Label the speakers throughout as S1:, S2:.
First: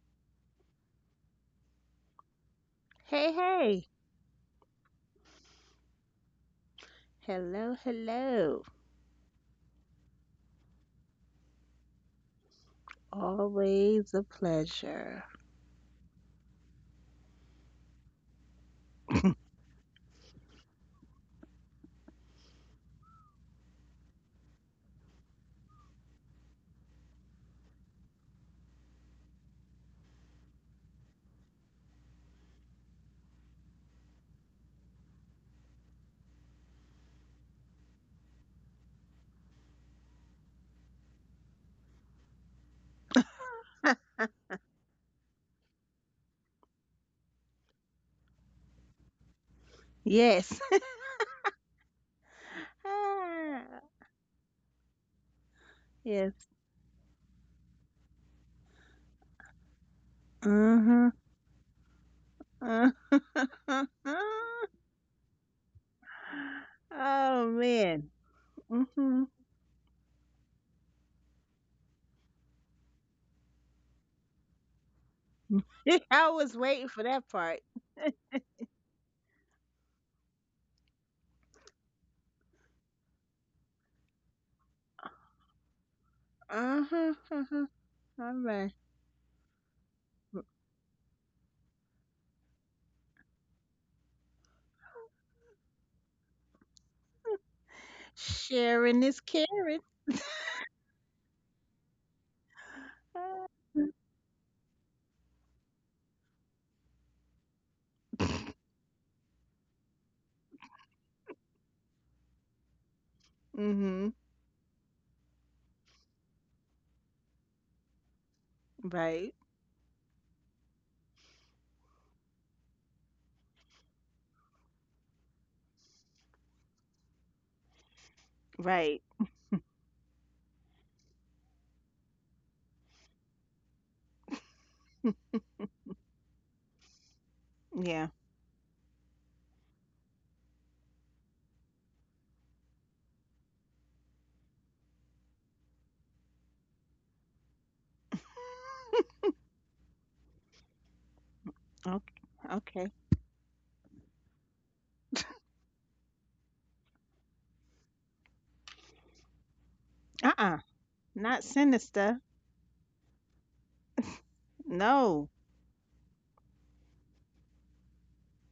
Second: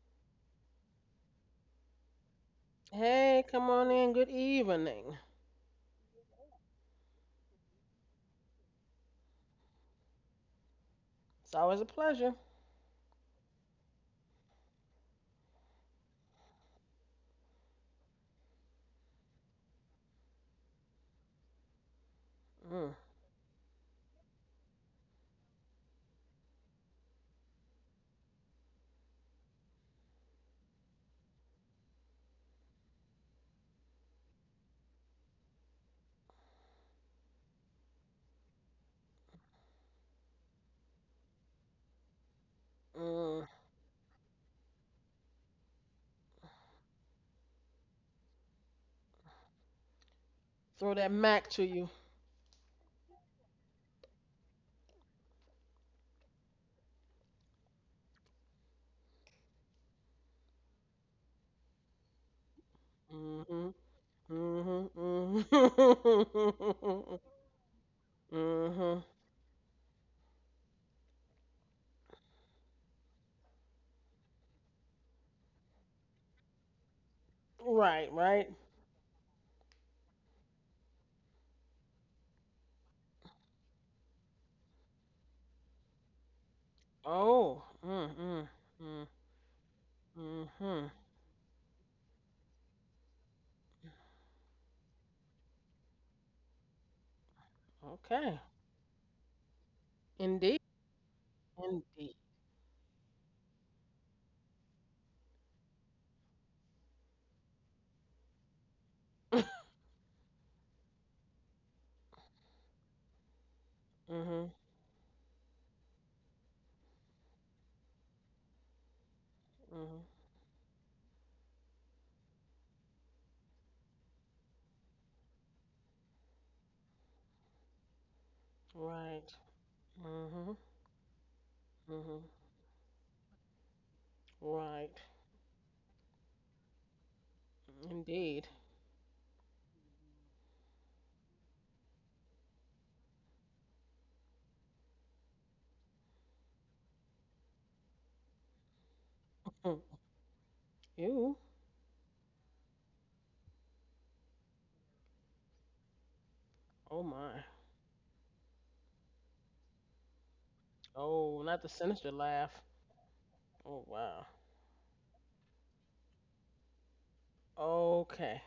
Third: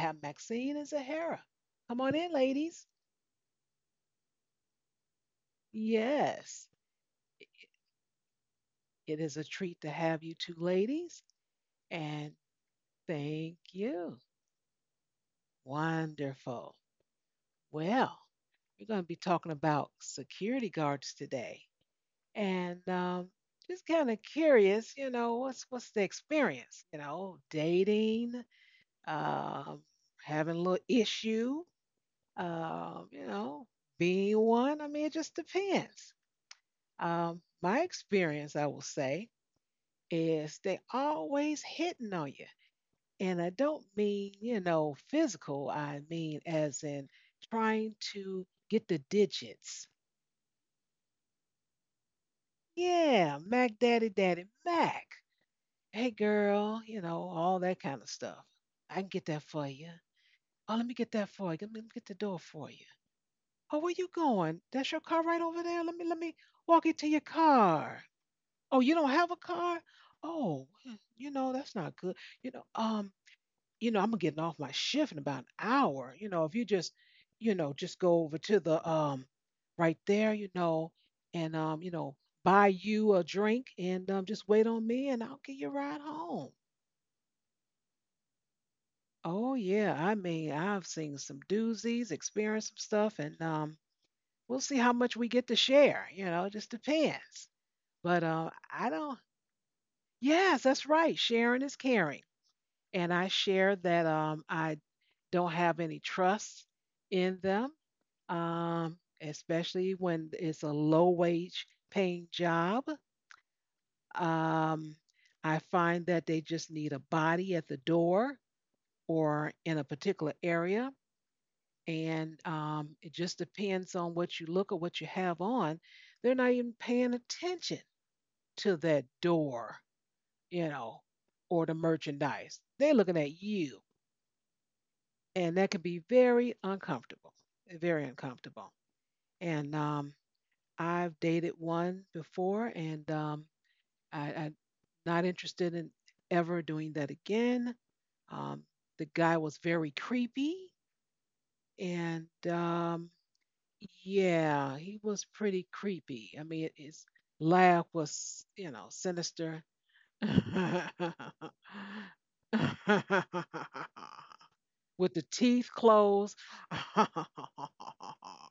S1: have Maxine and Zahara. Come on in, ladies.
S2: Hey,
S3: Hey, come
S2: hey.
S3: on in. Good evening.
S1: Yes,
S2: Hello, hello.
S1: it is a treat to have you two ladies,
S3: It's always a
S1: and
S3: pleasure.
S1: thank
S2: Always
S1: you.
S2: a pleasure.
S1: Wonderful. Well, we're going to be talking about security guards today. And
S3: Mm,
S1: Just kind of curious, you know, what's the experience? You know, dating, um, having a little issue, you know, being one. I mean, it just depends. My experience, I will say, is they always hitting on you. And
S3: mm.
S1: I don't mean, you know, physical. I mean, as in trying to get the digits.
S2: Yes.
S3: Throw that Mac to you.
S1: Yeah,
S2: Ah,
S1: Mac Daddy Daddy Mac. Hey,
S2: yes.
S1: girl, you know, all that kind of stuff. I can get that for you. Oh, let me
S2: Mm-hmm.
S1: get that for you. Let me get the door for you.
S3: Mm-hmm.
S1: Oh, where you going?
S3: Mm-hmm.
S1: That's your car right over there. Let me walk you to
S3: Mm-hmm.
S1: your
S2: Oh, man.
S1: car. Oh, you
S3: mm-hmm.
S1: don't
S2: Mm-hmm.
S1: have a car? Oh, hmm, you know, that's not good. You know, um, you know, I'm getting off my shift in about an hour. You
S2: I
S1: know, if
S2: was
S1: you
S2: waiting
S1: just,
S2: for that
S1: you
S2: part.
S1: know, just
S3: Right,
S1: go over
S3: right.
S1: to the right there, you know, and you know, buy you a drink and just wait on me and I'll get you a ride home.
S2: Uh-huh.
S3: Oh.
S2: Uh-huh. All
S3: Mm-mm.
S2: right.
S3: Mm.
S1: Oh yeah, I mean, I've
S3: Mm-hmm.
S1: seen some doozies, experienced some stuff, and we'll see how much we get to share. You know, it just depends. But
S3: Okay.
S1: I
S2: Sharing is
S1: don't.
S2: caring.
S3: Indeed.
S1: Yes, that's right. Sharing is
S3: Indeed.
S1: caring, and I
S2: Ah.
S1: share that I don't have any trust in them, especially when it's a low wage paying job.
S2: Mm-hmm.
S3: Mm-hmm.
S1: Um, I find that they just need a body at the door
S2: Right.
S1: or in a
S3: Mm-hmm.
S1: particular area. And It just depends on what you look or what you have on. They're not even paying attention to
S2: Right.
S1: that
S3: Right.
S1: door,
S3: Mm-hmm.
S1: you know, or the
S3: Mm-hmm.
S1: merchandise. They're looking at you,
S3: Right.
S1: and that can be very uncomfortable, very
S2: Yeah.
S3: Indeed.
S1: uncomfortable. And I've dated one before, and I'm not interested in ever doing that again. Um, the guy was
S3: Mm.
S1: very creepy,
S3: Ew.
S2: Okay.
S1: and
S2: Okay.
S1: um, yeah, he was pretty creepy. I mean,
S3: Oh
S1: his
S3: my.
S1: laugh was, you know, sinister
S2: Uh-uh. Not
S3: Oh, not the sinister
S2: sinister.
S3: laugh. Oh wow.
S1: with the
S2: No.
S1: teeth closed.
S3: Okay.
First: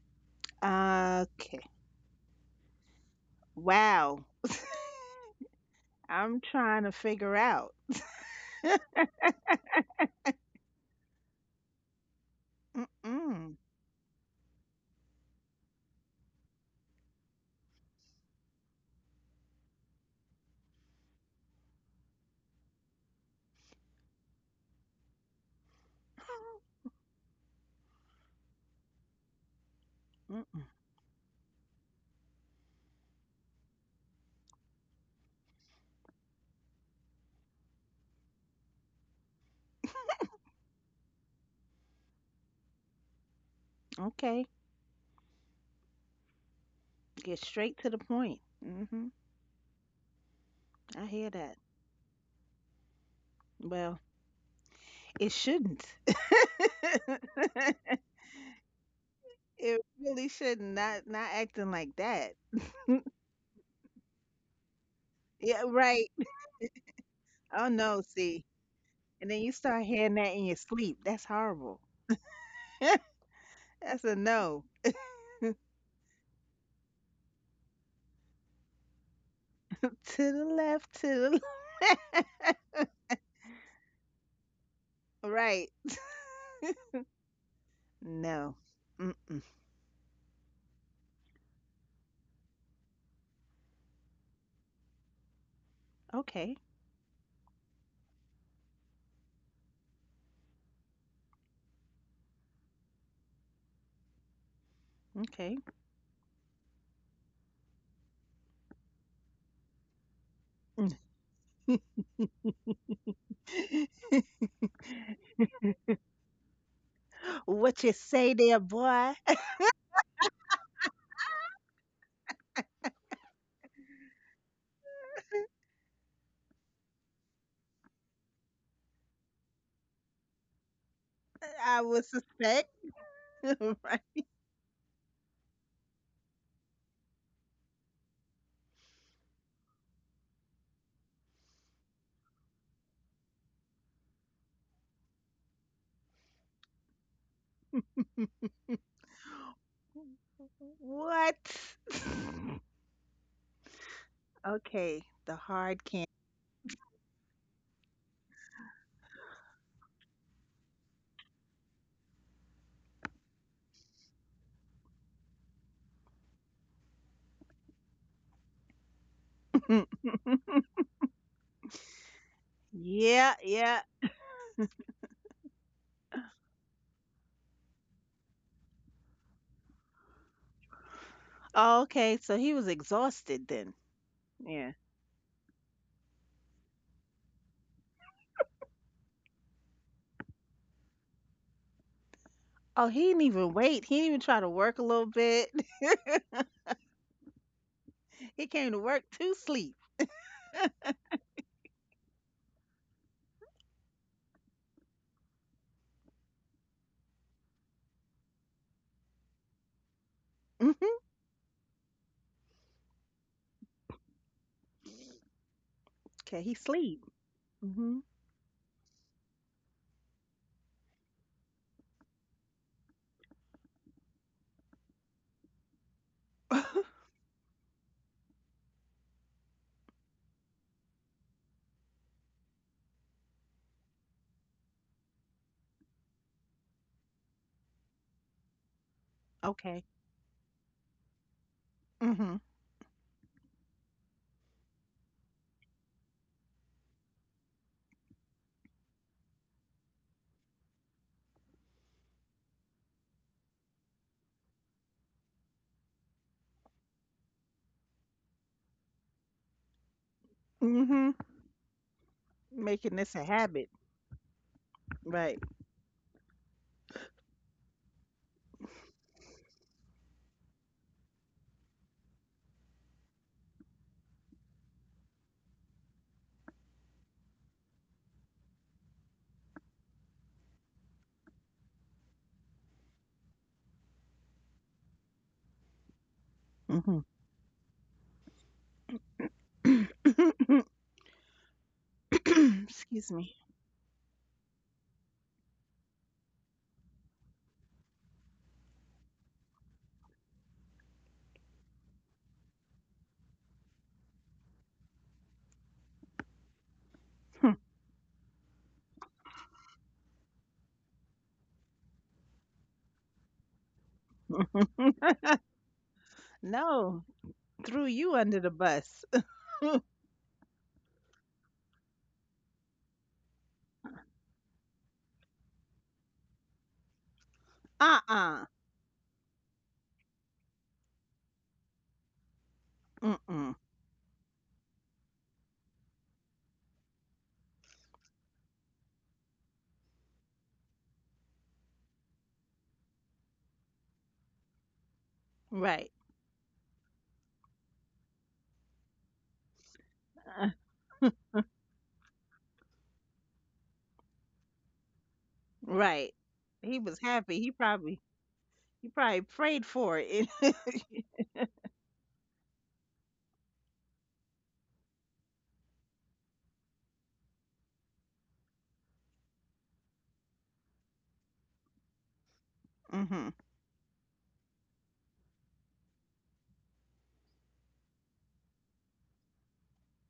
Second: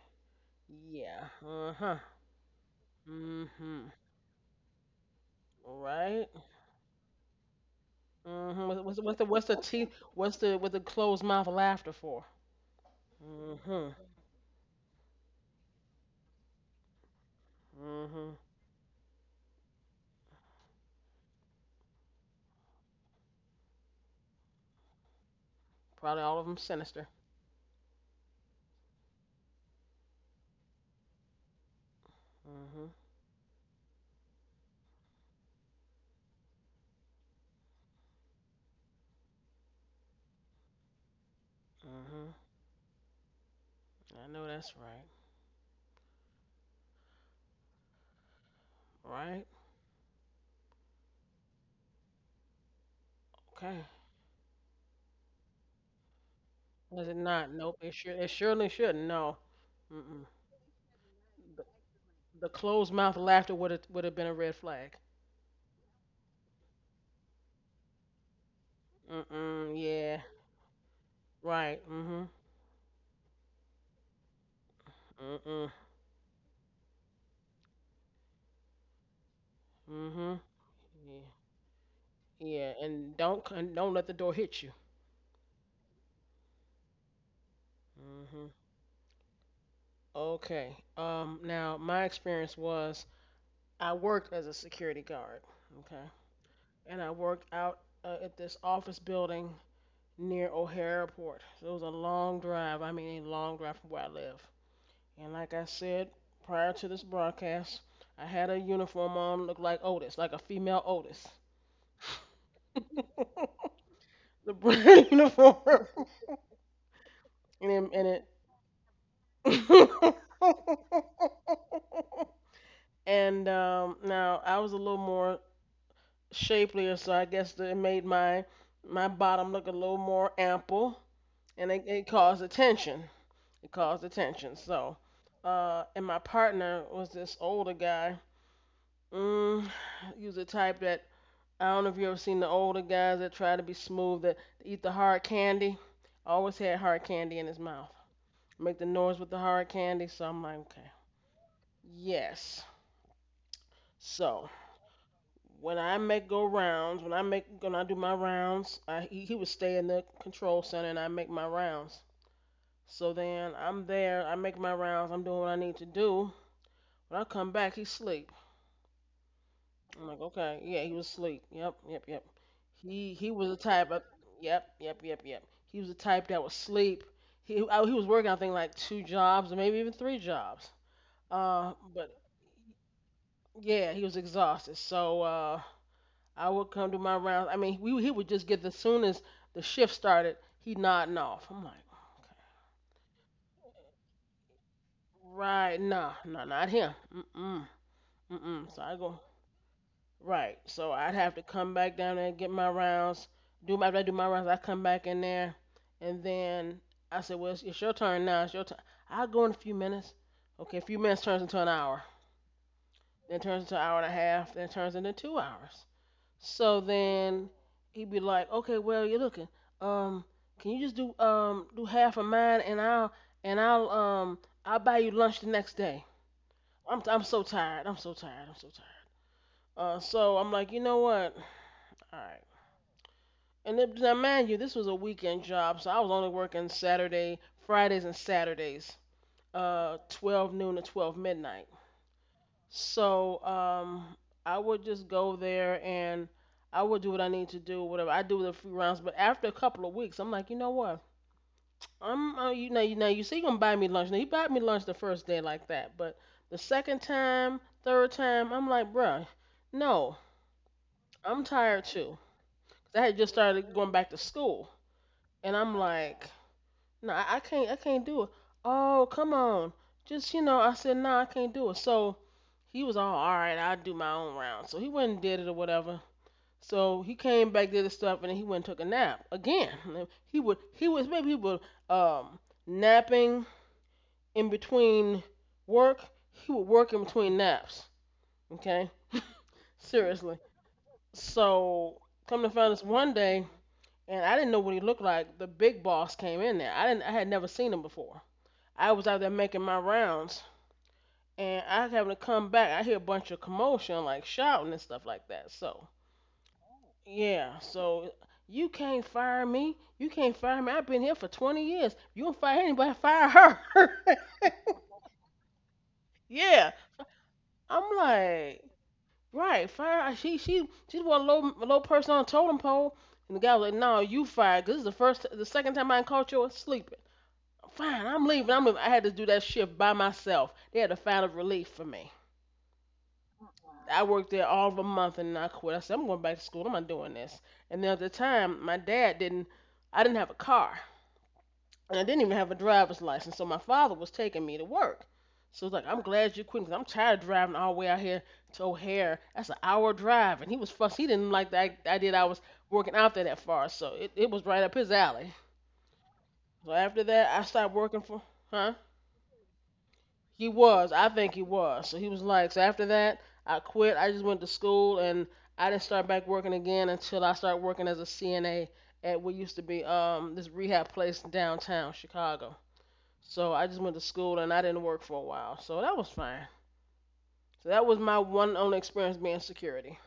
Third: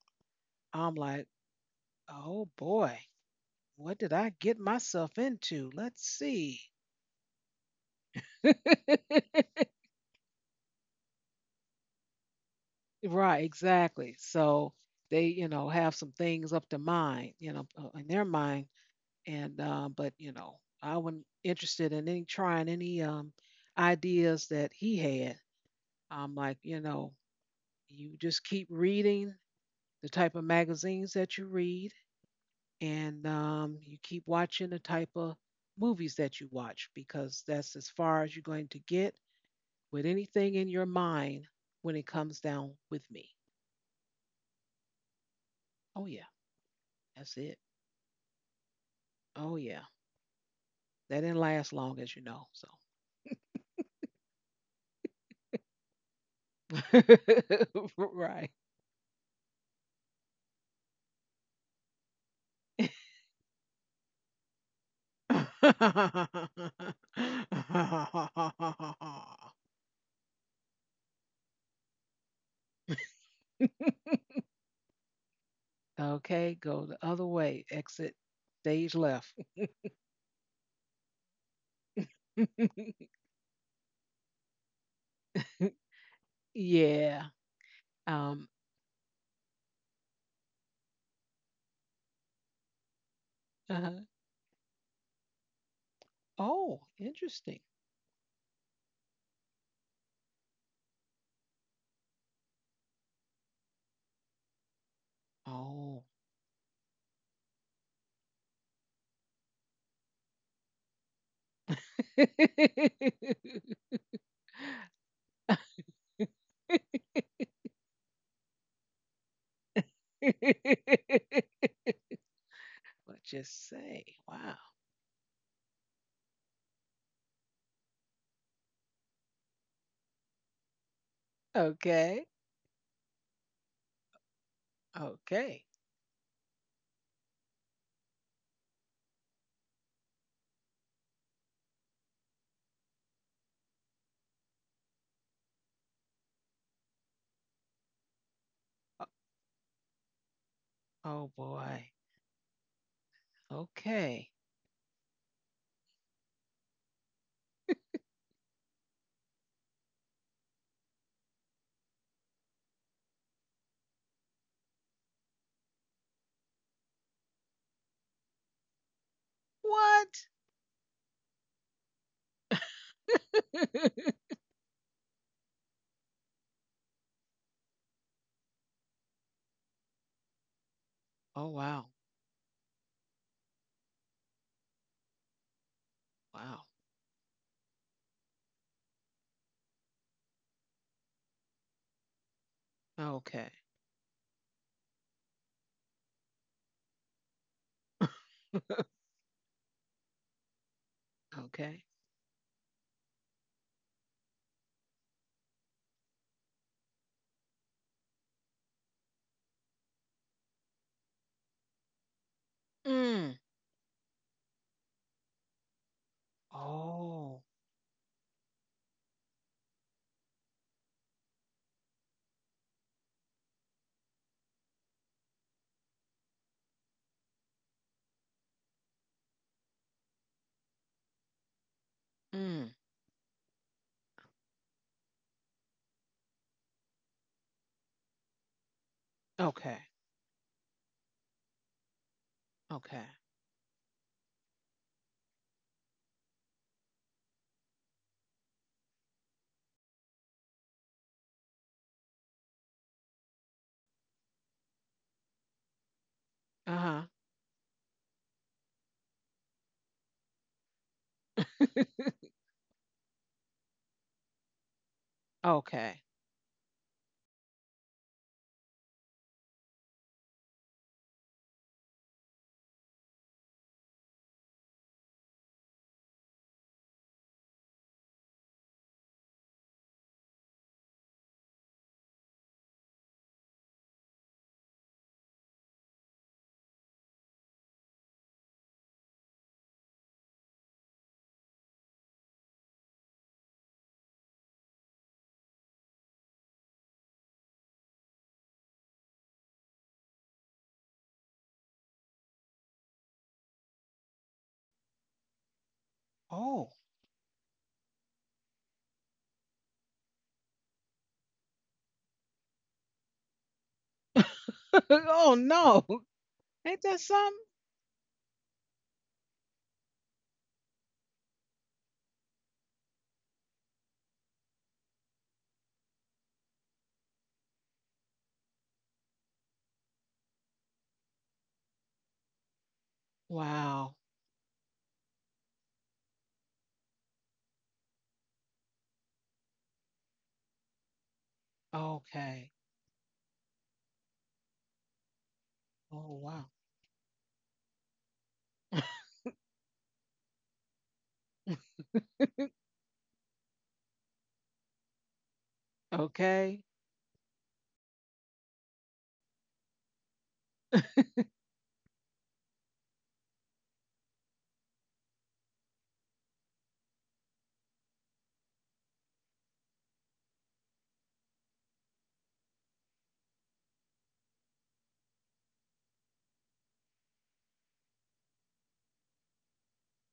S1: I'm like,
S3: Yeah.
S2: Okay.
S3: Uh-huh.
S1: oh boy,
S3: Mm-hmm.
S1: what did
S2: Wow.
S1: I get myself into?
S3: All
S1: Let's
S3: right.
S2: I'm
S1: see.
S2: trying to figure out.
S3: Mm-hmm. What's the teeth? What's the with the closed mouth laughter for?
S1: Right,
S2: Mm-mm.
S3: Mm-hmm.
S1: exactly. So they, you know, have some things up to mind, you know, in their
S3: Mm-hmm.
S1: mind. And, but, you know, I wasn't interested in any trying any ideas that he had.
S3: Probably
S1: I'm
S3: all of
S1: like,
S3: them
S1: you know,
S3: sinister.
S1: you just keep reading the type of
S2: Mm-mm.
S1: magazines that you read,
S3: Mm-hmm.
S1: and you keep watching the type of movies that you watch because that's as far as you're going to get with anything in your mind when it
S3: Mm-hmm.
S1: comes down with me.
S3: I
S2: Okay.
S3: know that's right.
S1: Oh, yeah, that's
S2: Get
S1: it.
S2: straight to the point.
S3: Right.
S1: Oh, yeah.
S2: I
S1: That
S2: hear
S1: didn't
S2: that.
S1: last long, as you know. So,
S3: Okay.
S2: Well, it shouldn't.
S3: Was it not? Nope. It sure. It
S1: right.
S3: surely should. No.
S2: It really
S3: Mm-mm.
S2: shouldn't. Not acting
S3: The,
S2: like that.
S3: the closed mouth laughter would have been a red flag.
S2: Yeah, right. Oh no, see. And then you
S3: Mm-mm.
S2: start hearing
S3: Yeah.
S2: that in your sleep. That's horrible.
S3: Right. Mm-hmm.
S2: That's a no.
S3: Mm-mm.
S1: Okay, go the other way. Exit stage left.
S2: To
S3: Mm-hmm.
S2: the left, to
S3: Yeah.
S2: the
S3: Yeah,
S2: left.
S3: and don't let the door hit you.
S2: Right.
S1: Yeah. Um,
S3: Mhm.
S2: No. Mm-mm.
S3: Okay. Now, my experience was I
S1: uh-huh.
S3: worked as a security guard. Okay.
S2: Okay.
S1: Oh,
S3: And I worked
S1: interesting.
S3: out at this office building near O'Hare Airport. So it was a long drive. I mean, a long drive from where I live. And like
S2: Okay.
S3: I
S1: Oh.
S3: said prior to this broadcast, I had a uniform on, looked like Otis, like a female Otis.
S1: What
S3: The brown uniform. And
S2: What you
S3: it,
S2: say there, boy?
S3: and it.
S1: you
S3: And
S1: say?
S3: Now
S1: Wow.
S3: I was a little more shapelier, so I guess that it made my bottom look a little more ample, and
S2: I
S3: it,
S2: would
S3: it
S1: Okay.
S3: caused
S2: suspect.
S3: attention. It caused
S2: Right.
S3: attention. So,
S1: Okay.
S3: and my partner was this older guy. Mm, he was the type that I don't know if you ever seen the older guys that try to be smooth that eat the hard candy. Always had hard candy in his mouth. Make the
S1: O-
S3: noise with the hard candy. So I'm like, okay,
S1: Oh
S2: What?
S1: boy.
S3: yes.
S1: Okay.
S3: So
S2: Okay, the hard candy.
S3: when I make when I do my rounds, he would stay in the control center and I make my rounds. So then I'm there, I make my rounds, I'm doing what I need to do. When I come back, he's asleep. I'm like,
S1: What?
S3: okay, yeah, he was asleep. Yep, yep, yep. He
S2: Yeah,
S3: he was the
S2: yeah.
S3: type of yep, yep, yep, yep. He was the type that would sleep. He was working I think like two jobs or maybe even three jobs.
S1: Oh
S3: Uh,
S2: Oh,
S1: wow.
S2: okay,
S3: but
S2: so he was exhausted then.
S3: yeah, he was
S2: Yeah.
S3: exhausted. So I
S1: Wow.
S3: would come to my rounds. I mean, we he would just get as soon as the shift started, he nodding off. I'm like, okay,
S2: Oh, he didn't
S1: Okay.
S2: even wait. He didn't even try to work a little bit.
S3: right, no, no, not him. Mm-mm,
S2: He came
S3: mm-mm.
S2: to
S3: So
S1: Okay.
S3: I
S2: work
S3: go
S2: to sleep.
S3: right. So I'd have to come back down there and get my rounds. Do my after I do my rounds, I come back in there, and then I said, well, it's your turn now. It's your turn. I'll go in a few minutes. Okay, a few
S2: hmm
S3: minutes turns into an hour.
S1: Mm.
S3: Then turns into an hour and a half. Then turns into 2 hours.
S2: Okay, he
S3: So
S2: sleep.
S1: Oh.
S3: then
S2: hmm
S3: he'd be like, "Okay, well you're looking. Um, can you just do half of mine and I'll buy you lunch the next day. I'm so tired. I'm so tired. I'm so tired. So I'm like, you know what? All right.
S1: Mm.
S3: And then, now mind you, this was a weekend job, so I was only working Fridays, and Saturdays,
S1: Okay.
S2: Okay.
S3: 12 noon to 12 midnight.
S2: hmm
S1: Okay.
S3: So I would just go there and I would do what I need to do, whatever. I do the free rounds, but after a couple of weeks, I'm like, you know what? I'm you know you see you gonna buy me lunch. Now he bought me lunch the first day like that, but the second
S1: Uh
S3: time, third time, I'm like, bruh, no,
S2: hmm
S1: huh.
S3: I'm tired too.
S2: making
S3: 'Cause I
S2: this
S3: had
S2: a
S3: just
S2: habit,
S3: started going back to school,
S2: right?
S3: and I'm
S1: Okay.
S3: like, no, I can't. I can't do it. Oh, come on. Just you know, I said no, I can't do it. So he was all right. I'll do my own round. So he went and did it or whatever. So he came back, did his stuff, and then he went and took a nap again. He would. Um napping in between work. He would work
S2: hmm
S3: in between naps. Okay, seriously. So come to find us
S2: Excuse
S3: one
S2: me.
S3: day, and I didn't know what he looked like. The big boss came in there. I didn't. I had never seen him before. I was out there making my rounds, and I was having to come back. I hear a bunch of commotion, like shouting and stuff like that. So
S1: Oh.
S3: yeah, so you can't fire me. You can't fire me. I've been here for 20 years. You don't fire anybody. Fire her.
S1: Oh no.
S3: yeah,
S1: Ain't that
S2: No,
S1: something?
S2: threw
S3: I'm
S2: you under the
S3: like
S2: bus.
S3: right. Fire. She she's one low low person on the totem pole. And the guy was like, "No, you fired. Cause this is the second time I done caught you sleeping. Fine, I'm
S2: Uh-uh.
S3: leaving. I'm. Leaving. I had to do that shift by myself. They had to find a final relief for me.
S2: Mm-mm.
S1: Wow.
S3: I worked there all of a month and I quit. I said, I'm going back to school. I'm not doing this. And then at the time, my dad didn't, I didn't have a car and I didn't even
S1: Okay.
S3: have a driver's license. So my father was taking me to work. So it's like,
S2: Right.
S3: I'm
S1: Oh,
S3: glad
S1: wow.
S3: you quit because 'cause I'm tired of driving all the way out here to O'Hare. That's an hour drive. And he was fussed. He didn't like the idea that I was working out there that far. So it was right up his alley.
S2: right.
S1: Okay.
S3: So
S2: He was
S3: after
S2: happy.
S3: that, I
S2: He
S3: started
S2: probably
S3: working for, huh?
S2: he probably prayed for it.
S3: He was. I think he was. So he was like, so after that, I quit. I just went to school and I didn't start back working again until I started working as a CNA at what used to be this rehab place in downtown Chicago.
S2: mhm.
S3: So I just went to school and I didn't work for a while. So that was fine. So that was my one only experience being security.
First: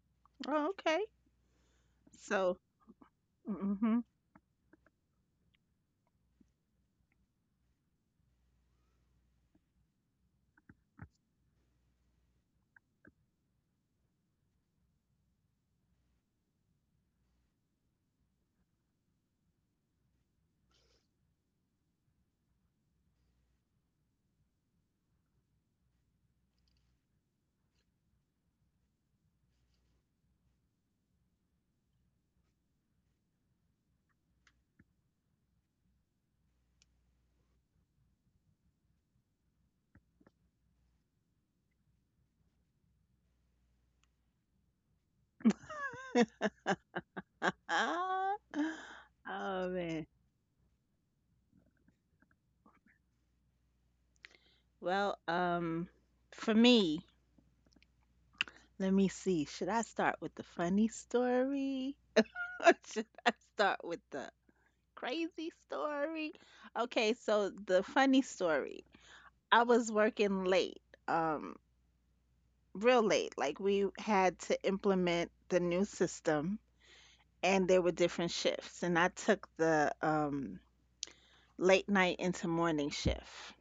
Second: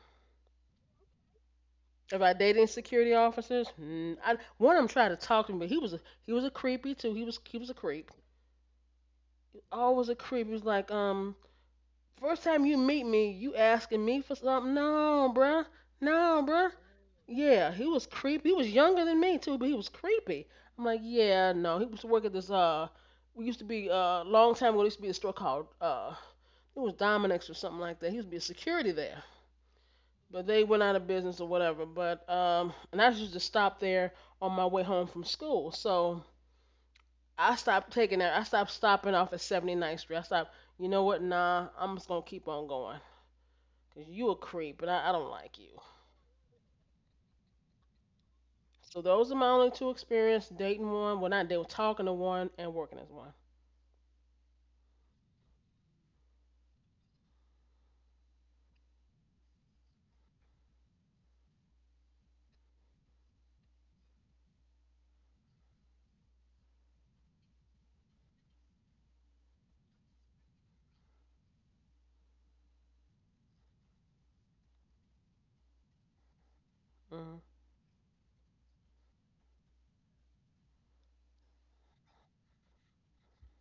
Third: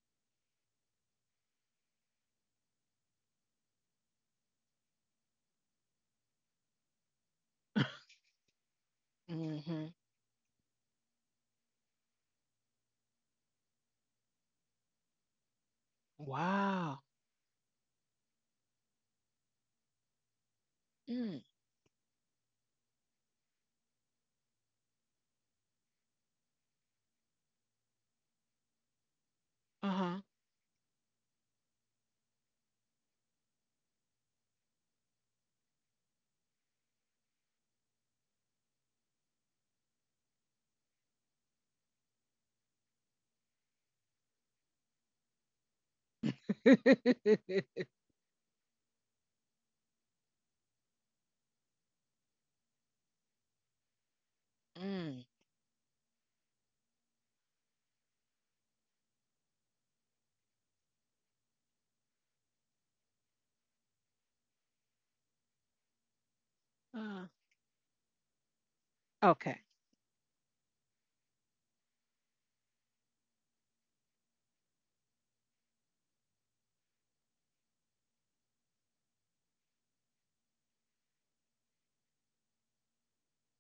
S2: Oh, okay.
S3: If I
S2: So,
S3: dated security officers,
S2: mhm.
S3: mm, one of them tried to talk to me, but he was a creepy too. He was a creep.
S1: Hmm.
S3: Always a creep. He was like, first time you meet me, you asking me for something? No, bruh. No, bruh.
S1: Wow.
S3: Yeah, he was creepy. He was younger than me too, but he was creepy. I'm like,
S1: Mm.
S3: yeah, no. He used to work at this we used to be long time ago. There used to be a store called it was Dominic's or something like that. He used to be a security there,
S1: Uh-huh.
S3: but they went out of business or whatever. But and I used to stop there on my way home from school. So I stopped taking that. I stopped stopping off at 79th Street. I stopped. You know what? Nah, I'm just gonna keep on going. Cause you a creep, but I don't like you.
S2: Uh,
S3: So those are my
S2: oh
S3: only two
S2: man.
S3: experiences dating one, well not dating, talking to one, and working as one.
S2: Well,
S1: Mm.
S2: for me, let me see. Should I start with the funny story or should I start with the crazy story? Okay,
S1: Uh,
S2: so the funny story.
S1: okay.
S2: I was working late, um, real late. Like we had to implement the new system
S3: Mhm.
S2: and there were different shifts. And I took the late night into morning shift.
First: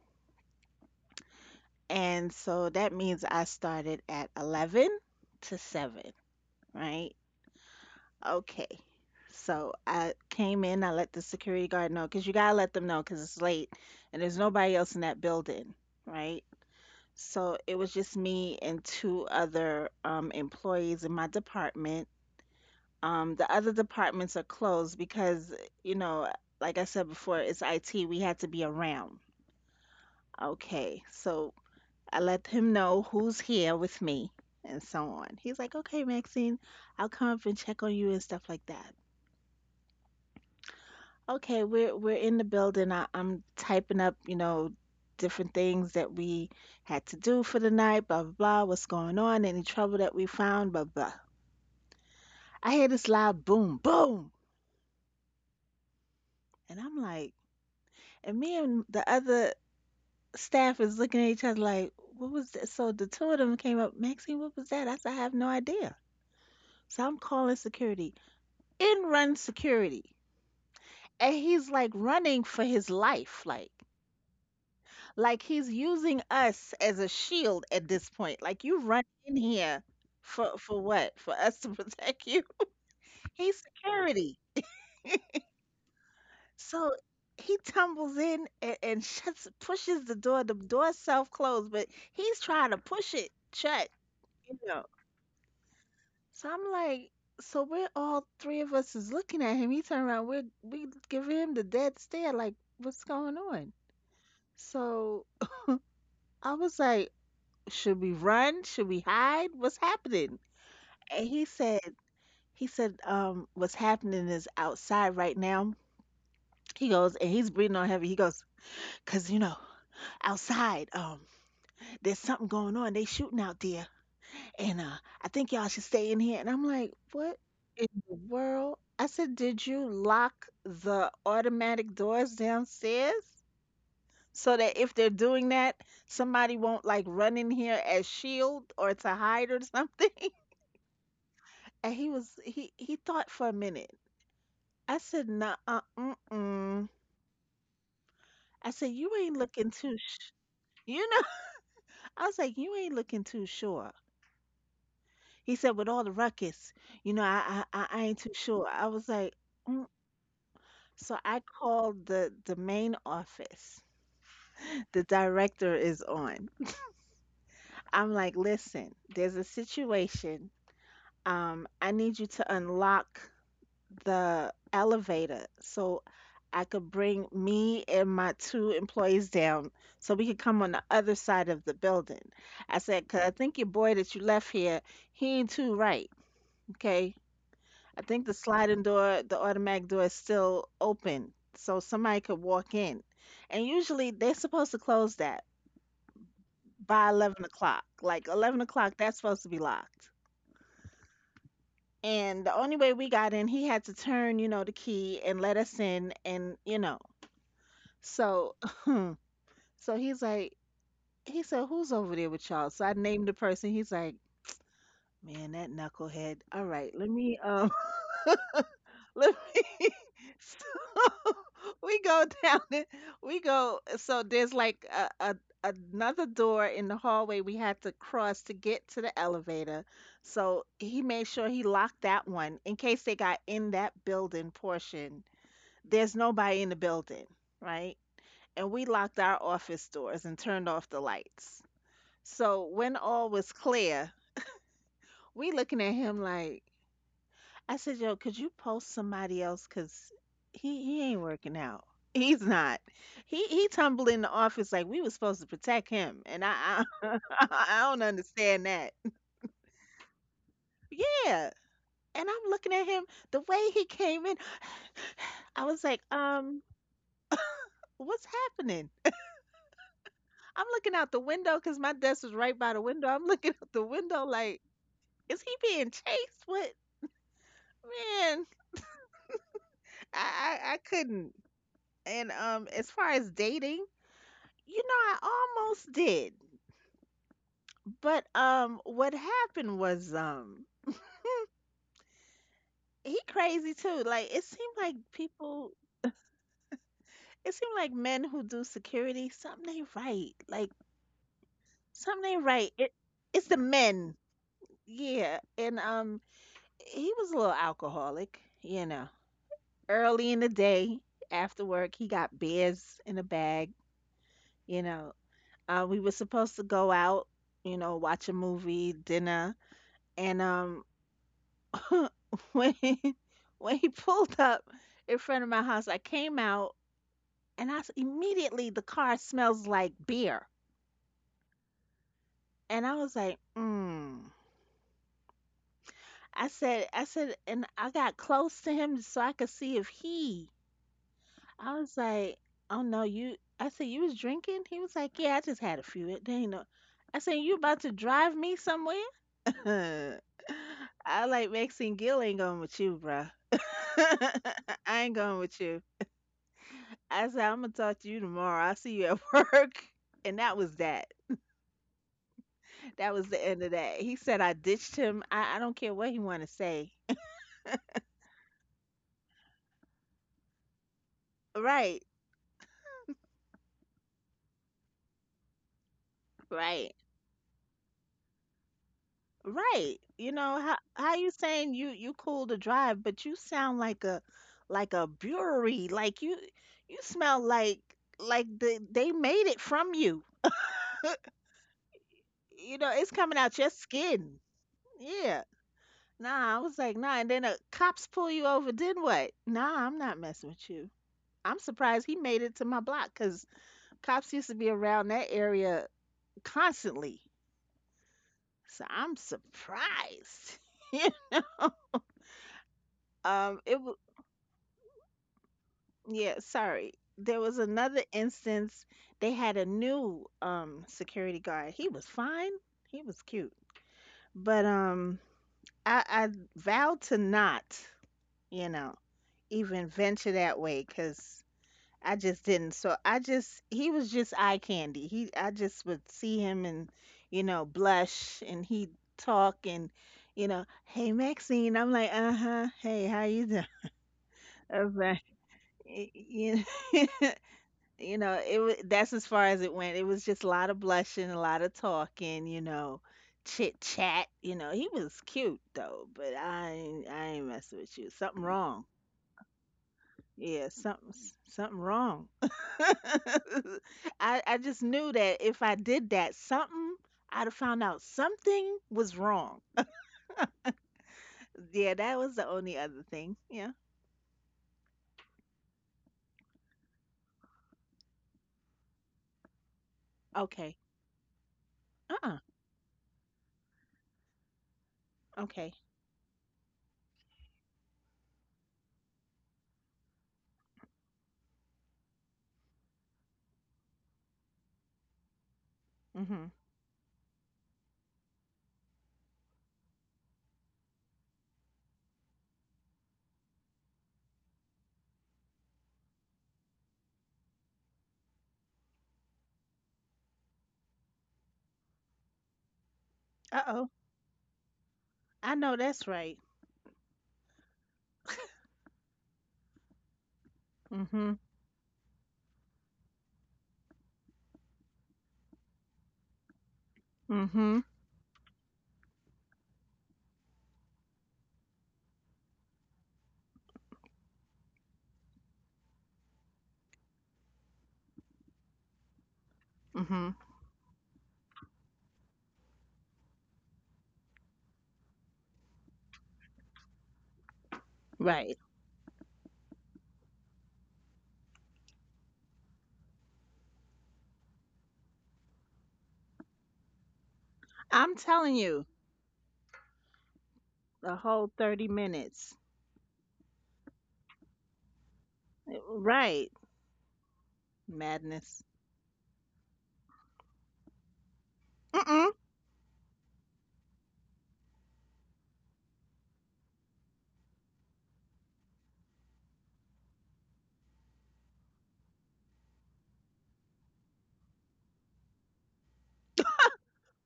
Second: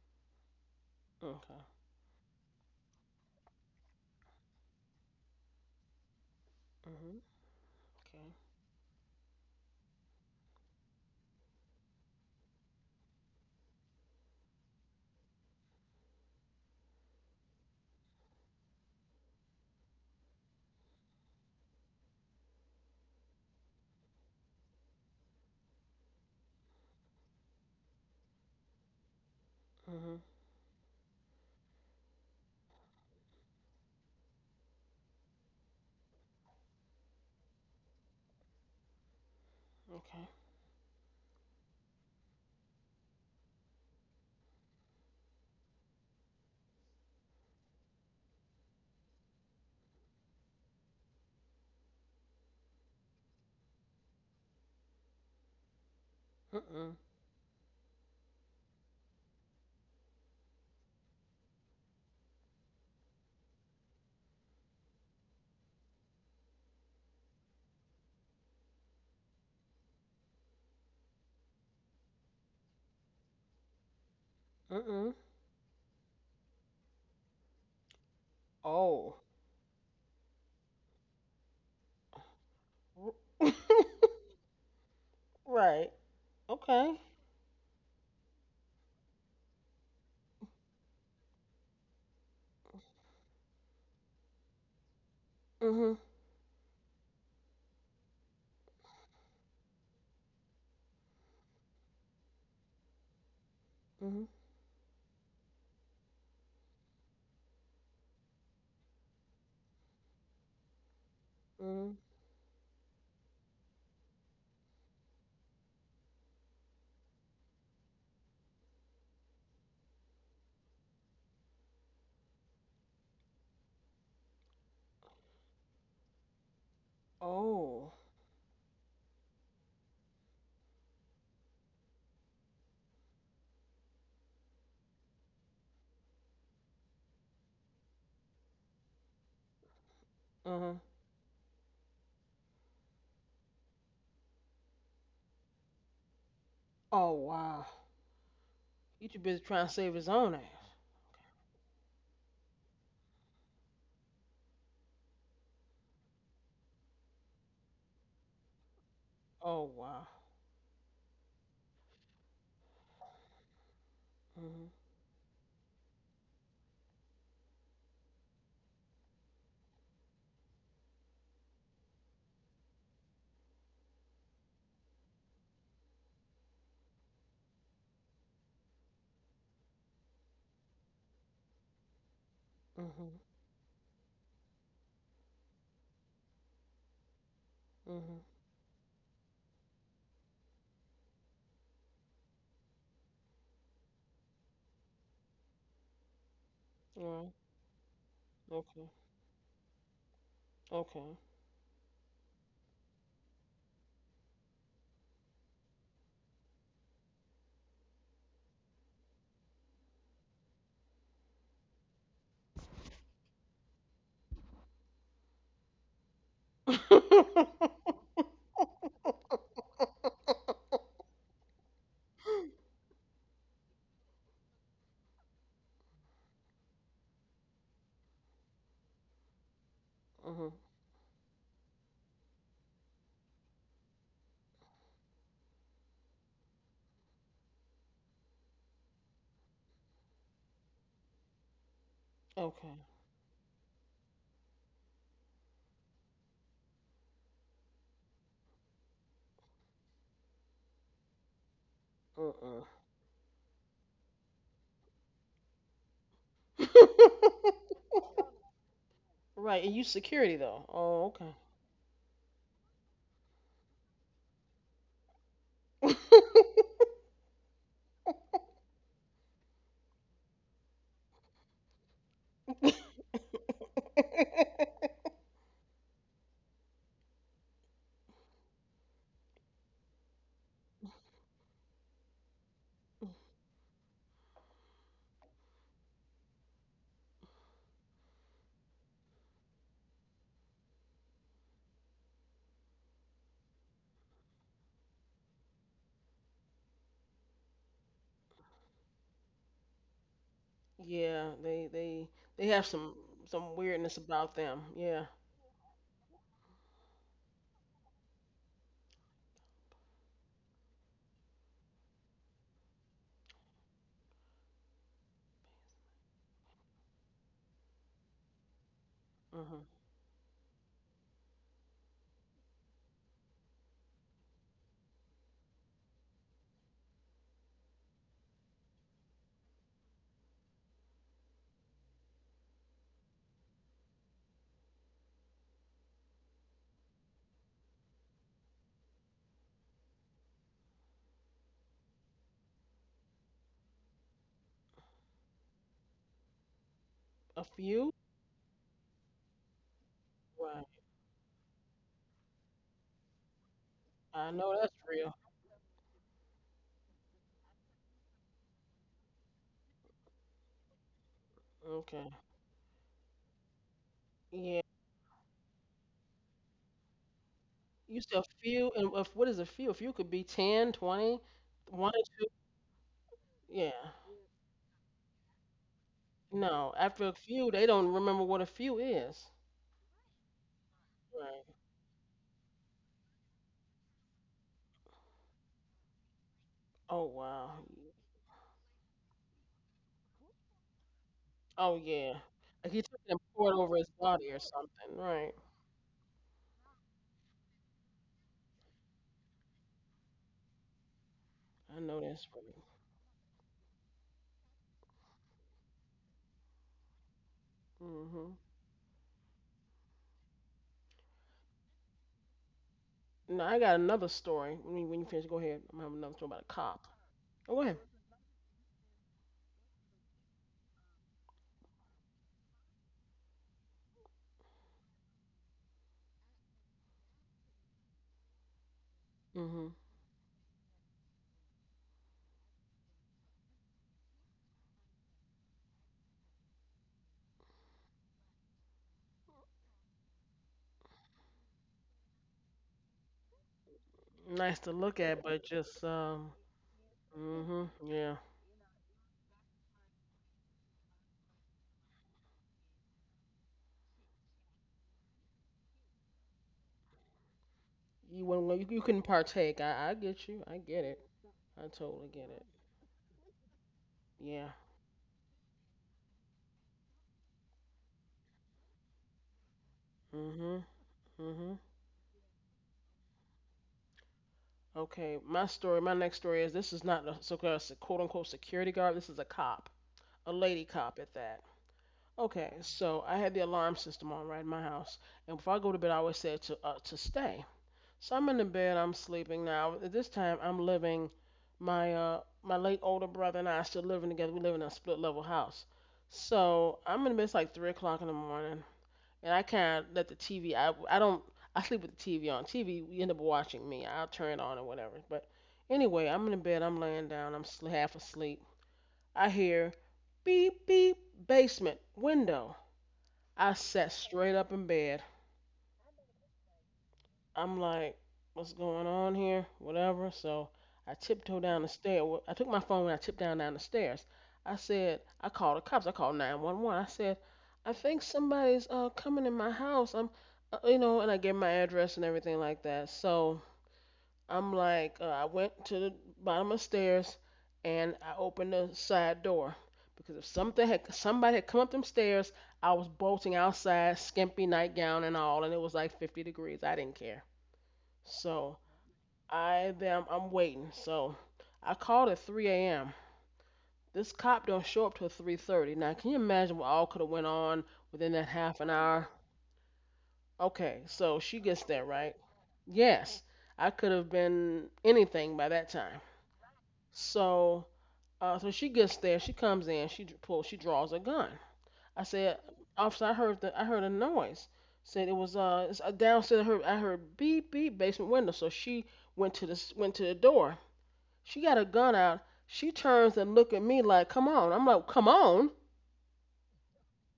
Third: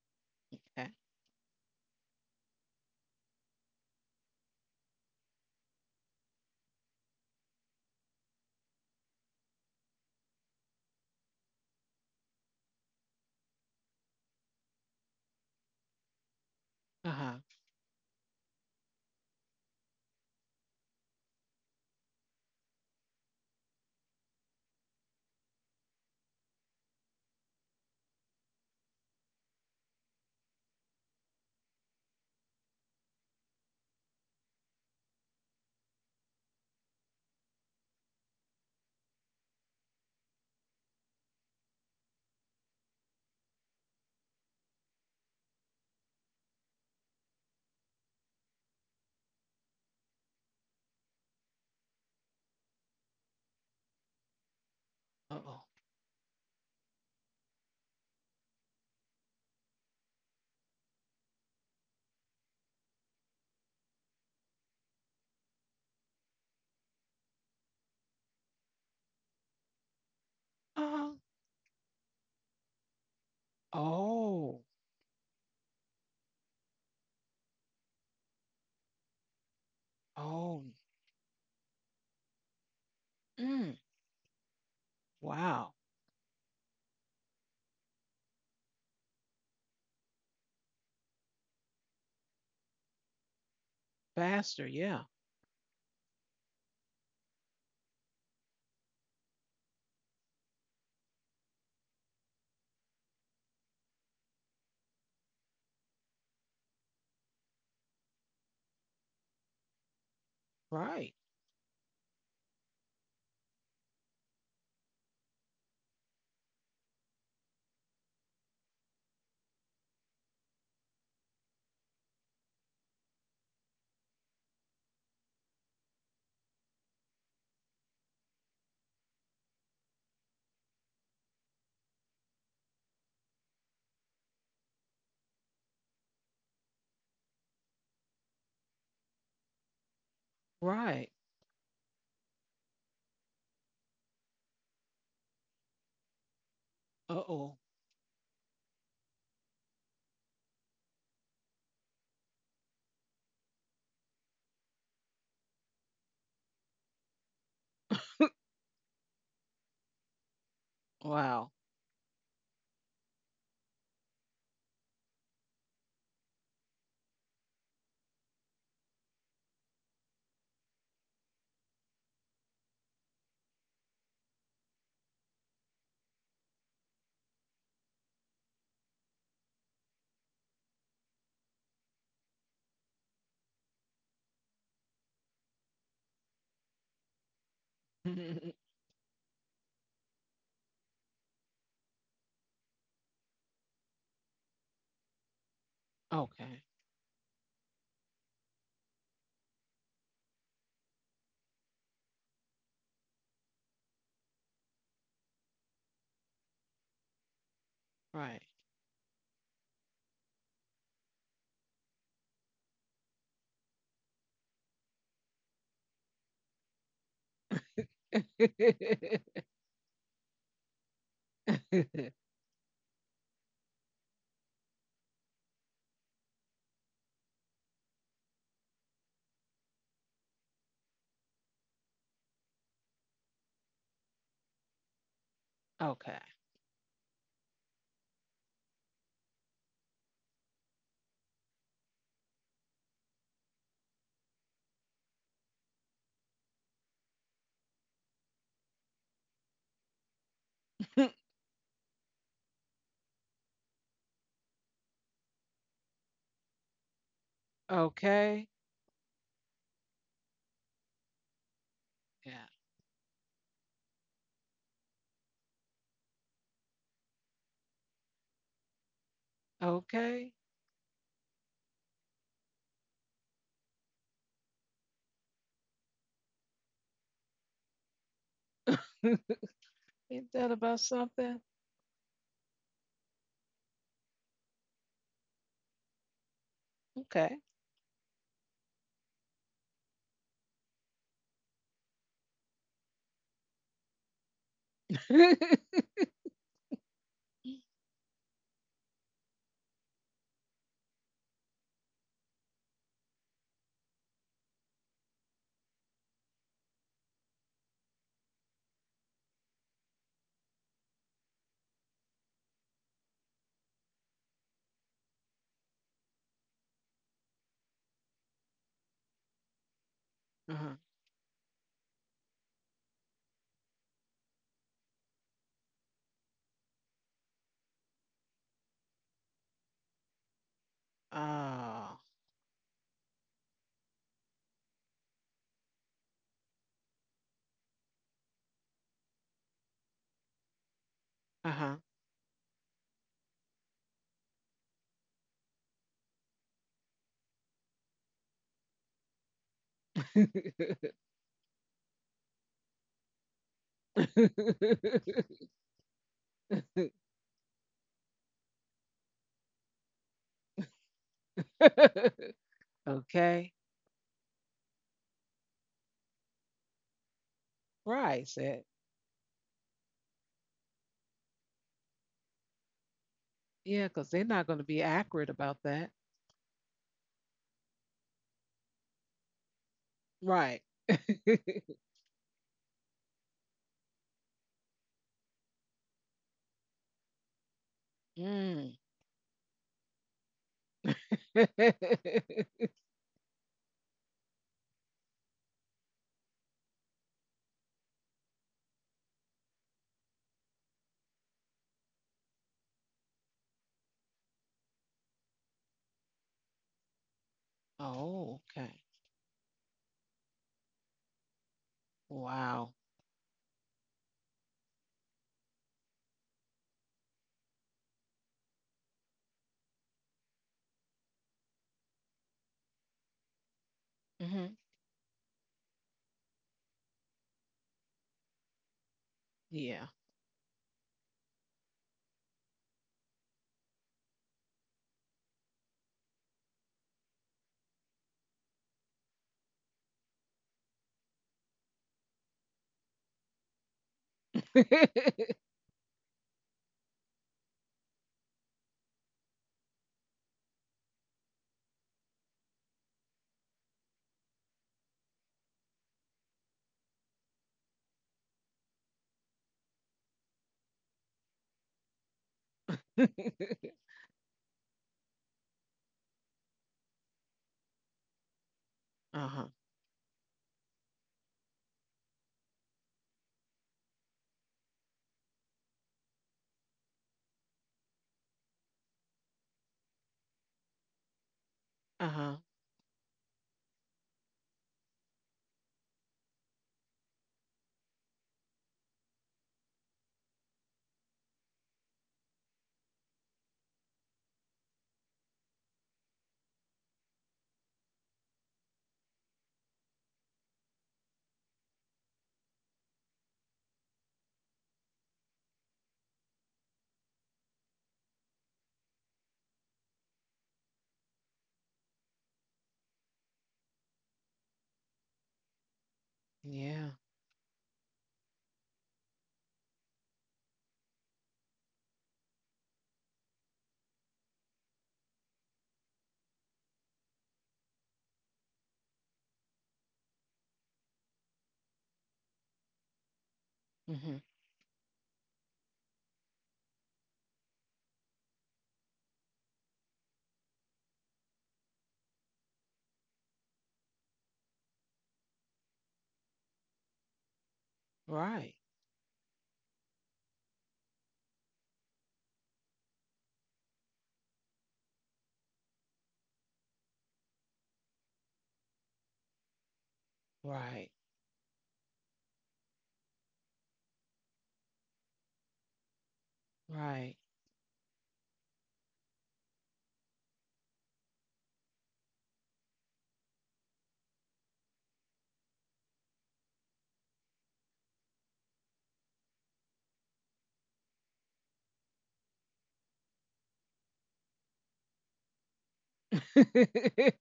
S1: Okay.
S3: Okay.
S2: And so that means I started at 11 to 7, right?
S3: Mhm. Okay.
S2: Okay. So I came in, I let the security guard know because you gotta let them know because it's late and there's nobody else in that building, right?
S1: Uh-huh.
S2: So it was just me and two other employees in my department. The other departments are closed because, you know, like I said before, it's IT. We had to be around.
S3: Mhm.
S2: Okay. So I let him know who's here with me and so on. He's like, okay, Maxine, I'll come up and check on you and stuff like that.
S3: Okay.
S2: Okay, we're in the building. I'm typing up, you know, different things that we had to do for the night, blah blah blah, what's going on, any trouble that we found, blah blah. I hear this loud boom, boom,
S1: Uh-oh.
S3: Mm
S2: and
S3: mm.
S2: I'm like, and me and the other staff is looking at each other like, what was that? So the two of them came up, Maxine, what was that? I said, I have no idea. So I'm calling security. In runs security.
S1: Uh-huh.
S2: And he's like running for his life, like
S1: Oh.
S3: Mm mm.
S2: Like he's using us as a shield at this point. Like you run
S3: Oh.
S2: in here for
S1: Oh.
S2: for what? For us to protect you? He's
S1: Mm.
S2: security.
S1: Wow.
S3: right.
S2: So
S3: Okay.
S2: he tumbles in and shuts pushes the door. The door self closed, but he's trying to push it shut, you
S1: Faster.
S2: know.
S1: Yeah.
S3: Mhm.
S2: So I'm like, so we're all three of us is looking at him. He turned around, we giving him the dead stare, like, what's going on?
S3: Mhm.
S2: So I was like, should we run? Should we hide? What's happening?
S1: Right.
S2: And he said,
S3: Mhm.
S2: what's happening is outside right now. He goes, and he's breathing on heavy. He goes, cause you know, outside, there's something going on. They shooting out there, and I think y'all should stay in here. And I'm like, what in
S3: Oh.
S2: the world? I said, did you lock the automatic doors downstairs so that if they're doing that, somebody won't like run in here as shield or to hide or something?
S3: Mhm.
S1: Right.
S2: And he was he thought for a minute. I said, "Nah, mm-mm."
S3: Oh
S1: Uh-oh.
S3: wow.
S2: I said,
S3: You
S2: "You
S3: too
S2: ain't
S3: busy
S2: looking
S3: trying to
S2: too,
S3: save his
S2: sh-,
S3: own ass.
S2: you know." I was like, "You ain't looking too sure." He said, "With all the ruckus, you know, I ain't too sure." I was like,
S3: Oh
S2: mm.
S3: wow.
S2: "So I
S1: Wow.
S2: called the main office.
S3: Mhm.
S2: The director is on. I'm like, listen, there's a situation. I need you to unlock" the elevator so I could bring me and my two employees down so we could come on the other side of the building. I said,
S3: Mhm.
S2: because I think your boy that you left here, he ain't too right. Okay. I
S3: Mhm.
S2: think the sliding door, the automatic door is still open so somebody could walk in. And usually they're supposed to close that
S1: Okay.
S2: by
S3: Well.
S2: 11 o'clock. Like 11 o'clock,
S3: Okay.
S2: that's supposed to be locked. And the only way we got in, he had to turn, you know, the key and let us in. And, you know,
S1: Right.
S2: so, so he's like, he said, who's over there with y'all? So I named the person. He's like, man, that knucklehead. All right, let me,
S3: Okay.
S2: let me. So we go down it. We go. So there's like a another door in the hallway we had to cross to get to the elevator.
S3: Mhm.
S2: So he made sure he locked that one in case they got in that building portion. There's
S1: Okay.
S2: nobody in the building, right? And we locked our office doors and turned off the lights. So
S3: Okay.
S2: when all was clear, we looking at him like, I said, yo, could you post somebody else? Cause he ain't working out.
S3: Uh
S2: He's
S3: uh.
S2: not. He tumbled in the office like we were supposed to protect him, and I don't
S1: Okay.
S2: understand that.
S3: Right, and you security though. Oh,
S2: Yeah, and
S1: Yeah.
S2: I'm looking at him the way he came in. I was like,
S3: okay.
S2: what's happening?
S1: Okay.
S2: I'm looking out the window because my desk was right by the window. I'm looking out the window like is he being chased? What man? I,
S1: Ain't that
S2: I I
S1: about
S2: couldn't.
S1: something?
S2: And as far as dating, you know, I almost did,
S1: Okay.
S2: but what happened was he crazy too. Like it seemed like people, it seemed like men who do security, something ain't right. Like
S3: Yeah, they they
S2: something ain't
S3: they have
S2: right. It it's
S3: some
S2: the
S3: weirdness
S2: men,
S3: about them. Yeah.
S2: yeah. And he was a little alcoholic, you know. Early in the day, after work, he got beers in a bag you know. We were supposed to go out, you know, watch a movie, dinner,
S3: Mhm.
S2: and
S1: Uh-huh.
S2: when he, when he pulled up in front of my house, I came out and immediately the car smells like beer,
S1: Oh.
S2: and I was like, mm. And I got close to him so I could see if he.
S1: Uh-huh.
S2: I was like, oh no, you. I said, you was drinking. He was like, yeah, I just had a few. It ain't no. I said,
S3: A
S2: you about to
S3: few?
S2: drive me somewhere? Huh.
S3: Right.
S2: I like Maxine Gill ain't going with you, bruh.
S3: I know that's
S2: I ain't
S3: real.
S2: going with you. I said I'm gonna talk to you tomorrow. I'll see you at work. And that was that.
S3: Okay.
S2: That was the
S1: Okay.
S2: end of that. He said I
S3: Yeah.
S2: ditched him. I don't care what he wanna say.
S3: You said a
S1: Right, said.
S3: few, and if, what is a few? A few could be ten, 20, one
S2: Right,
S3: or two. Yeah.
S1: Yeah, because they're not going to be accurate about that.
S3: No,
S2: right,
S3: after a few, they don't remember what a few is.
S2: right. You know,
S1: Right.
S2: how you
S3: Right.
S2: saying you you cool to drive, but you sound like a brewery. Like you
S3: Oh,
S2: smell
S3: wow.
S2: like
S1: Mm.
S2: they made it from you.
S3: Oh yeah, like
S2: You
S3: he
S2: know,
S3: took
S2: it's
S3: it and
S2: coming
S3: poured
S2: out your
S3: over his body
S2: skin.
S3: or something, right?
S2: Yeah. Nah, I was like, nah. And then the cops pull you over. Then what? Nah, I'm not messing with you. I'm
S3: I know
S2: surprised he
S3: that's
S2: made
S3: right.
S2: it to my block because cops used to be around that area constantly.
S1: Oh,
S3: Mhm.
S1: okay.
S2: So I'm surprised. Yeah.
S1: Wow.
S3: Now
S2: um,
S3: I
S2: it
S3: got
S2: w-
S3: another story. When you finish, go ahead. I'm having another
S2: yeah.
S3: story about a
S2: Sorry.
S3: cop.
S2: There was
S3: Oh, go ahead.
S2: another instance. They had a new security guard. He was fine. He was cute.
S1: Hmm.
S2: But um, I vowed to not, you know,
S3: Mhm.
S2: even
S1: Yeah.
S2: venture that way because I just didn't. So I just he was just eye candy. He I just would see him and you know blush and he'd talk and you know hey Maxine I'm like uh huh hey how you doing.
S3: Nice to
S2: I was
S3: look
S2: like,
S3: at, but just.
S2: y- you know,
S3: Mhm.
S2: you
S3: Yeah.
S2: know that's as far as it went. It was just a lot of blushing, a lot of talking, you know chit chat. You know he was cute though, but I ain't messing with you.
S3: You
S2: Something
S3: wouldn't.
S2: wrong.
S3: You couldn't partake. I get you.
S2: Yeah,
S3: I get it. I
S2: something
S3: totally
S2: wrong.
S3: get it.
S2: I
S3: Yeah.
S2: just knew that if I did that, something I'd have found out something was
S1: Uh-huh.
S2: wrong.
S3: Mhm. Mhm.
S2: Yeah, that was the only other thing. Yeah.
S3: Okay. My story. My next story is this is not a so-called quote unquote security guard. This is a cop. A lady
S2: Okay.
S3: cop at that.
S2: Uh-uh.
S1: Uh-huh.
S3: Okay, so I had the alarm system on right in my house, and before I
S2: Okay.
S3: go to bed, I always say to stay. So I'm in the bed, I'm sleeping now. At this time, I'm living my late older brother and I are still living together. We live in a split level house.
S2: Mhm.
S3: So I'm in the bed. It's like 3 o'clock in the morning, and I kind of let the TV. I don't. I sleep with the TV on. TV, you end up watching me. I'll turn it on or whatever. But anyway, I'm in the bed. I'm laying down. I'm half asleep. I hear beep beep basement window. I
S2: Uh-oh.
S3: sat straight up in bed.
S2: I know that's right.
S1: Yeah.
S3: I'm like, what's going on here? Whatever. So I
S2: Mhm.
S3: tiptoed down the stairs. I took my phone and I tipped down the stairs. I said, I called the cops. I called 911. I said, I
S2: Mhm.
S3: think somebody's coming in my house. And I gave my address and everything like that. So
S1: Hmm.
S3: I'm like, I went to the bottom of the stairs and I opened the side door because if
S2: Mhm.
S3: something had somebody had come up them stairs, I was bolting outside, skimpy nightgown and all, and it was like 50 degrees. I didn't care.
S2: Right.
S1: Right.
S3: So I then I'm waiting. So I called at 3 a.m. This cop don't show up till 3:30. Now, can you imagine what all could have went on
S2: I'm
S3: within that
S2: telling
S3: half an
S2: you,
S3: hour? Okay,
S1: Right.
S2: the
S3: so she
S2: whole
S3: gets
S2: 30
S3: there, right?
S2: minutes.
S3: Yes, I could have been anything by that
S2: Eh,
S3: time.
S2: right.
S1: Right.
S3: So so
S2: Madness.
S3: she gets there. She comes in. She pulls. She draws a gun. I
S2: Mm-mm.
S3: said, officer, I heard a noise. Said it was it's downstairs. I heard beep beep basement window. So she went to the door. She got a gun out. She turns and look at me like, come on. I'm like, come on,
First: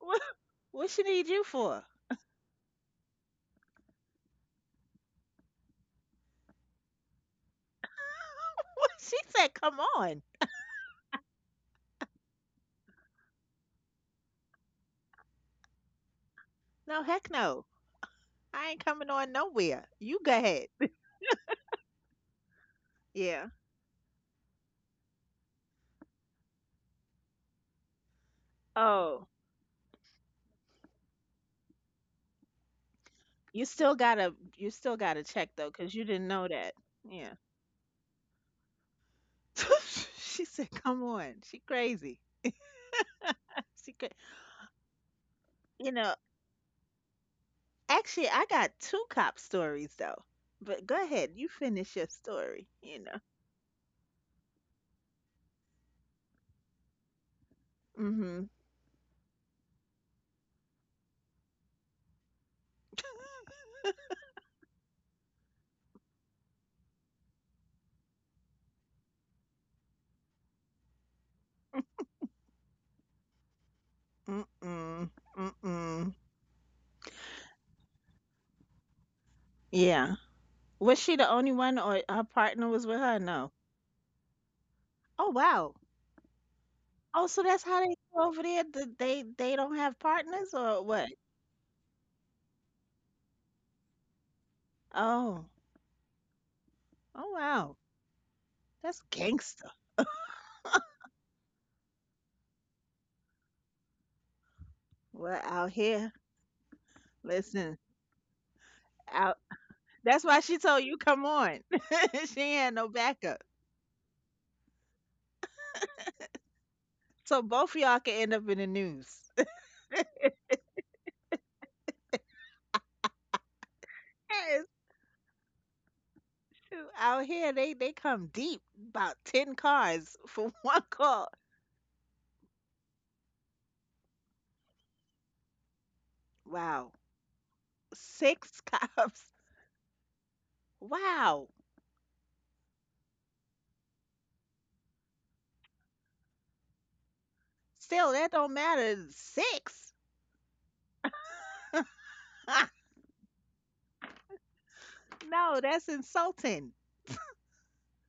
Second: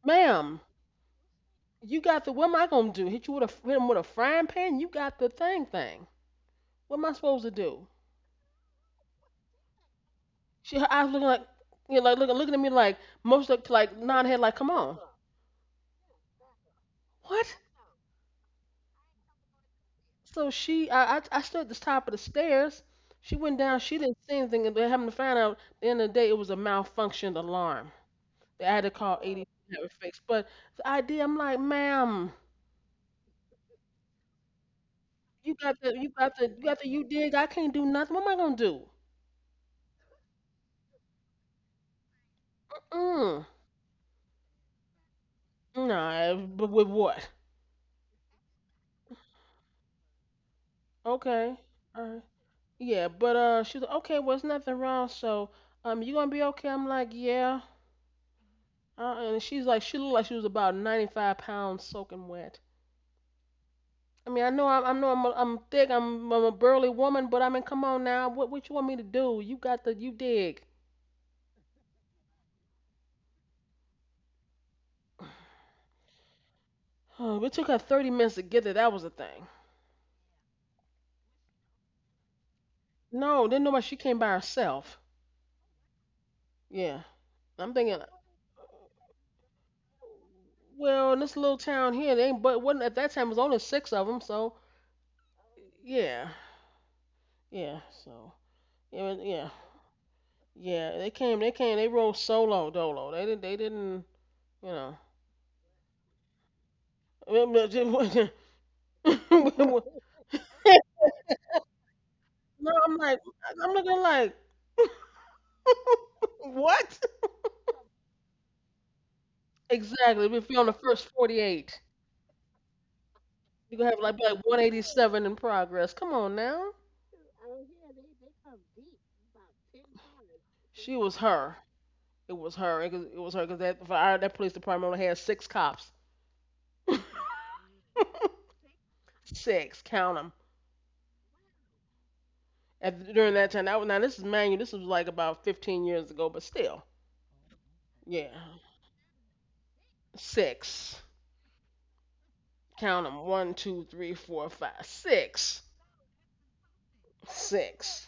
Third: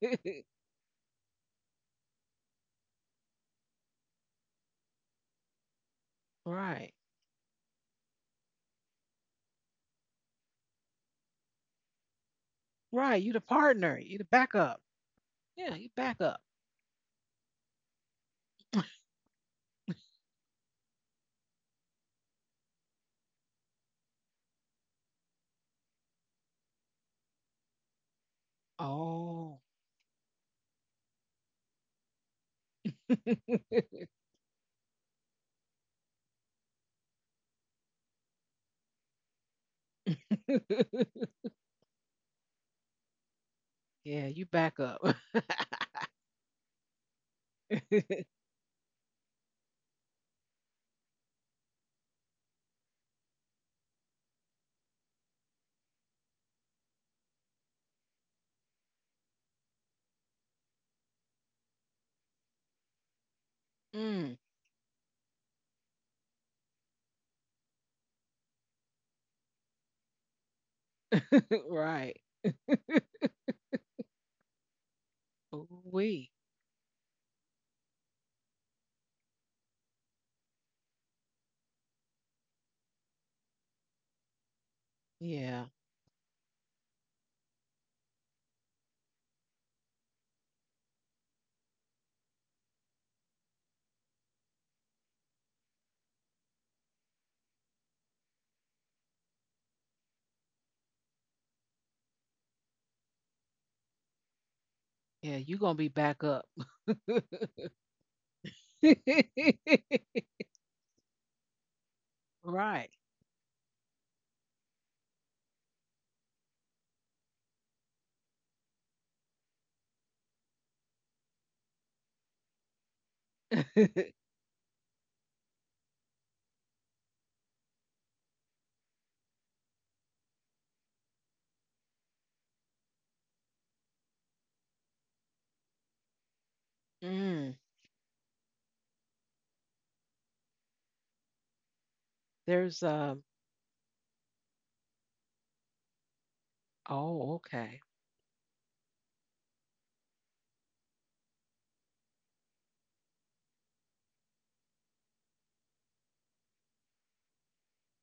S2: What,
S3: ma'am.
S2: what she need you for?
S3: You got the what am I gonna do? Hit him with a frying pan? You got the thing.
S1: Right.
S3: What am I supposed to do?
S2: What she said, "Come on."
S3: She Her eyes looking like like looking at me like
S1: Right, you the
S3: most like
S1: partner, you
S3: nod
S1: the
S3: her head like come
S1: backup.
S3: on.
S1: Yeah, you backup.
S2: No, heck
S3: What?
S2: no. I ain't coming on nowhere. You go
S3: So
S2: ahead.
S3: she, I, I, I stood at the top of the stairs. She
S2: Yeah.
S3: went down. She didn't see anything, and they happened to find out at the end of the day it was a malfunctioned alarm. They had to call
S2: Oh,
S3: 80
S1: Oh.
S3: to have it fixed. But the idea, I'm like, ma'am,
S2: you still gotta check though, cause you didn't know
S3: you
S2: that.
S3: got the, you dig.
S2: Yeah.
S3: I can't do nothing. What am I gonna do?
S2: She said, "Come on, she crazy."
S3: Mm.
S2: She cra
S1: Yeah, you backup.
S2: You know,
S3: Nah, but with what?
S2: actually, I got two cop stories though. But go ahead, you
S3: Okay.
S2: finish your
S3: Alright.
S2: story.
S3: Yeah, but she was like, okay, well, it's nothing wrong. So, you gonna be okay? I'm like, yeah.
S2: Mhm.
S3: And she looked like she was about 95 pounds soaking wet. I
S1: Mm,
S3: mean, I'm thick. I'm a burly woman, but I mean, come on now. What you want me to do? You got you dig.
S1: right.
S2: Mm-mm. Mm-mm.
S1: We.
S3: Oh, it took her 30 minutes to get there. That was the thing.
S2: Yeah. Was she the only one, or her partner was with her?
S3: No,
S2: No.
S3: didn't nobody. She came by herself.
S2: Oh
S1: Yeah.
S2: wow.
S3: Yeah,
S2: Oh, so that's
S3: I'm
S2: how they
S3: thinking.
S2: go over there. They don't have partners or what?
S3: Well, in this little town here, they ain't. But wasn't at that time, it was only six of them. So,
S2: Oh.
S3: yeah,
S2: Oh wow.
S3: yeah. So,
S2: That's
S3: yeah, but yeah,
S2: gangster.
S3: yeah. They came. They rode solo dolo. They didn't. You know.
S1: Yeah,
S2: Well,
S1: you
S2: out
S1: gonna be
S2: here,
S1: backup.
S2: listen, out. That's why she told you come on. She ain't
S3: No,
S2: had no
S1: right.
S3: I'm like,
S2: backup,
S3: I'm looking like, what?
S2: so both of y'all can end up in the news.
S3: Exactly. If you're on the First 48, you gonna have like be like
S2: That is
S3: 187 in progress. Come on now.
S2: true. Out here, they come deep. About ten cars for one
S3: She was
S2: call.
S3: her. It was her. It was her because that police department only had six cops.
S2: Wow,
S1: Mm,
S2: six cops.
S3: Six. Count them.
S2: Wow.
S1: there's
S3: At,
S1: um
S3: during that time, now this is manual. This was like about 15 years ago, but still,
S1: oh, okay.
S2: Still,
S3: yeah,
S2: that don't matter. Six.
S3: six. Count them. One, two, three, four, five,
S2: No,
S3: six,
S2: that's insulting.
S3: six.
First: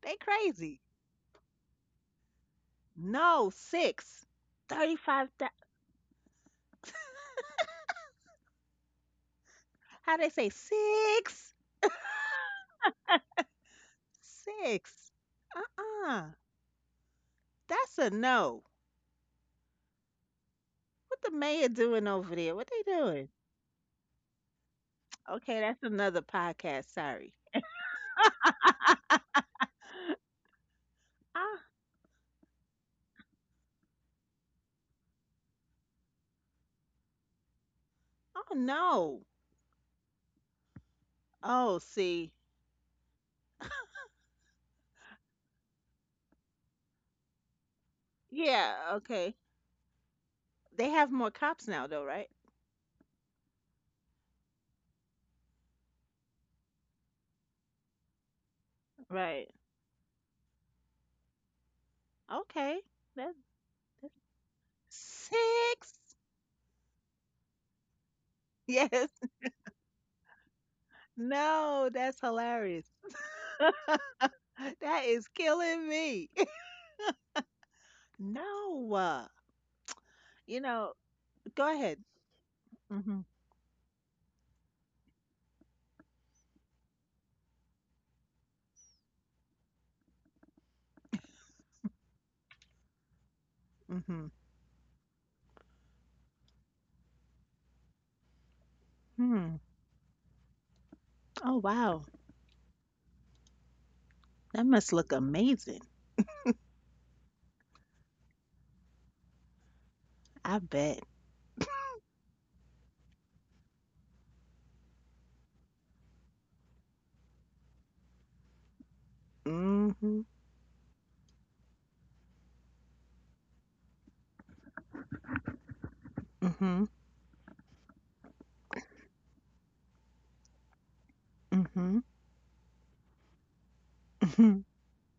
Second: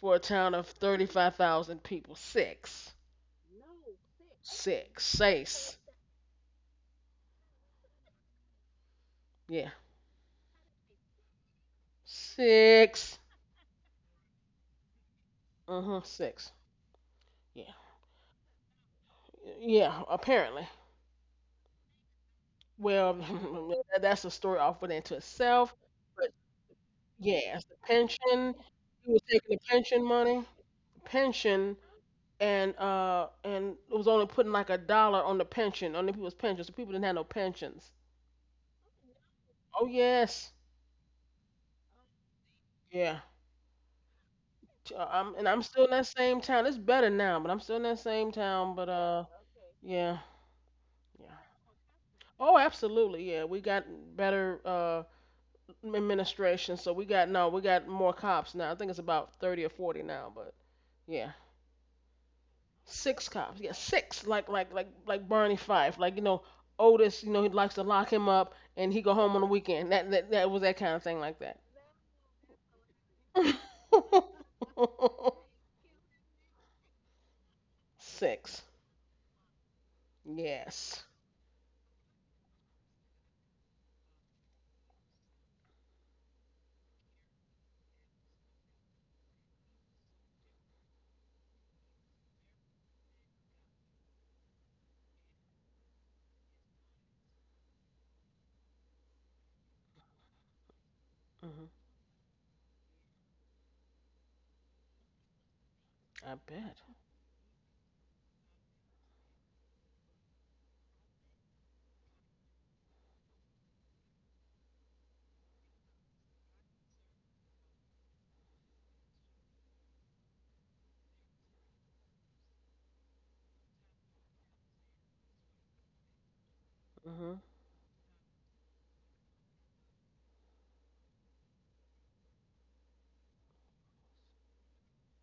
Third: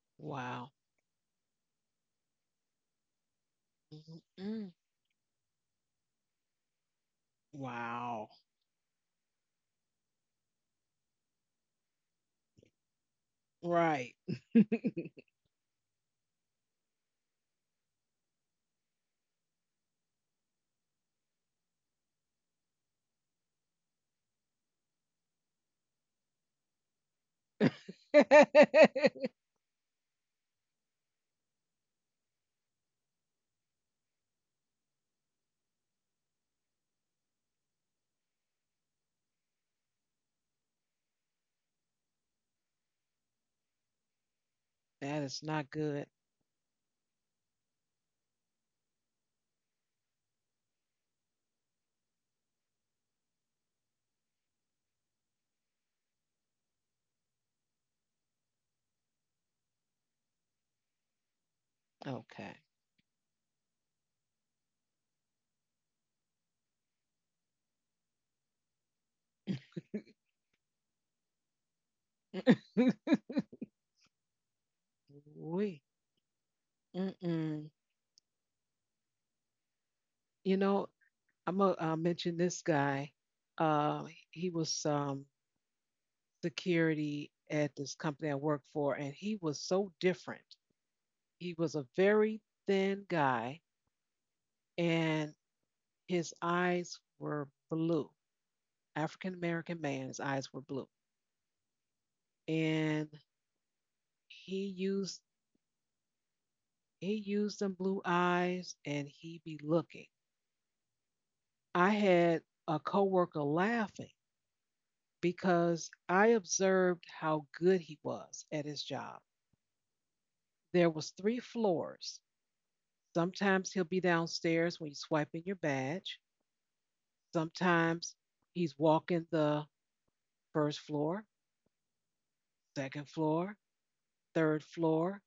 S2: They
S3: For a town of
S1: Wow.
S2: crazy.
S3: 35,000 people. Six.
S2: No,
S1: Mhm,
S2: six.
S1: mm,
S3: Six.
S2: 35.
S3: Sace.
S1: wow.
S3: Yeah.
S2: How they say six?
S3: Six.
S1: Right.
S2: Six.
S3: Uh-huh,
S2: Uh-uh.
S3: six. Yeah.
S2: That's a no.
S3: Yeah, apparently.
S2: What the mayor doing over there? What they
S3: Well,
S2: doing?
S3: that's a story off within to
S2: Okay,
S3: itself.
S2: that's another
S3: But
S2: podcast. Sorry.
S3: yes,
S1: That
S3: the pension, he was taking the pension money,
S2: Ah,
S3: pension, and it was only putting like a dollar on the pension, on the people's pensions. So people didn't have no pensions.
S2: oh no.
S3: Oh yes,
S2: Oh, see.
S3: yeah. T- uh, I'm,
S1: is
S3: and I'm
S1: not
S3: still in that
S1: good.
S3: same town. It's better now, but I'm still in that same town. But
S2: Yeah, okay.
S3: yeah,
S2: They have
S3: yeah.
S2: more cops now though, right?
S3: Oh, absolutely, yeah. We got better administration. So we got no, we got more cops now. I think it's about
S2: Right.
S3: 30 or 40 now, but yeah,
S1: Okay.
S2: Okay.
S3: six
S2: That's,
S3: cops. Yeah, six. Like Barney
S2: six.
S3: Fife. Like you know Otis. You know he likes to lock him up, and he
S2: Yes.
S3: go home on the weekend. That was that kind of thing like that.
S2: No, that's hilarious. That is
S1: We,
S2: killing me.
S1: mm-mm.
S3: Six.
S2: No.
S1: You
S2: You
S1: know,
S2: know,
S3: Yes.
S1: I'm gonna
S2: go ahead.
S1: mention this guy.
S2: Mm-hmm.
S1: Uh, he was security at this company I worked for, and he was so different. He was a very thin guy,
S2: Mm-hmm.
S1: and his eyes were blue. African
S2: Hmm.
S1: American man, his eyes were blue,
S2: Oh
S3: Mhm.
S2: wow.
S1: and he
S2: That must look
S1: used
S2: amazing.
S3: I bet.
S1: he used them blue eyes, and he be looking.
S2: I bet.
S1: I had a coworker laughing because I observed how good he was at his job.
S2: Hmm.
S1: There was three floors. Sometimes he'll be downstairs when you swipe in your badge.
S2: Mhm,
S3: Mhm.
S1: Sometimes he's walking the first floor,
S2: mhm,
S1: second floor, third
S2: mhm.
S1: floor,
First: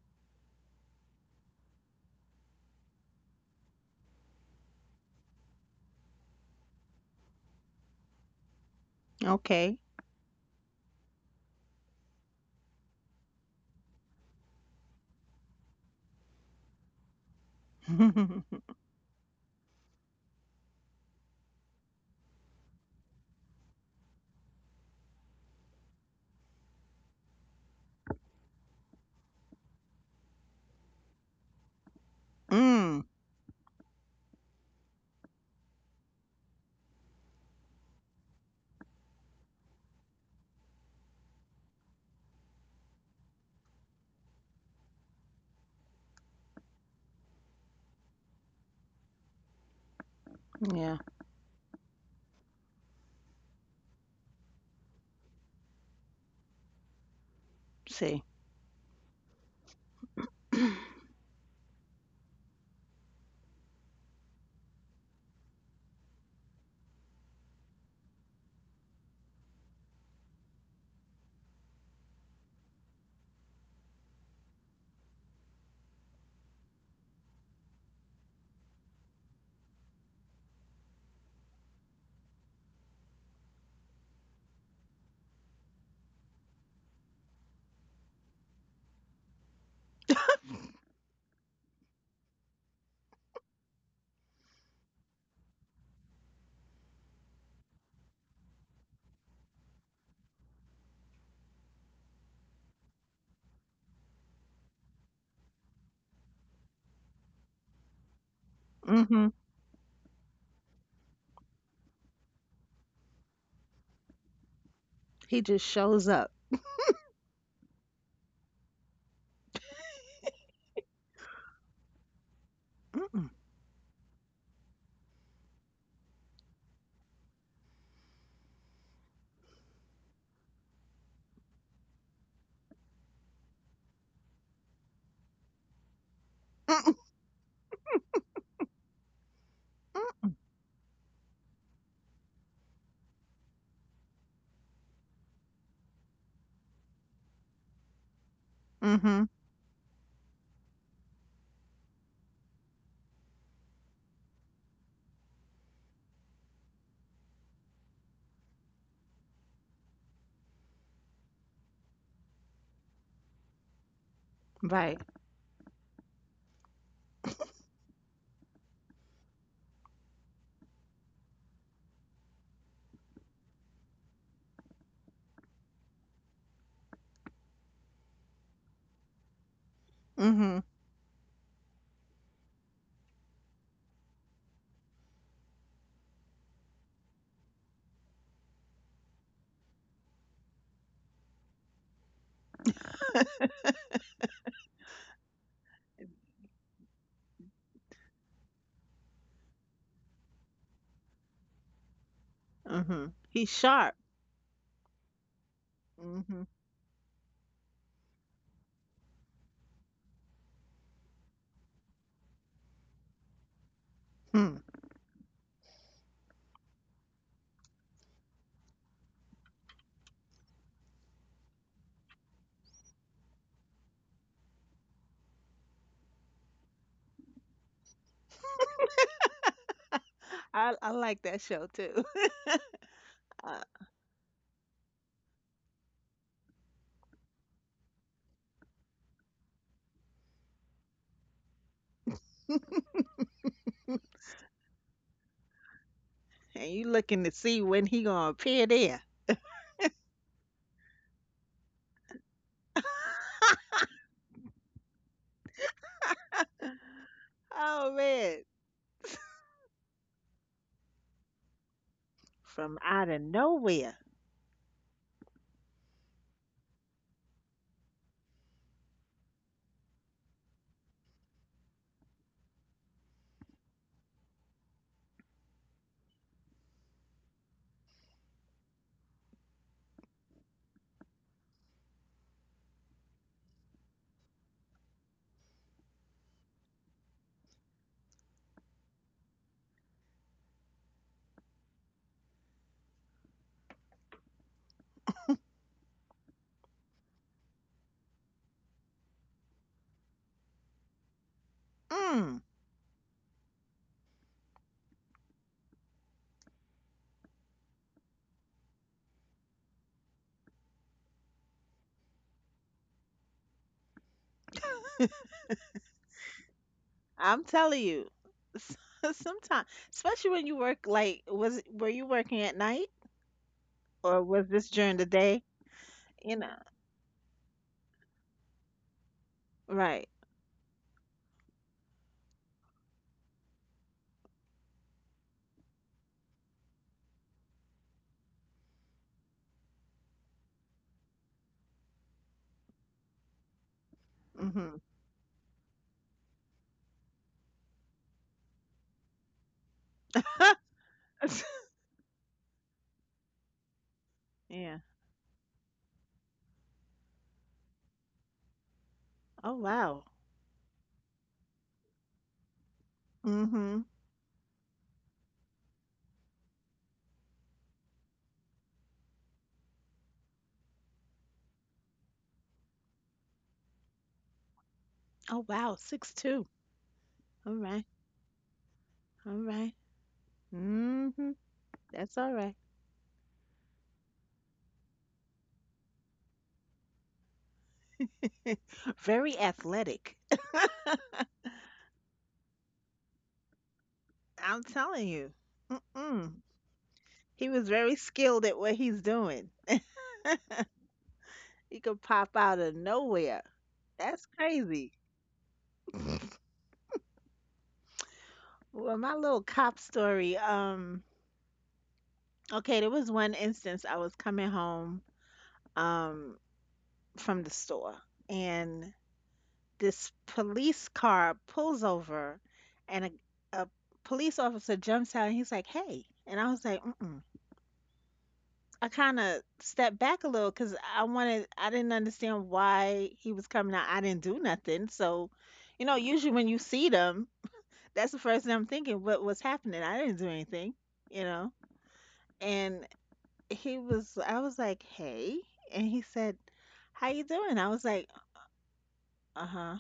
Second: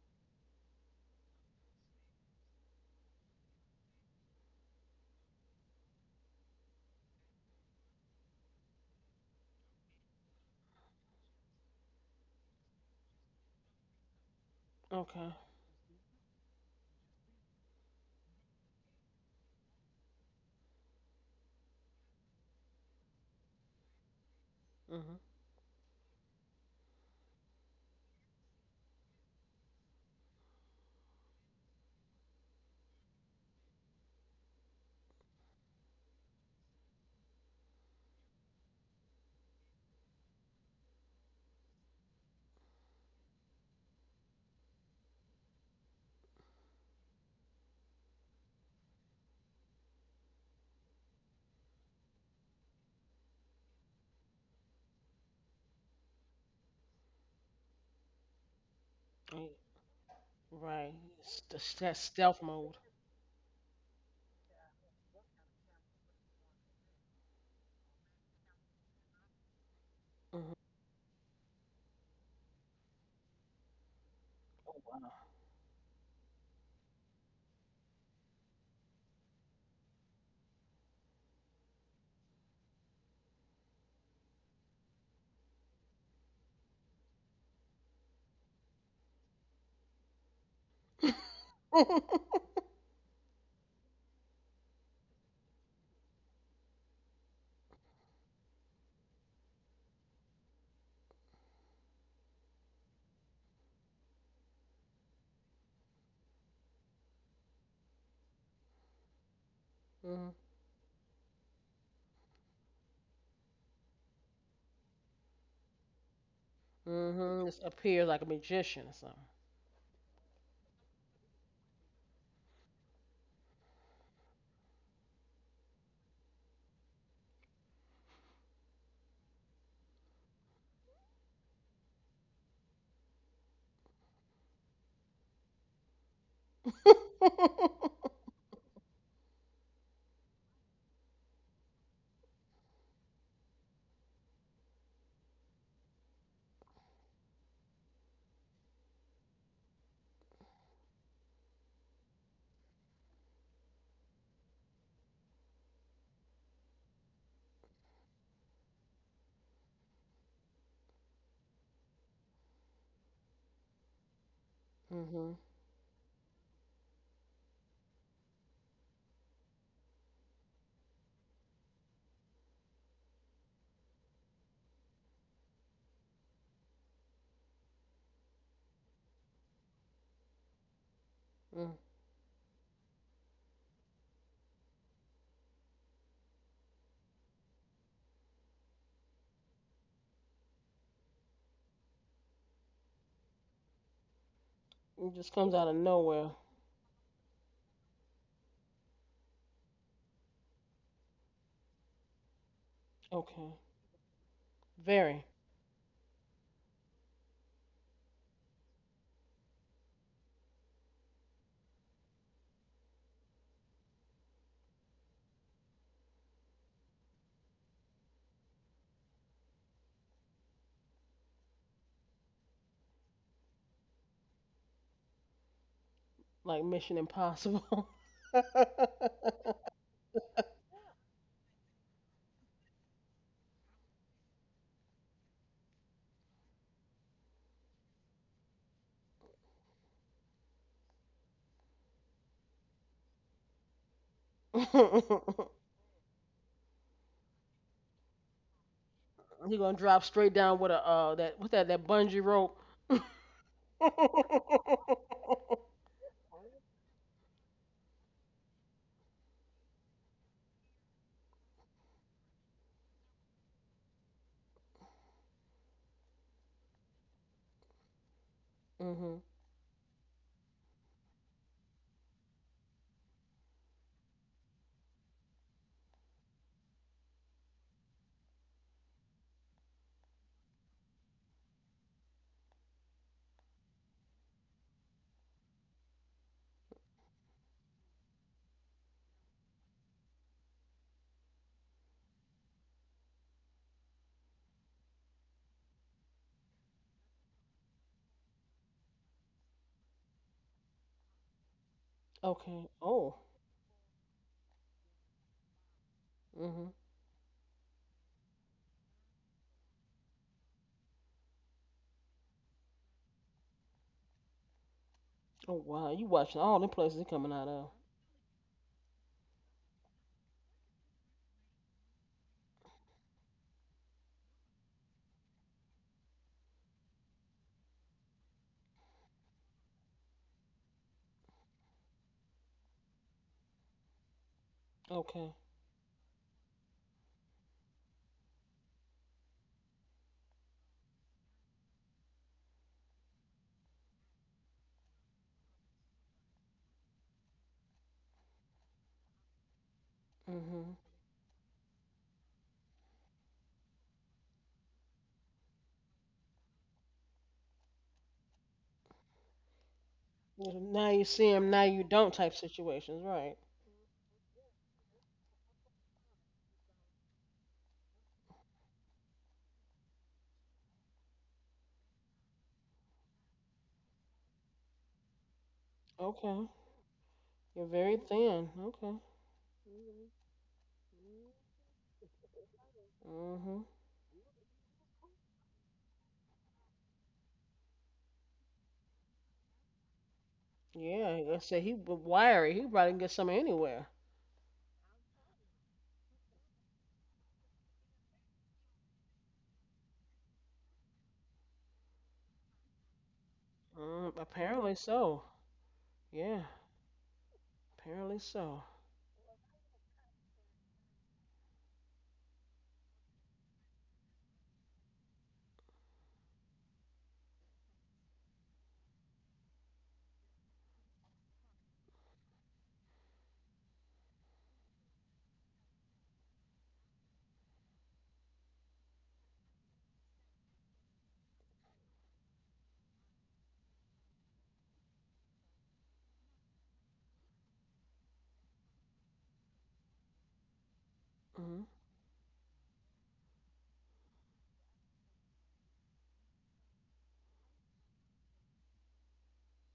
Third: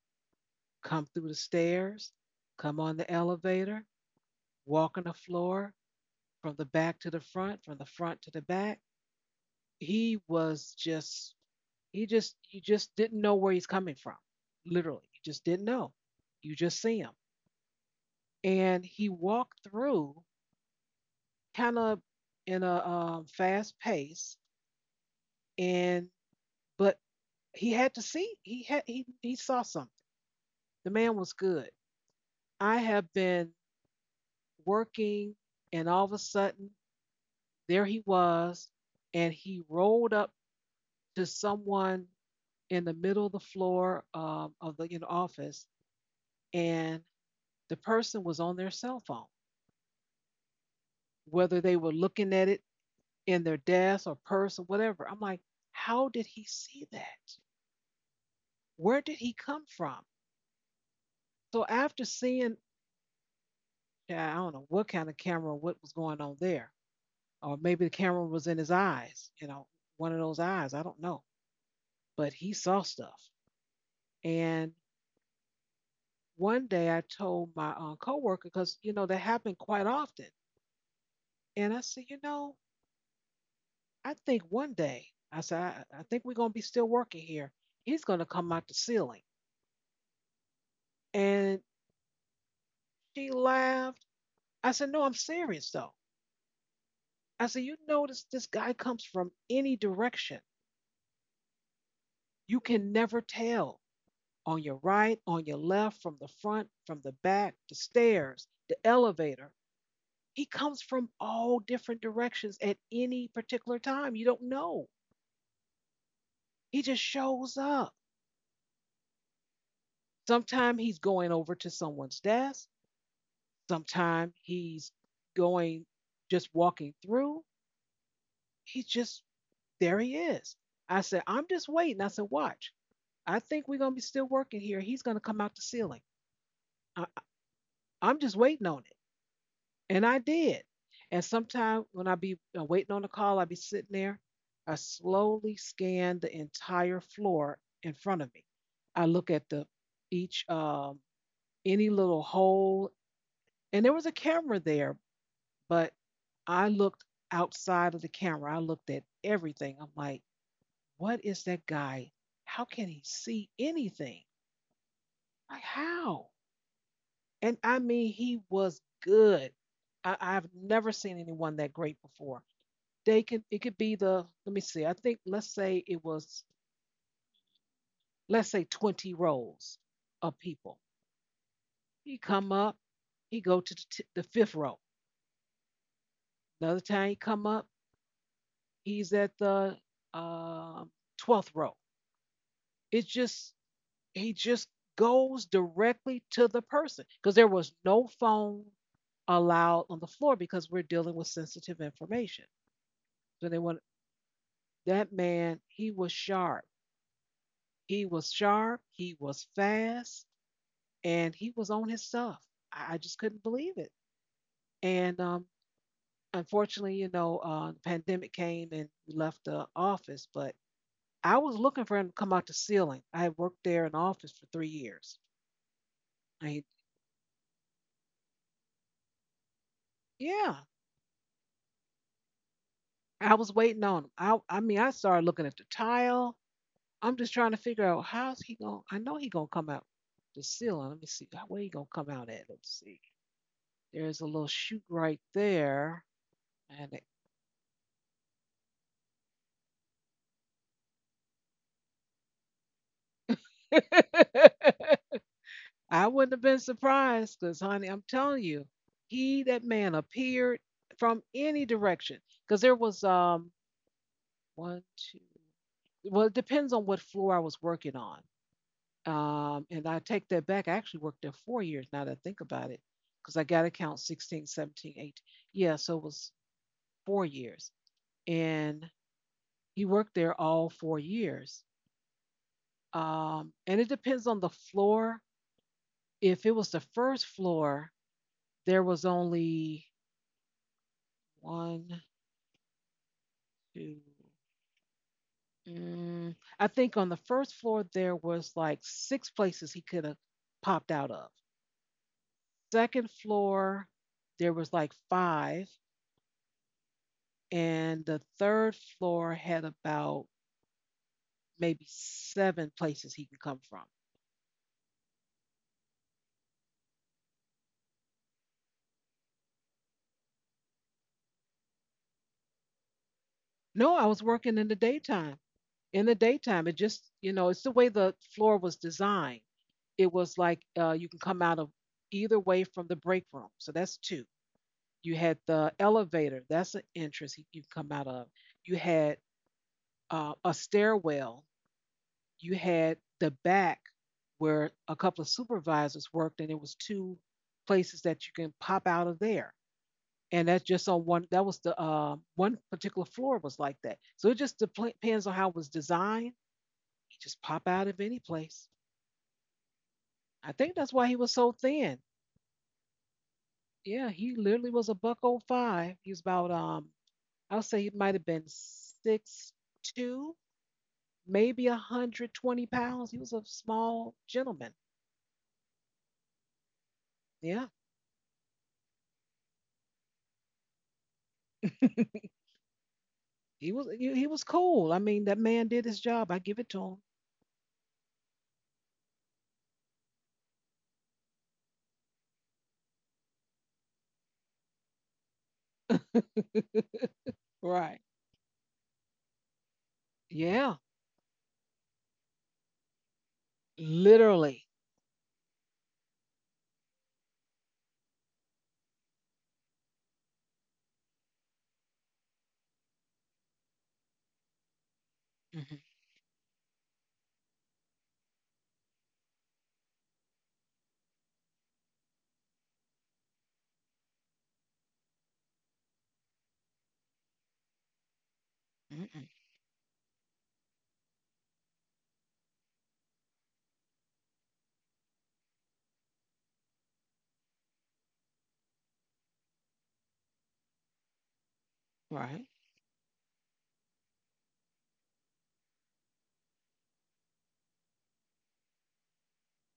S1: come through the stairs, come on the elevator, walk on the floor from the back to the front, from the front to the back.
S2: Okay.
S1: he was just he just you just didn't know where he's coming from, literally, you
S3: Okay.
S1: just didn't know, you just see him, and he walked through kind of in a fast pace,
S3: Mhm.
S1: and but he had to see he had he saw something. The man was good. I
S2: Mm,
S1: have been working, and all of a sudden there he was, and he rolled up to someone in the middle of the floor, of the, you know, office, and the person was on their cell phone,
S2: yeah,
S1: whether they were looking at it in their desk or purse or whatever. I'm like, how did he see that?
S2: see.
S1: Where did he
S3: Mm,
S1: come from?
S3: right.
S1: So
S3: It's the
S1: after
S3: stealth
S1: seeing,
S3: mode.
S1: I don't know what kind of camera, what was going on there, or maybe the camera was in his eyes, you know, one of those
S3: Mhm.
S1: eyes, I don't know, but he saw stuff. And one day I told my coworker because you know that happened quite often, and I said, you know, I think one day, I said, I think we're going to be still working here. He's going to come out the ceiling. And she laughed. I said, no, I'm serious though. I said, you notice this guy comes from any direction. You can never tell, on your right, on your left, from the front, from the back, the stairs, the
S2: Mhm.
S1: elevator.
S3: Mhm.
S1: He comes from all different directions at any particular time. You don't know.
S2: He just shows up.
S1: He just
S3: Mm-hmm.
S1: shows
S3: Just
S1: up.
S3: appears like a magician or
S1: Sometimes he's going over to someone's desk.
S2: Mm-mm,
S1: Sometimes he's going, just walking through. He's just there. He is. I said, I'm just waiting. I said, watch. I think we're gonna be still working here. He's gonna come out the ceiling.
S2: mm-mm,
S3: something.
S1: I, I'm just waiting on it, and I
S2: mm,
S1: did. And sometimes when I be waiting on the call, I be sitting there. I slowly scan the entire floor in front of me. I
S2: Mhm.
S1: look at the each any little hole, and there was a camera there. But I looked outside of the camera. I looked at everything. I'm like, what is that guy? How can he see anything?
S2: Right.
S3: Mm-hmm.
S1: Like, how? And I mean, he was good. I've never seen anyone that great before. They can, it could be the, let me see, I think, let's say it was, let's say 20 rows of
S2: Mhm.
S1: people.
S3: Mm.
S1: He come up, he go to the fifth row. Another time he come up, he's at the um 12th row. It's just he just
S3: It just
S1: goes
S3: comes out of
S1: directly
S3: nowhere.
S1: to the person because there was no phone allowed on the floor because we're dealing with sensitive information.
S2: Mhm. He's
S1: So they
S3: Okay.
S1: want
S2: sharp.
S1: that
S3: Very
S1: man, he was
S2: Mhm.
S1: sharp. He was sharp, he was fast, and he was on his stuff. I just couldn't believe it.
S2: Hmm.
S1: And unfortunately, you know, the pandemic came and we left the office, but I was looking for him to come out the ceiling. I had worked there in the office for 3 years. I,
S3: Like Mission Impossible. He
S1: yeah,
S2: I like that show too.
S1: I
S2: Uh,
S1: was waiting on him. I mean, I started looking at the tile. I'm just trying to figure out how's he gonna. I know he gonna come out the ceiling. Let me see where he gonna come out at. Let's see. There's a little chute right there,
S2: and you
S1: and
S2: looking to see when he gonna appear there.
S3: gonna drop straight down with a, that, what's that bungee rope.
S1: it, I wouldn't have been surprised, cause honey,
S2: Oh
S1: I'm telling
S2: man.
S1: you, he that man appeared from any direction, cause there
S2: From
S1: was
S2: out of nowhere.
S1: one two. Well, it depends on what floor I was working on.
S3: Hmm.
S1: And I take that back. I actually worked there 4 years now that I think about it, because I got to count 16, 17, 18. Yeah, so it was 4 years. And he worked there all 4 years. And it depends on the floor. If it was the first floor, there was only one, two, mm, I think on the first floor, there was like six places he could have popped out of.
S2: Mm.
S3: Okay.
S1: Second
S3: Oh.
S1: floor, there was like five,
S3: Hmm.
S1: and the third floor had about maybe seven places he could come from.
S3: Oh wow. You watching all the places he coming
S2: I'm
S3: out of.
S2: telling you, sometimes, especially when you work, like, was were you working at night
S1: No, I was
S2: or was
S1: working in the
S2: this during the
S1: daytime.
S2: day?
S1: In the
S2: You know,
S1: daytime, it just, you know, it's the way the floor was designed.
S2: right?
S1: It was like you can come out of either way from the break room. So that's two. You
S3: Okay.
S1: had the elevator, that's an entrance you come out of. You had a stairwell. You had the back where
S2: Hmm.
S1: a couple of supervisors worked, and it was two places that you can pop out of there. And that's
S3: Hmm.
S1: just on one. That was the one particular floor was like that, so it just
S2: Yeah.
S1: depends on how it was designed. He just pop out of any place.
S2: Oh wow.
S1: I think
S3: Now
S1: that's
S3: you
S1: why he
S3: see
S1: was so
S3: him, now you
S1: thin.
S3: don't type situations, right?
S2: Hmm.
S1: Yeah, he literally was a buck oh five. He was about I would say he might have been 6'2", maybe 120 pounds. He was a small gentleman.
S2: Oh wow. 6'2".
S3: Okay.
S2: All
S1: Yeah.
S3: You're
S2: right.
S3: very thin. Okay.
S2: All right. Mm-hmm. That's all right.
S3: Mhm.
S1: He was cool. I mean, that man did his job. I give it to
S2: Very athletic.
S3: Yeah, like I said, he wiry. He probably can get some anywhere.
S2: I'm telling you.
S1: him.
S2: Mm-mm. He was very
S1: Right.
S2: skilled at what he's doing.
S1: Yeah,
S2: He could pop out of nowhere. That's
S3: Mm,
S1: literally.
S3: apparently
S2: crazy.
S3: so. Yeah, apparently so.
S2: Well, my little cop story. Okay, there was one instance I was coming home
S1: Mhm.
S2: um from the store and this police car pulls over and a police officer jumps out and he's like, "Hey." And I was like, "Mm-mm." I kind
S1: Mm-mm.
S2: of stepped back a little cuz I didn't understand why he was coming out. I didn't do nothing. So, you know, usually when you see them, that's the first thing I'm thinking, what was happening? I didn't do anything, you know.
S3: Mhm.
S1: Right.
S2: And he was I was like, "Hey." And he said, "How you doing?" I was like, "Uh-huh.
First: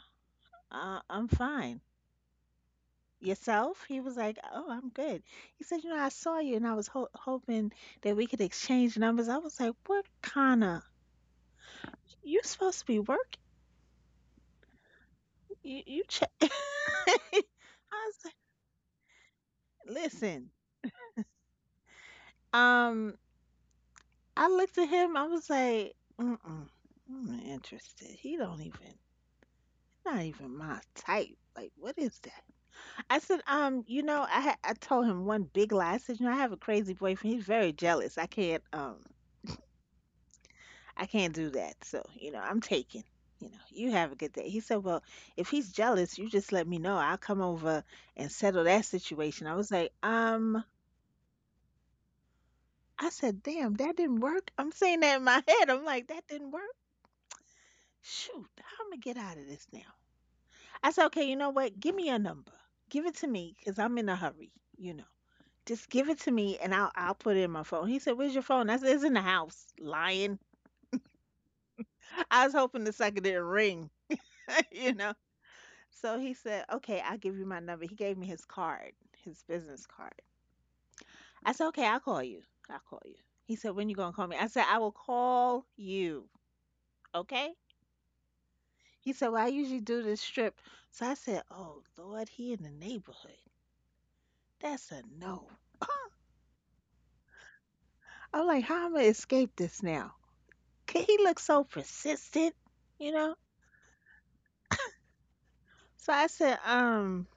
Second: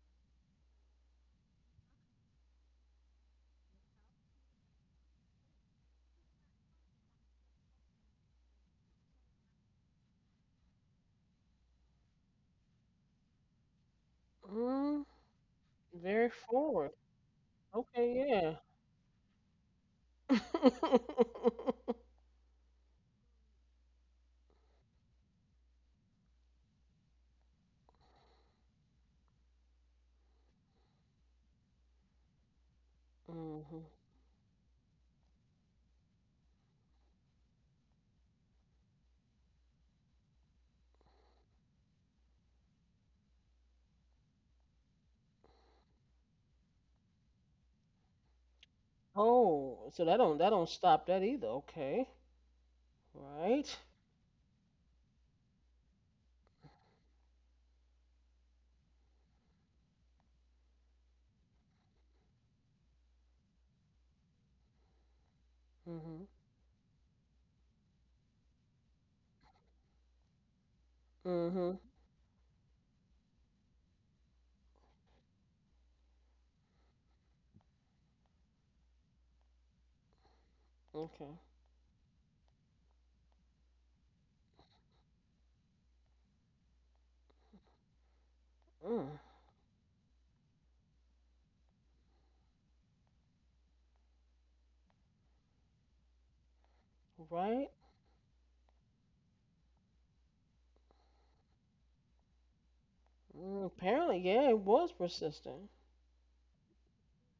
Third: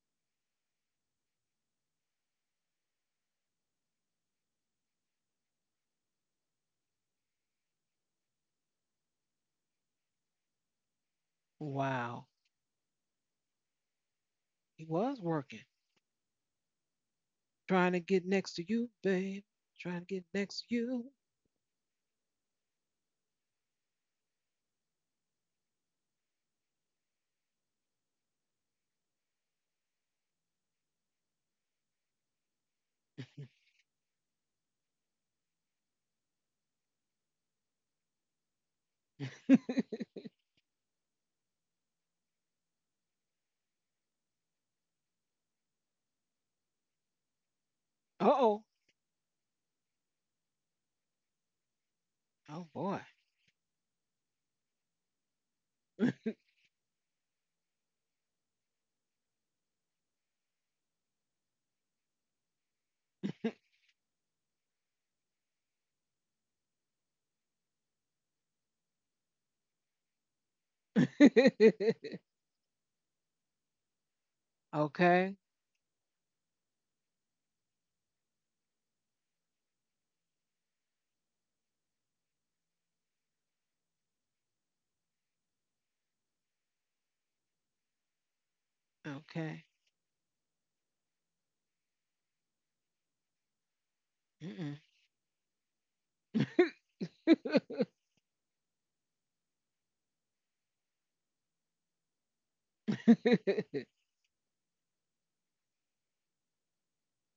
S2: I'm fine. Yourself?" He was like, "Oh, I'm good." He said, "You know, I saw you and I was ho hoping that we could exchange numbers." I was like, "What kind of
S1: Wow.
S2: you supposed to be working?
S1: He
S3: Mm,
S1: was working.
S2: You
S3: very
S2: check."
S3: forward.
S2: I
S1: Trying to
S3: Okay,
S1: get
S2: was
S3: yeah.
S1: next to you, babe.
S2: like,
S1: Trying to get
S2: "Listen."
S1: next to you.
S2: Um, I looked at him. I was like, "Mm-mm. I'm not interested. He don't even not even my type. Like, what is that?" I said,
S3: Mhm.
S2: you know, I told him one big lie. I said, you know, I have a crazy boyfriend. He's very jealous. I can't do that. So, you know, I'm taking. You know, you have a good day. He said, well, if he's jealous, you just let me know. I'll come over and
S1: Uh-oh.
S2: settle that situation. I was
S3: Oh,
S2: like,
S3: so that don't stop that either. Okay.
S1: Oh boy.
S2: I said, damn,
S3: Right.
S2: that didn't work. I'm saying that in my head. I'm like, that didn't work. Shoot, how am I get out of this now? I said, okay, you know what? Give me your number. Give it to me because I'm in a hurry. You know. "Just give it
S3: Mhm.
S2: to me and I'll put it in my phone." He said, "Where's your phone?" I said, "It's in the house." Lying.
S3: Mhm.
S2: I was hoping the sucker didn't ring, you know.
S1: Okay.
S2: So he said, "Okay, I'll give you my number." He gave me his card, his business card.
S3: Okay.
S2: I said, "Okay, I'll call you. I'll call you." He said, "When you gonna call me?" I said, "I will call you." Okay.
S3: Mm.
S2: He said, "Well, I
S1: Okay.
S2: usually do this trip." So I said, "Oh Lord, he in the neighborhood.
S1: Mm-mm.
S2: That's a no."
S3: Right.
S2: I'm like, "How am I gonna escape this now?" 'Cause he looks so persistent, you know.
S3: Mm, apparently, yeah, it was persistent.
S2: So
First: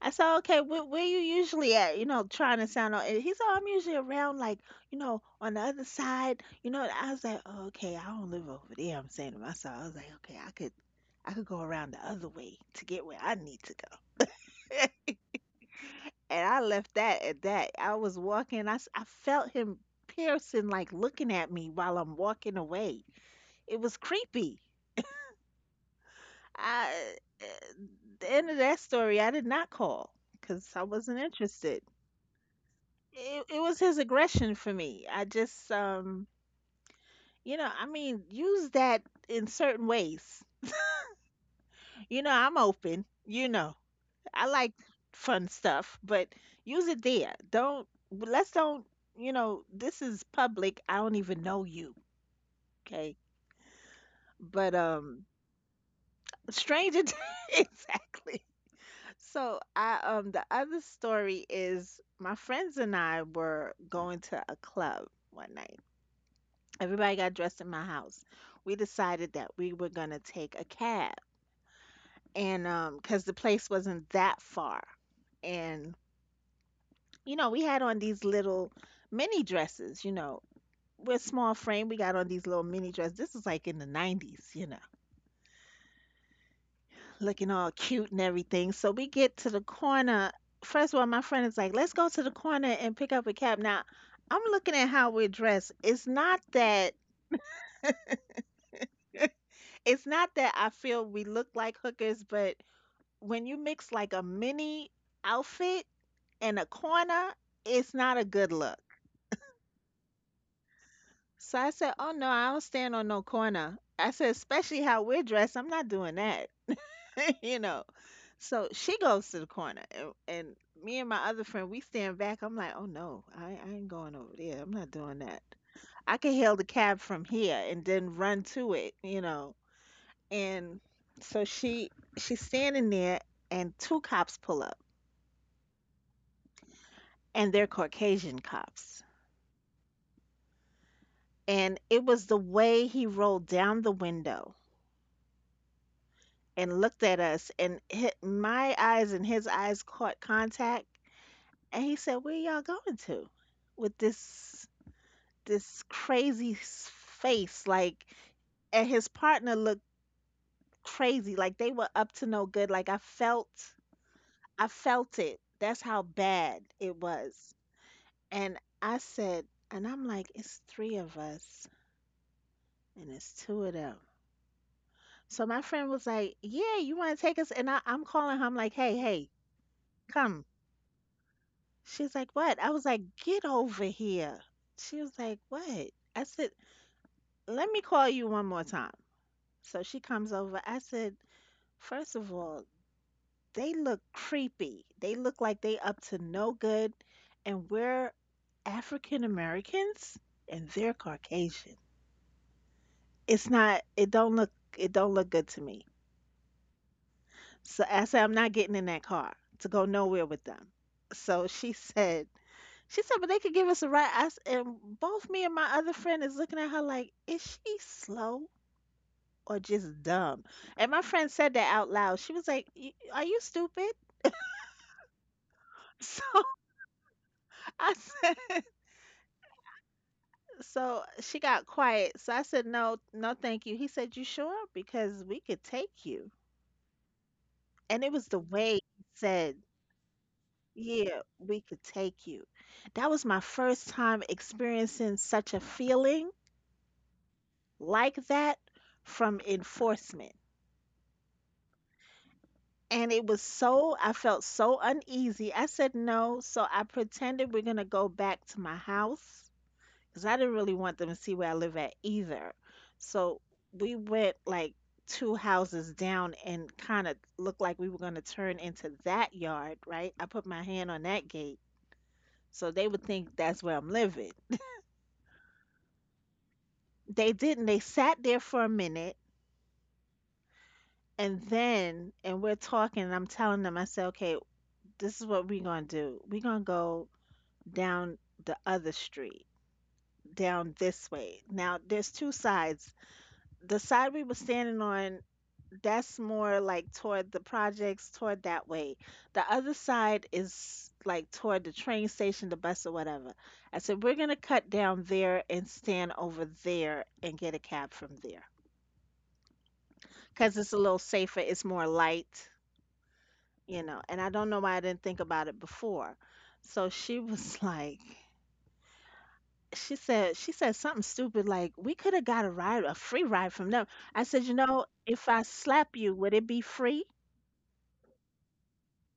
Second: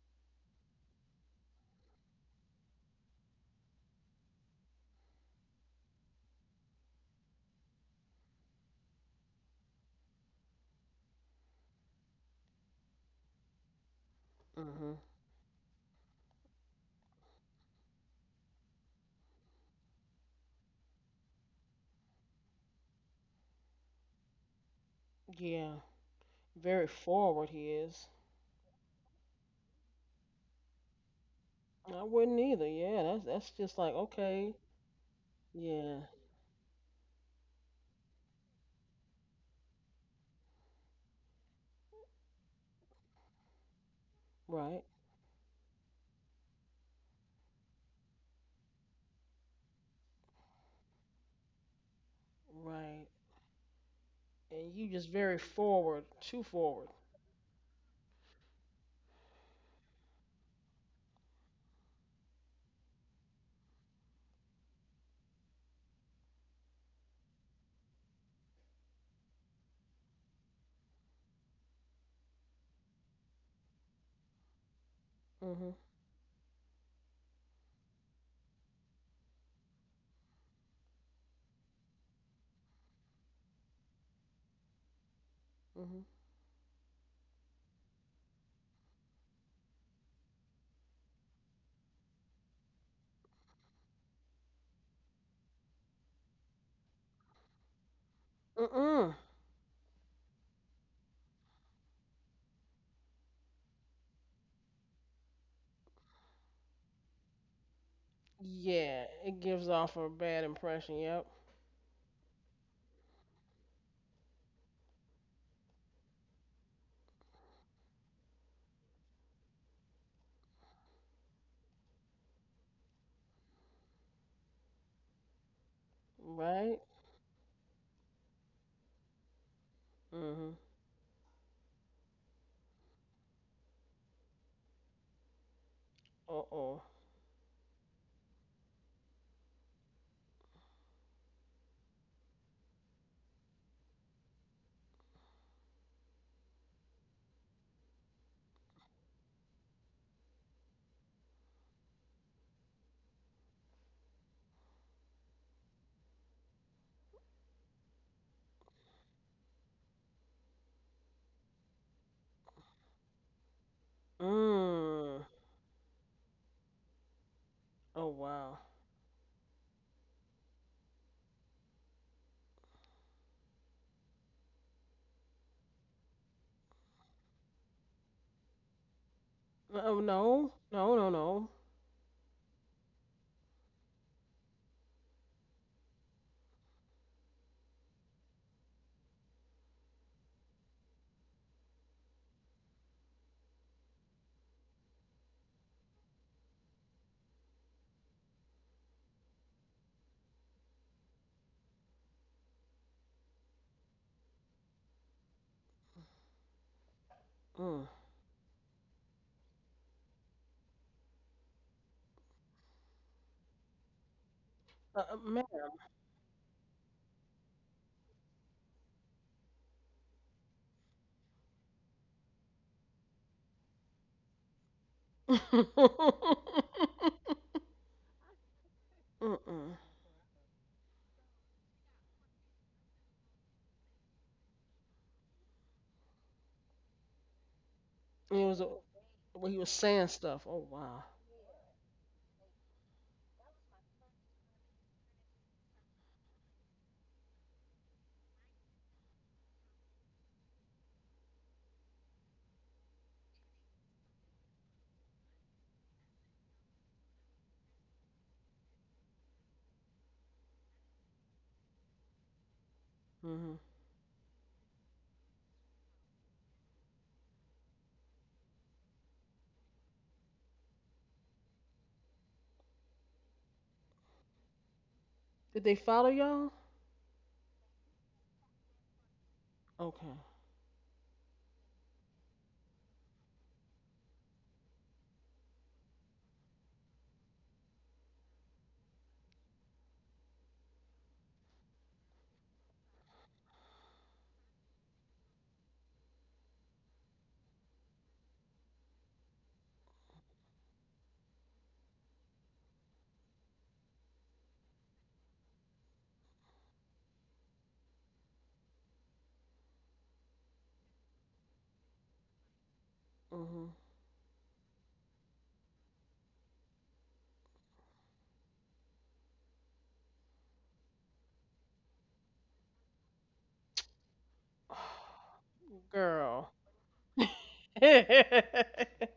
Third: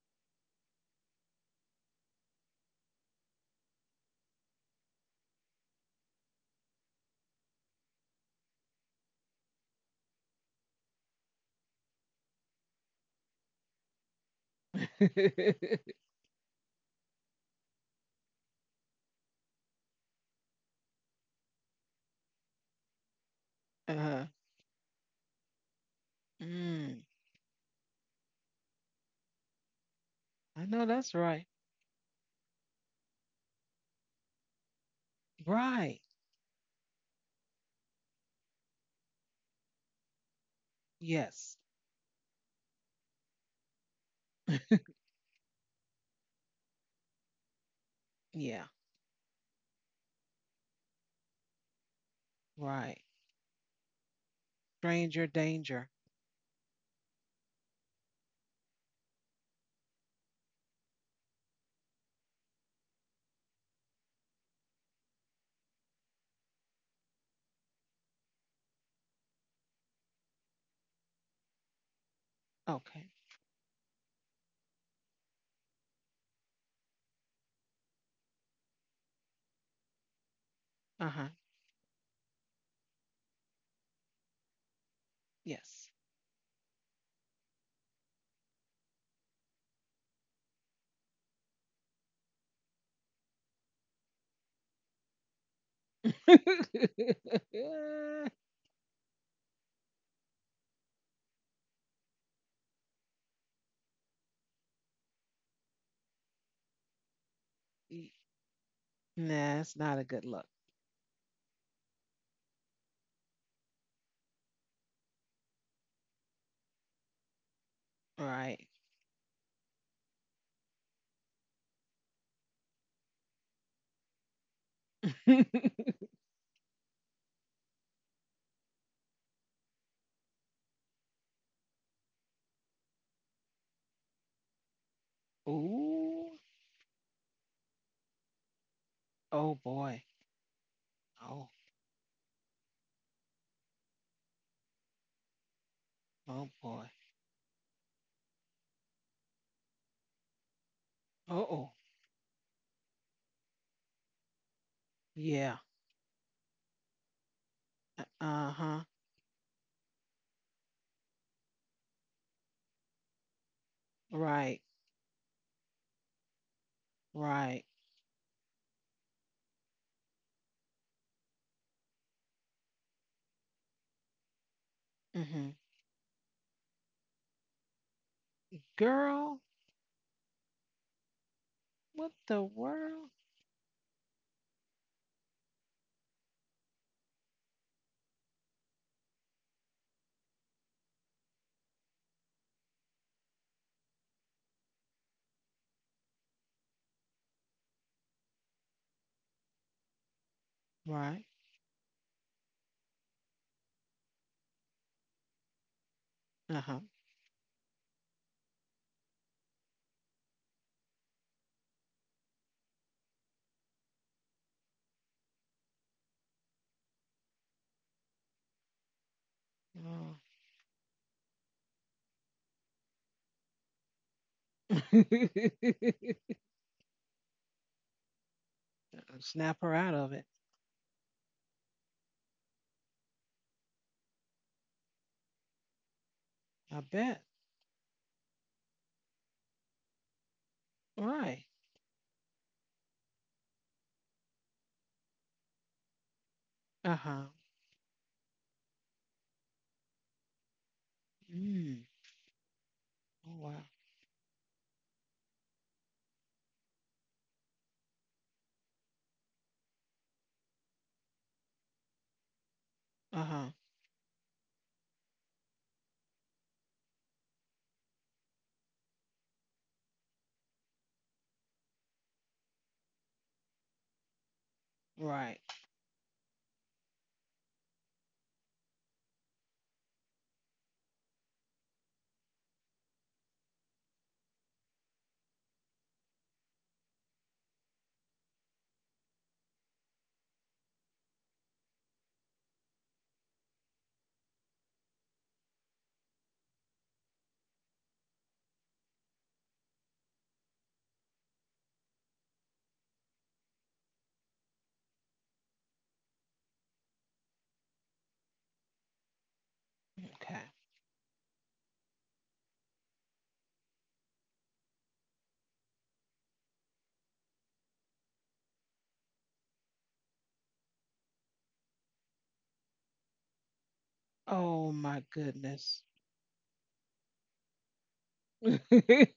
S2: I said, okay, where you usually at? You know, trying to sound all. And he said, "Oh, I'm usually around, like, you know, on the other side. You know, and I was like, oh, okay, I don't live over there. I'm saying to myself, I was like, okay, I could go around the other way to get where I need to go.
S3: Mhm.
S2: And I left that at that. I was walking. I felt him piercing, like looking at me while I'm walking away. It was
S1: uh,
S2: creepy.
S3: Yeah. Very
S1: mm.
S2: I, uh,
S3: forward he is.
S2: the end of that story, I did not call
S1: I
S2: because I
S1: know that's
S2: wasn't
S1: right.
S2: interested.
S3: I wouldn't either. Yeah, that's that's
S2: It
S3: just
S2: was
S3: like
S2: his
S3: okay.
S2: aggression for me. I just
S1: Right.
S3: Yeah,
S2: you know, I mean, use that in certain ways.
S1: Yes.
S2: You know, I'm open, you know. I like
S3: right,
S2: fun stuff, but use it there. Don't let's
S1: Yeah.
S2: don't, you know, this is public. I don't even know you,
S3: right.
S1: Right.
S2: okay?
S3: And
S2: But
S3: you just
S1: Stranger
S3: very
S1: danger.
S3: forward, too forward.
S2: stranger t- exactly. So, I the other story is my friends and I were going to a club one night everybody got dressed in my house. We decided that we were gonna take a cab, and
S1: Okay.
S2: because the place wasn't that far,
S3: Mhm,
S2: and you know, we had on these little mini dresses. You know, we're
S1: Uh-huh.
S2: small frame. We got on these little mini dresses. This is like in the '90s, you know,
S3: mhm.
S1: Yes.
S2: looking all cute and everything. So we get to the corner. First of all, my friend is like, "Let's go to the corner and pick up a cab." Now, I'm looking at how we're dressed. It's not that.
S3: Mm-mm.
S2: It's not that I feel we look like hookers, but when you mix like a mini outfit and a corner, it's not
S1: Y-
S2: a good look.
S3: Yeah, it gives
S1: Nah, it's
S3: off a
S1: not a good
S3: bad
S1: look.
S3: impression. Yep.
S2: So I said, oh no, I don't stand on no corner. I said, especially how we're dressed, I'm not doing that. you know. So
S1: Right.
S2: she goes to the corner and me and my other friend, we stand back. I'm like, oh no, I ain't going over there. I'm not doing that. I can hail the
S3: Right.
S2: cab from here and then run to it, you know.
S3: Mhm.
S2: And so she's standing there and two cops pull up
S3: Uh
S1: Ooh.
S3: oh.
S2: and they're Caucasian cops.
S1: Oh boy. Oh.
S2: And it was the way he rolled down the window
S1: Oh
S2: and
S1: boy.
S2: looked at us and hit my eyes and his eyes caught contact
S1: Oh.
S2: and he said where y'all going to with
S1: Yeah.
S2: this crazy s- face like
S1: Uh
S2: and
S1: huh.
S2: his partner looked crazy like they were up to no good like
S1: Right.
S2: I
S3: Mm.
S2: felt it that's how bad it was
S1: Right.
S3: Oh wow.
S2: and I said and I'm like it's three of us and it's two of them. So
S1: Mm-hmm.
S2: my friend was like, "Yeah, you want to take us?" And I'm calling her. I'm like, "Hey, hey,
S1: Girl.
S3: Oh
S2: come."
S3: no, no, no, no.
S1: What
S2: She's like,
S1: the
S2: "What?" I was
S1: world?
S2: like, "Get over here." She was like, "What?" I said, "Let me call you one more time." So she comes over. I said, "First of all, they look creepy. They look like they up to no good, and we're African Americans, and they're
S1: Right.
S2: Caucasian. It's not. It don't look. It don't look good to me."
S1: Uh huh.
S3: Mm.
S2: So I said, I'm not getting in that car to go nowhere with them. So she said, but they could give us a ride. I s and both
S3: Matt.
S2: me and my other friend is looking at her like, is she slow or just
S1: Oh.
S2: dumb? And my friend said that out loud. She was like, "Y- are you stupid? So I said,
S1: Snap
S3: Mm-mm.
S1: her out of it.
S2: so she got quiet. So I said, no, no, thank you. He said, you sure? Because we could take you.
S1: I bet.
S2: And it was
S3: It
S2: the
S3: was a,
S2: way he
S3: well, he
S2: said
S3: was saying stuff. Oh wow.
S2: yeah,
S1: Right.
S2: we could take you. That was my first time experiencing such a feeling
S1: Uh huh.
S2: like that from enforcement.
S1: Mm.
S2: And it
S1: Oh
S2: was
S1: wow.
S2: so, I felt so uneasy. I said no, so I pretended we're going to go back to my house because I didn't really want them to see where I live at either.
S1: Uh
S2: So
S1: huh.
S3: Mhm.
S2: we went like two houses down and kind of looked like we were going to turn into that yard, right? I put my hand on that gate so they would think that's where I'm living.
S1: Right.
S3: Did they follow y'all?
S2: They didn't. They sat there for a minute
S3: Okay.
S2: and then, and we're talking, and I'm telling them, I said, okay, this is what we're going to do. We're going to go down the other street, down this way. Now, there's two sides. The side we were standing on, that's more like toward the projects, toward that way. The other side is like toward the train station, the bus, or whatever. I said, we're going to cut down there and stand over there and get a cab from there.
S1: Okay.
S2: 'Cause it's a little safer, it's more light,
S3: Mhm.
S2: and I don't know why I didn't think about it before. So she was like, she said something stupid like, "We could have got a ride, a free ride from them." I said, "You
S1: Oh
S2: know,
S1: my
S2: if I
S1: goodness.
S2: slap you, would it
S3: Girl.
S2: be free?"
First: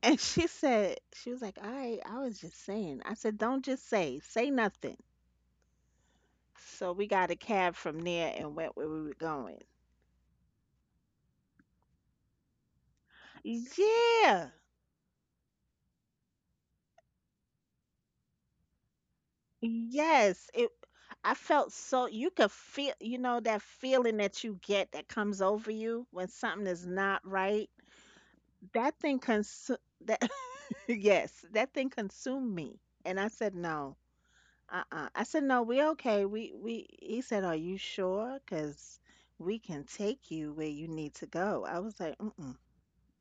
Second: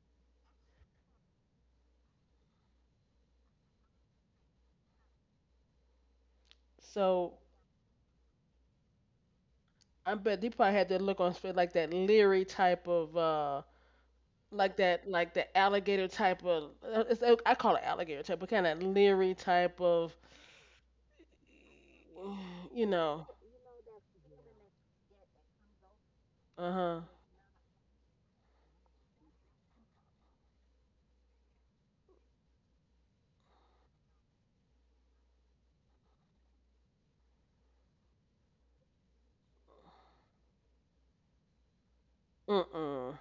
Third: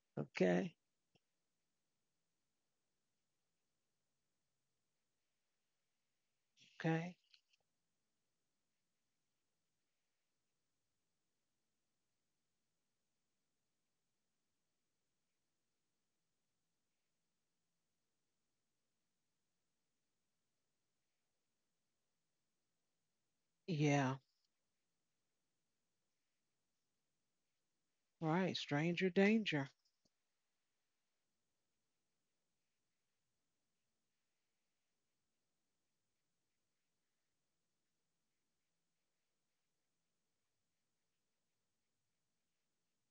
S2: And she
S1: Okay.
S2: said she was like, "All right, I was just saying." I said, "Don't just say, say nothing." So we
S1: Okay.
S2: got
S3: So
S2: a cab from there and went where we were going.
S3: I bet he probably had that look on his face, like that leery type of,
S2: Yeah.
S3: like that, like the alligator type of. I call it alligator type, but kind of leery type of,
S2: Yes. It I felt so you could
S3: you
S2: feel,
S3: know.
S2: that feeling
S1: Yeah.
S2: that you get that comes over you when something
S3: Uh
S2: is
S3: huh.
S2: not right.
S1: Right.
S2: That
S1: Stranger
S2: thing
S1: danger.
S2: consu. That yes, that thing consumed me. And I said no. Uh-uh. I said no, we okay. We he said, "Are you sure? Cause we can take you where you need to go." I was like, "Mm-mm."
S3: Uh uh.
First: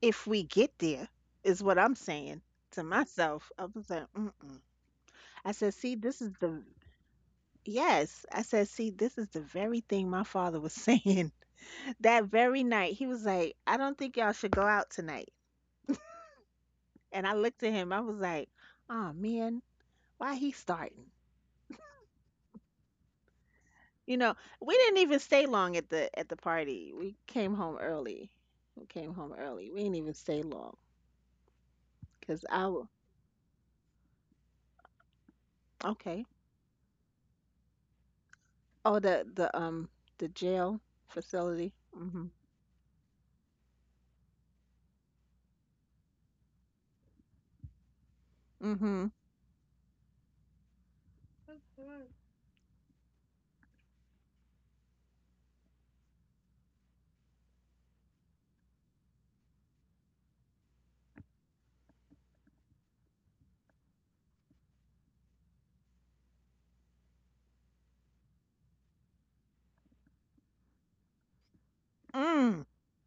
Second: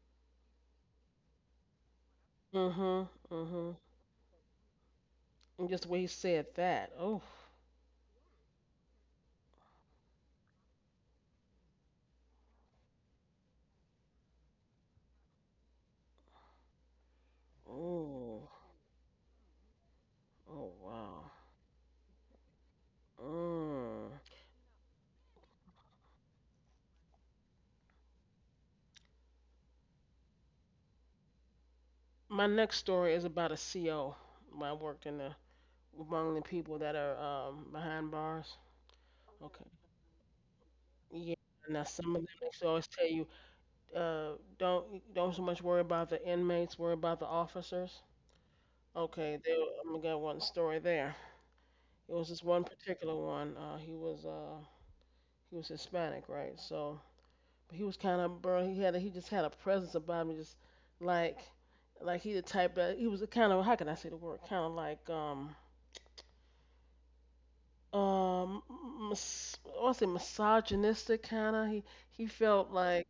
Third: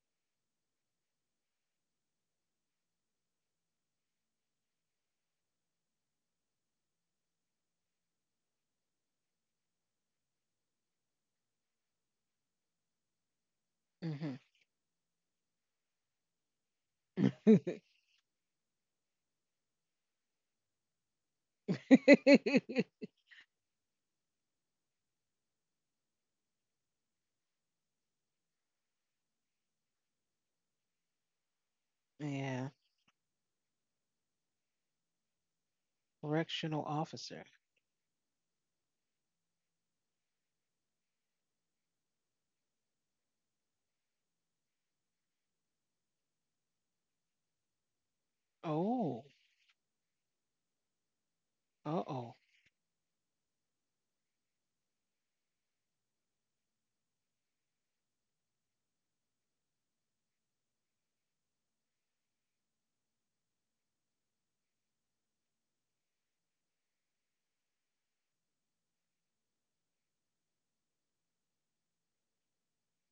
S2: If we get there is what I'm saying to
S3: Mm-hmm.
S2: myself. I
S3: Mm-hmm.
S2: was like, "Mm-mm." I
S3: And
S2: said,
S3: just the
S2: "See,
S3: way he
S2: this is
S3: said
S2: the
S3: that. Oh.
S2: Yes. I said, see, this is the very thing my father was saying that very night. He was like, I don't think y'all
S1: Hmm.
S2: should go out tonight. And I looked at him, I was like,
S3: Oh.
S2: oh man, why he
S3: Oh
S2: starting?
S3: wow. Mm.
S2: You know, we didn't even stay long at the party. We came home early. We came home early. We didn't even stay long. Cause
S3: My
S2: I
S1: Yeah.
S3: next
S2: w-
S3: story is about a CO. When I worked in the
S2: okay.
S3: among the people
S1: Correctional
S3: that are
S1: officer.
S3: behind bars.
S2: Oh, the
S3: Okay.
S2: the jail
S3: Yeah.
S2: facility.
S3: Now some of them
S2: Mm-hmm.
S3: actually always tell you, don't so much worry about the inmates, worry about the officers.
S2: Mm-hmm.
S1: Oh.
S3: Okay, I'm gonna get one story there.
S1: Uh
S3: It was
S1: oh.
S3: this one particular one. He was Hispanic, right? But he was kind of bro. He just had a presence about him, just like like he the type that he was a kind of, how can I say the word? Kind of like um I want to say misogynistic kind of. He
S2: Mm.
S3: felt like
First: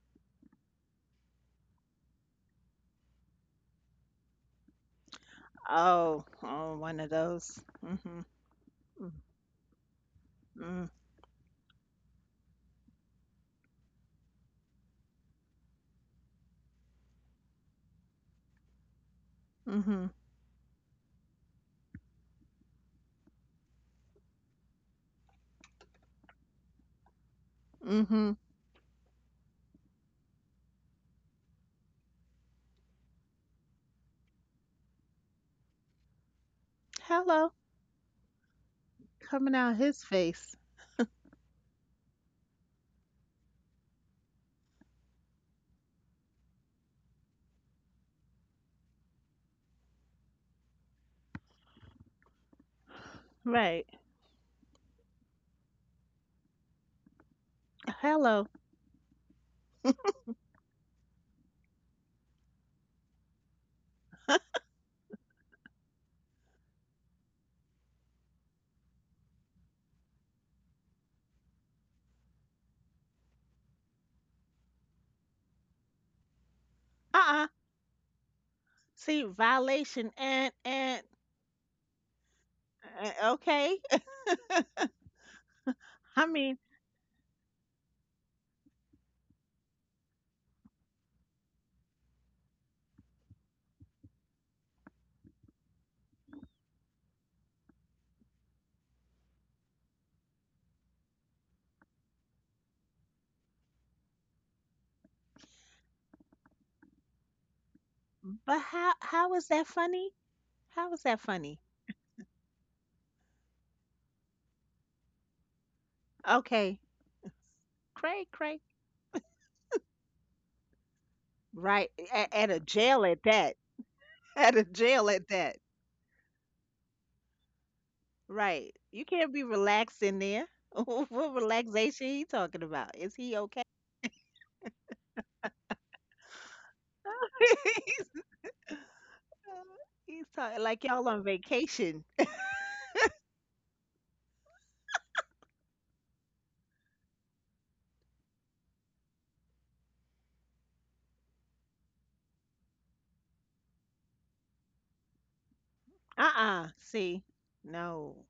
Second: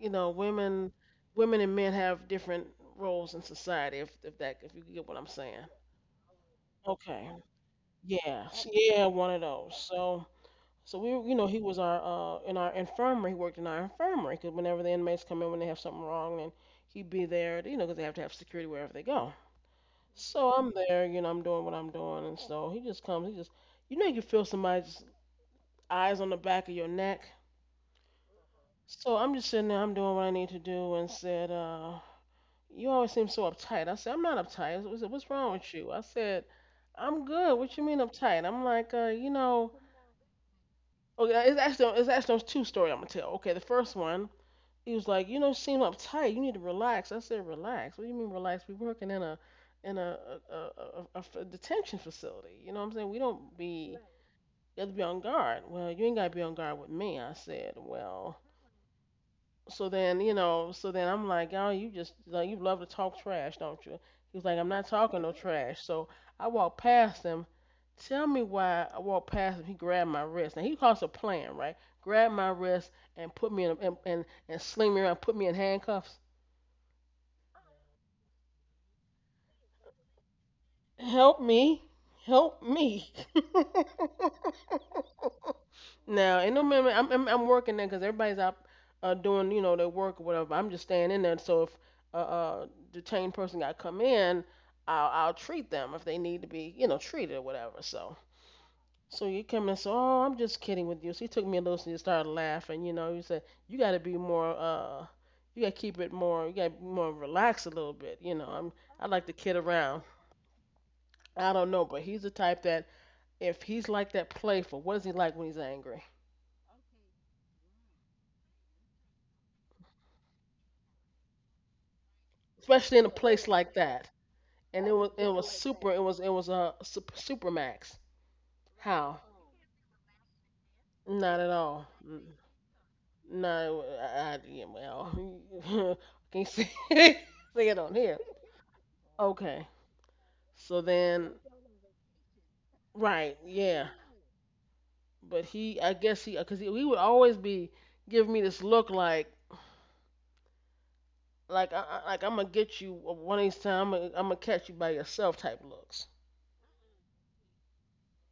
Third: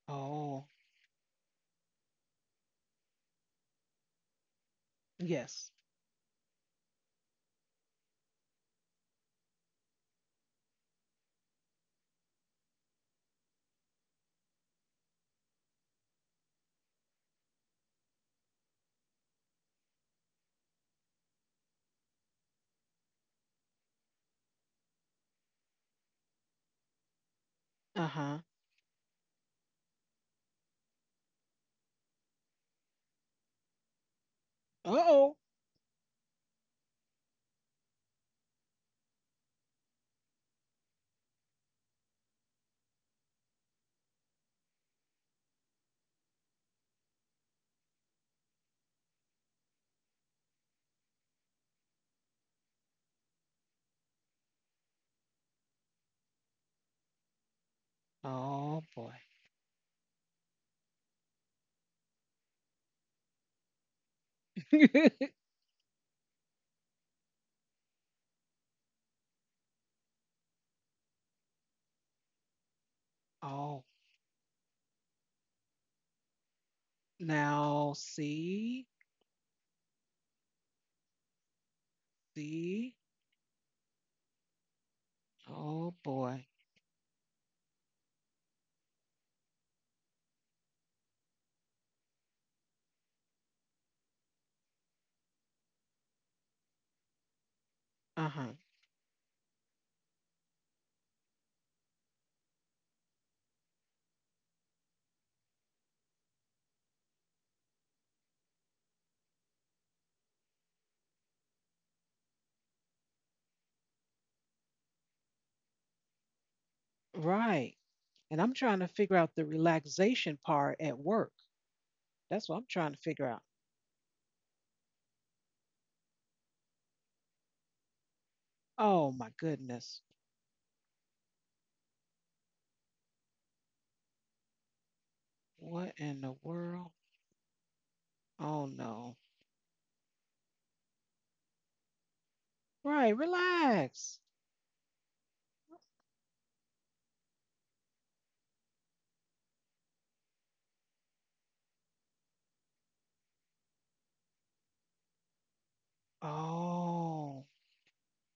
S3: you know
S1: Oh.
S3: women and men have different roles in society. If you get what I'm
S1: Yes.
S3: saying.
S2: Oh, oh, one of
S3: Okay.
S2: those. Mm-hmm.
S3: Yeah. Yeah. One of those. So
S2: Mm.
S3: so we you know he was our in our infirmary. He worked in our infirmary because whenever the inmates come in when they have something wrong, then he'd be there. You know because they have to have security wherever they go.
S2: Mhm.
S3: So I'm there. You know I'm doing what I'm doing, and so he just comes. He just you know you can feel somebody eyes on the back of your neck.
S1: Uh huh.
S2: Mhm.
S3: So I'm just sitting there, I'm doing what I need to do, and said, you always seem so uptight. I said, I'm not
S1: Uh
S3: uptight. I said,
S1: oh.
S3: what's wrong with you? I said, I'm
S2: Hello.
S3: good. What you mean uptight? I'm like,
S2: Coming out his face.
S3: okay, it's actually there's two-story I'm going to tell. Okay, the first one, he was like, you don't seem uptight. You need to relax. I said, relax? What do you mean relax? We working in a in a, detention facility. You know what I'm saying? We don't
S2: Right.
S3: be, You have to be on guard. Well, you ain't got to be on guard with me. I said, well,
S2: Hello.
S1: Oh boy.
S3: so then, so then I'm like, oh, you just like you love to talk trash, don't you? He was like, I'm not talking no trash. So I walked past him. Tell me why I walked past him. He grabbed my wrist. Now he calls a plan, right? Grabbed my wrist and put me in a,
S1: Oh.
S3: and sling me around, put me in handcuffs.
S2: Uh-uh.
S1: Now see.
S2: See, violation and
S3: Help me, help
S1: See.
S3: me.
S2: okay.
S1: Oh
S2: I
S3: Now,
S1: boy.
S3: and
S2: mean,
S3: no man, I'm working there because everybody's out doing their work or whatever. I'm just staying in there. So if uh, uh the chain person got to come in, I'll treat them if they need to be treated or whatever. So
S1: Uh huh.
S3: you come in and say, oh, I'm just kidding with you. So he took me a little and he started laughing. You know, he said you got to be more you got to keep it more you got to be more relaxed a little bit. You know,
S2: but how
S3: I like
S2: how
S3: to
S2: is
S3: kid
S2: that
S3: around.
S2: funny? How is that
S3: I
S2: funny?
S3: don't know, but he's the type that if he's like that playful, what is he like when he's angry?
S2: Okay.
S1: Right.
S2: Cray
S1: And I'm
S2: cray.
S1: trying to figure out the relaxation part at work.
S2: Right. At,
S1: That's
S2: at
S1: what
S2: a
S1: I'm trying to
S3: Especially
S2: jail
S3: in a
S1: figure
S2: at
S1: out.
S3: place
S2: that.
S3: like that.
S2: At a
S3: And it
S2: jail
S3: was
S2: at
S3: it was
S2: that.
S3: super. It was a super, super max.
S2: Right. You
S1: Oh
S3: How?
S1: my
S2: can't be
S1: goodness.
S2: relaxed in there. What
S3: Not at all.
S2: relaxation he talking about? Is he okay?
S3: No, I yeah, well,
S1: What
S3: I
S1: in the
S3: can't say
S1: world?
S3: say it on here.
S2: he's,
S1: Oh no.
S3: Okay.
S2: he's talking like
S3: So
S2: y'all on
S3: then,
S2: vacation.
S1: Right,
S3: right, yeah.
S1: relax.
S3: But he, I guess he, because he would always be giving me this look like, like I'm gonna get you one of these times. I'm gonna catch you by yourself type looks.
S2: Uh-uh. See,
S1: Oh,
S2: no.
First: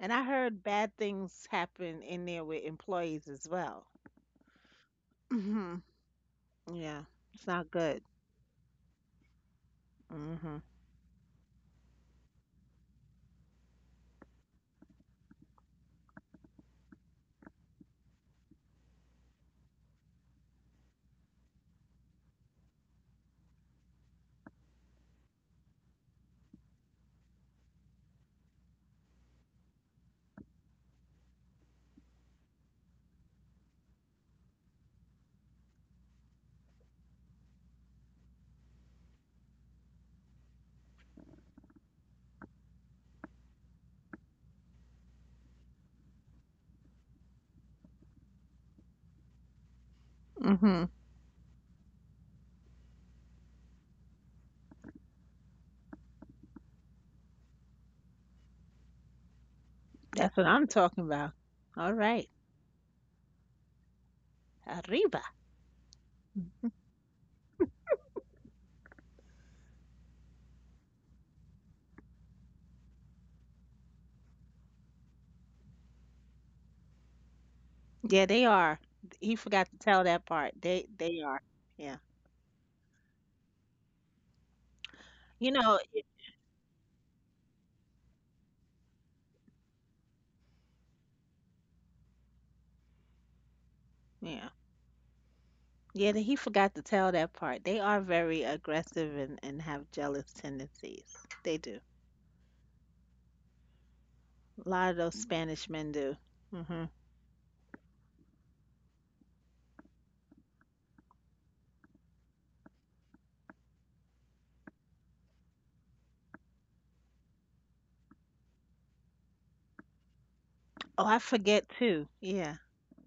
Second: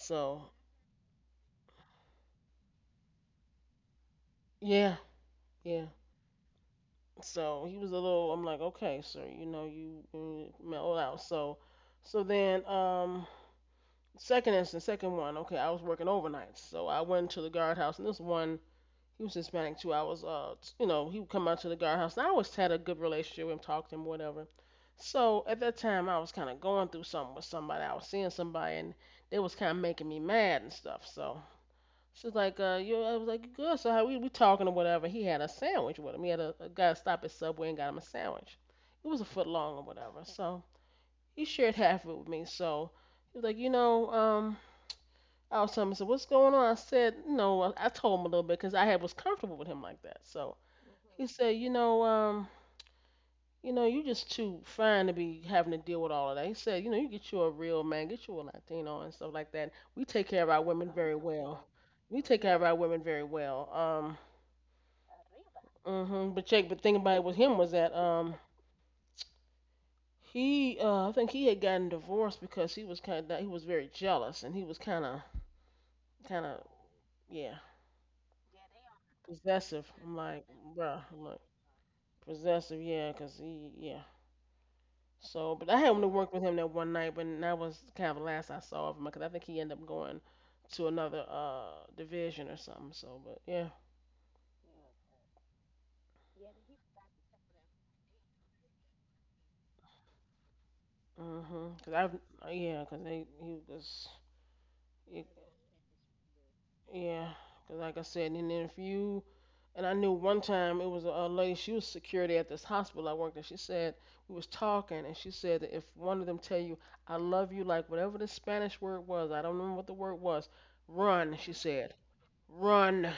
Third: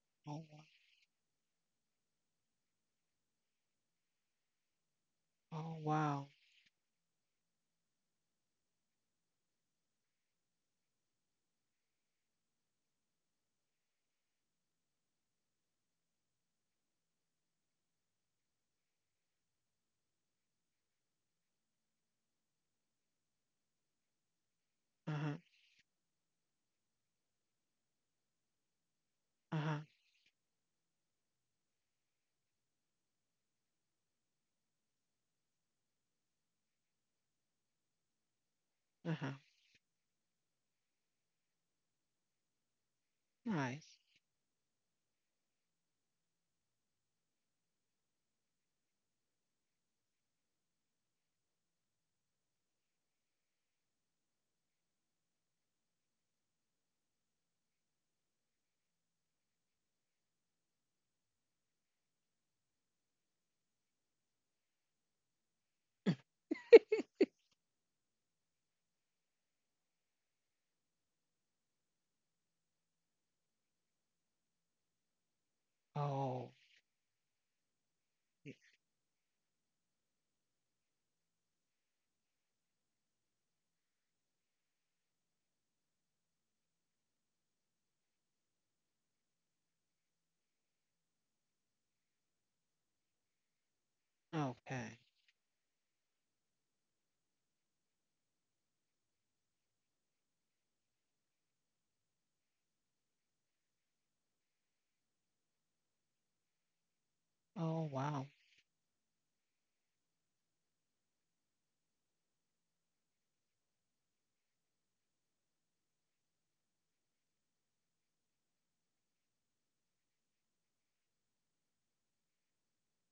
S2: And I
S1: oh,
S2: heard bad things happen in there with employees as well.
S3: yeah,
S2: Hmm.
S1: oh,
S3: yeah.
S1: wow.
S2: Yeah, it's
S3: So
S2: not
S3: he was a
S2: good.
S3: little. I'm like, okay, sir, you know, you
S2: Hmm.
S3: mellow out. So, so then, second instance, second one. Okay, I was working overnights, so I went to the guardhouse, and this one, he was Hispanic too. I was, you know, he would come out to the guardhouse, and I always had a good relationship with him, talked to him, whatever.
S1: Uh-huh,
S3: So at that time, I was kind of going through something with somebody. I was seeing somebody, and they was kind of
S1: uh-huh,
S3: making me mad and stuff. So she was like, you, I was like, good. So how we talking or whatever. He had a sandwich with him. He had a guy stop at Subway and got him a sandwich. It was a
S1: uh-huh.
S3: foot long or whatever. So he shared half of it with me. So he was like,
S1: Nice.
S3: I was telling him, I said, what's going on? I said, no, I told him a little bit because I had was comfortable with him like that. So
S2: Hmm.
S3: he said, you know, you just too fine to be having to deal with all of that. He said, you know, you get you a real man, get you a Latino and stuff like that. We take
S2: That's
S3: care of
S2: what
S3: our
S2: I'm
S3: women
S2: talking
S3: very
S2: about.
S3: well.
S2: All
S3: We
S2: right.
S3: take care of our women very well.
S2: Arriba.
S3: Mhm. But check, but thing about it with him was that I think he had gotten divorced because he was kind of, he was very jealous and he was
S1: Oh,
S3: kind of, yeah,
S2: Yeah, they
S1: y-
S2: are. He forgot to
S3: possessive.
S2: tell
S3: I'm
S2: that
S3: like,
S2: part. They
S3: bruh,
S2: they
S3: I'm
S2: are.
S3: like
S2: Yeah.
S3: possessive, yeah, 'cause he, yeah, so,
S2: You
S3: but I
S2: know,
S3: had only worked with him that one night, but that was kind of the last I saw of him because I think he ended up going to another division or something. So, but yeah,
S2: yeah.
S1: okay.
S2: Yeah, he forgot to tell that part. They are very aggressive and have jealous tendencies. They
S3: mhm.
S2: do.
S3: Cause I've yeah, cause they he was
S2: A lot of those
S3: it,
S2: Spanish men do. Hmm.
S3: yeah, cause
S1: Oh,
S3: like I said,
S1: wow.
S3: and then if you and I knew one time it was a lady. She was security at this hospital I worked at. She said we was talking, and she said that if one of them tell you I love you, like whatever the Spanish word was, I don't remember what the word was,
S2: Oh, I
S3: run. She
S2: forget
S3: said
S2: too. Yeah.
S3: run.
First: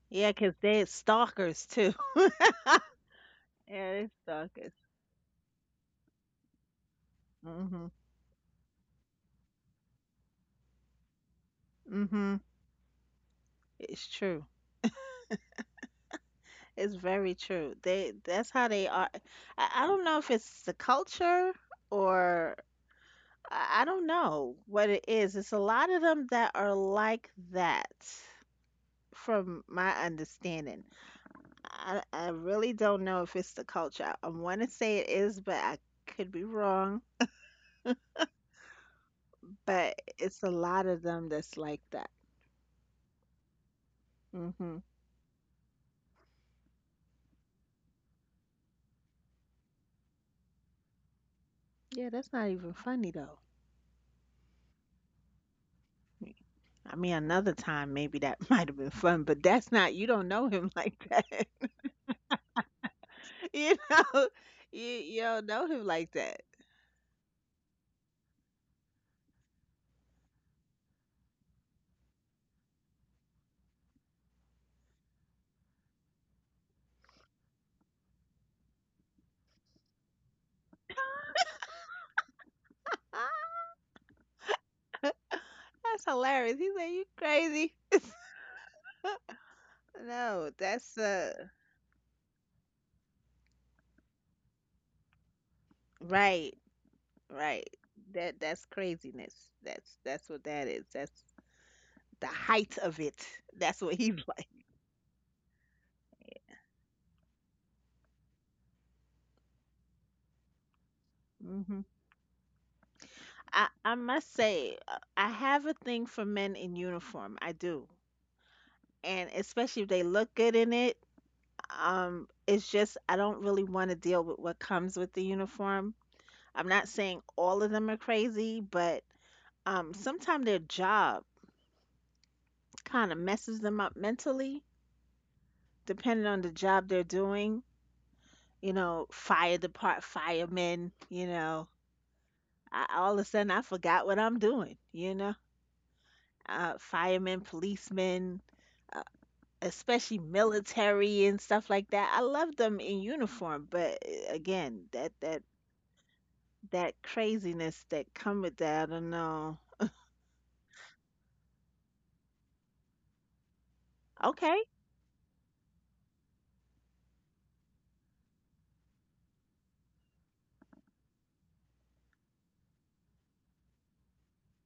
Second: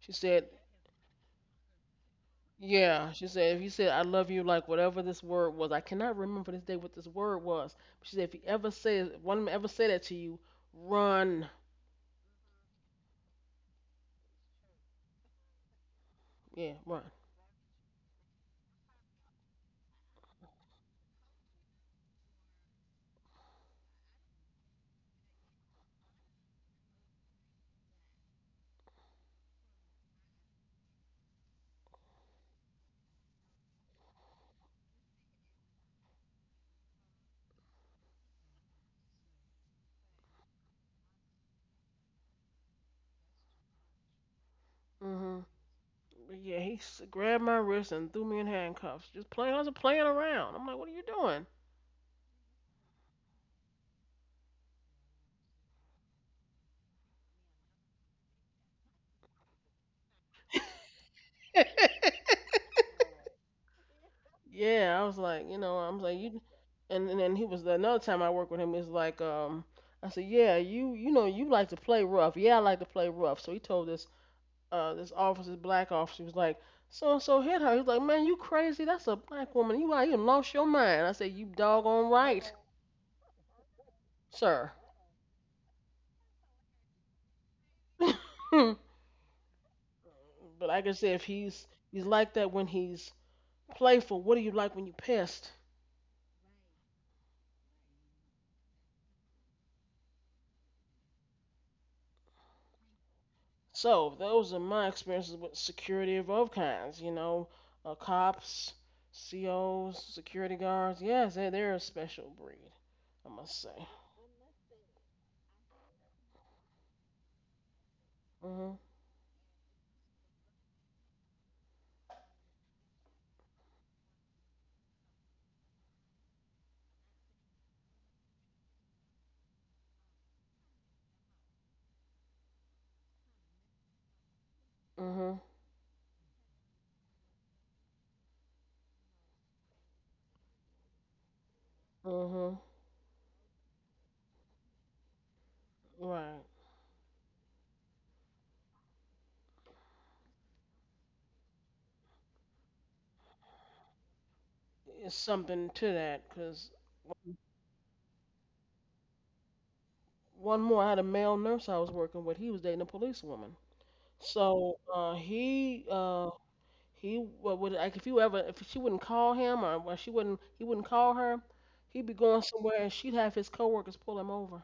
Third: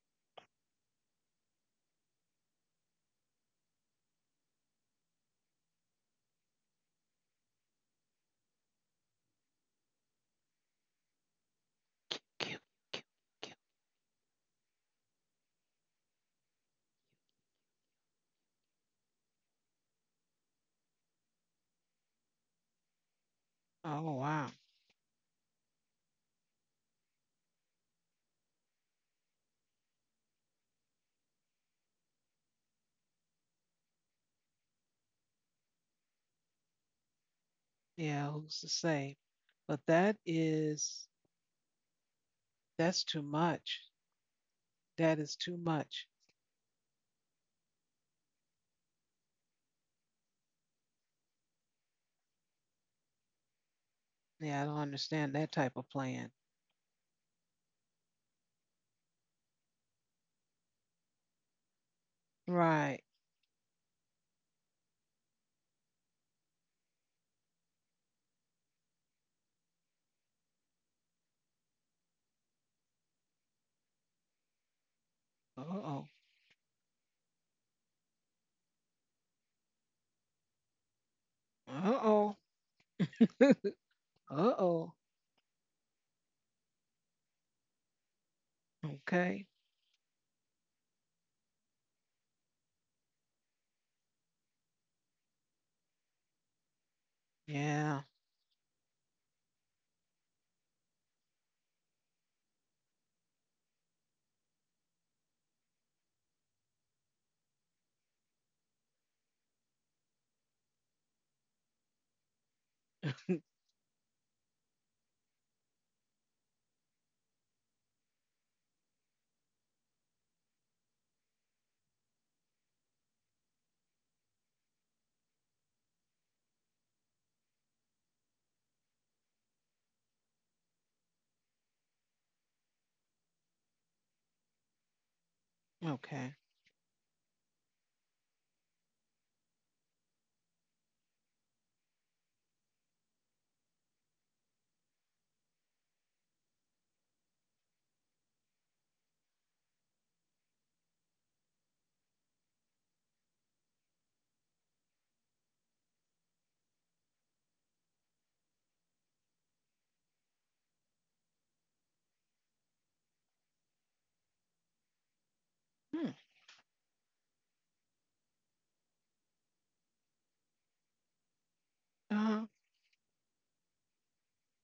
S3: She
S2: Yeah,
S3: said
S2: 'cause they stalkers too.
S3: yeah, she said, if you said,
S2: Yeah,
S3: I
S2: they
S3: love you, like
S2: stalkers.
S3: whatever this word was, I cannot remember this day what this word was.
S2: Mhm.
S3: But she said, if he ever says, one of them ever say that to you, run.
S2: Mhm.
S1: Cute, cute, cute.
S2: It's true.
S3: Yeah,
S2: It's
S3: run.
S2: very true. They that's how they are. I don't know if it's the culture or I don't
S1: Oh, wow.
S2: know what it is. It's a lot of them that are like that from my understanding. I really don't know if it's the culture. I want to say it is, but I could be wrong.
S1: Yeah, who's to say? But
S2: But
S1: that
S2: it's a lot of
S1: is,
S2: them that's like that.
S1: that's too much.
S2: Mhm.
S1: That is
S3: hmm
S1: too much.
S3: But yeah, grabbed my wrist and threw me in handcuffs. Just playing, I was playing around. I'm like, what are you doing?
S2: Yeah, that's not even funny though.
S1: Yeah, I don't understand that type of plan.
S2: I mean, another time maybe that might have been fun, but that's not, you don't know him like that.
S1: Right.
S2: You know,
S3: Yeah, I
S2: you
S3: was
S2: don't
S3: like, you
S2: know
S3: know,
S2: him
S3: I was
S2: like
S3: like,
S2: that.
S3: you, and then he was another time I worked with him is like, I said, yeah, you know you like to play rough. Yeah, I like to play rough. So he told this this officer, this black
S1: Uh-oh.
S3: officer, was like, so and so hit her. He's like, man, you crazy? That's a black woman. You out you lost your mind. I said, you doggone
S1: Uh-oh.
S3: right,
S2: Ah,
S3: sir.
S1: Uh-oh.
S2: that's hilarious. He said, you crazy.
S3: But
S1: Okay.
S2: No,
S3: like I
S2: that's,
S3: said, if he's like that when he's playful, what do you like when you pissed?
S2: right, right.
S1: Yeah.
S2: That's craziness. That's what that is. That's the height of it. That's what
S3: So
S2: he's like.
S3: those are my experiences with security of all kinds. You know, cops, COs, security guards. Yes, they're
S2: Hmm.
S3: a special breed. I must say.
S2: I must say, I have a thing for men in uniform. I do.
S3: Mhm.
S2: And especially if they look good in it. It's just I don't really want to deal with what comes with the uniform. I'm not saying all of them are crazy, but sometimes their job kind of messes them up mentally,
S3: Mhm.
S2: depending
S1: Okay.
S2: on the job they're doing. You know, firemen. You know,
S3: Mhm.
S2: I, all of a sudden I forgot what I'm doing. You know,
S3: Right.
S2: firemen, policemen, uh, especially military and stuff like that. I love them in uniform, but eh, again, that
S3: Is
S2: that
S3: something to that, 'cause
S2: that craziness that come with that. I don't know.
S3: one more, I had a male nurse I was working with. He was dating a policewoman.
S2: Okay,
S3: So
S1: Hmm.
S3: he wa- would like if you ever if she wouldn't call him or when she wouldn't he wouldn't call her, he'd be going
S1: Uh,
S3: somewhere and she'd have his coworkers pull him over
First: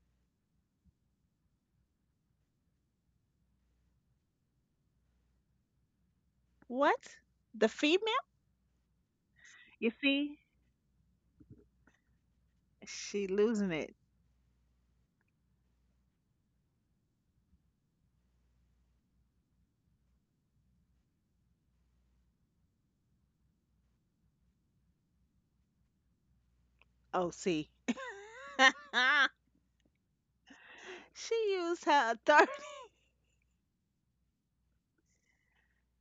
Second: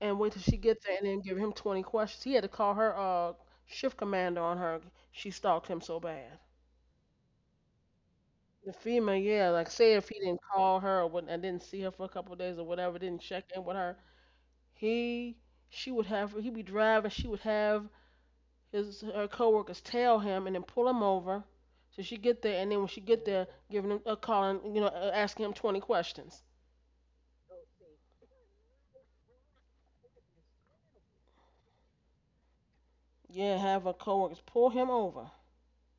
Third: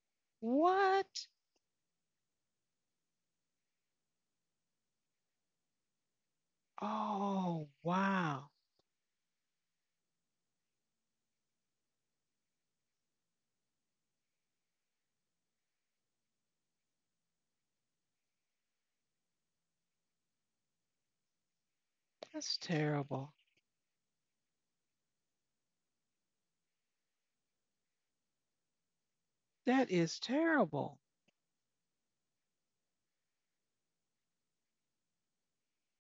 S3: and wait till she get there and then
S1: what?
S3: give him 20 questions. He had to call her shift commander on her. She stalked him so bad.
S2: what?
S1: Oh,
S2: The female?
S1: wow.
S3: The female, yeah, like
S2: You
S3: say if he
S2: see,
S3: didn't call her or what, and didn't see her for a couple of days or whatever, didn't
S2: she
S3: check in
S2: losing
S3: with
S2: it.
S3: her, he, she would have, he'd be driving, she would have his her coworkers tail him and then pull him over, so she get
S1: That's
S3: there, and then when she get
S1: terrible.
S3: there, giving him a call and you know asking him 20 questions.
S2: Oh, see,
S1: That is terrible.
S2: she used her authority.
S3: Yeah, have her coworkers pull him over.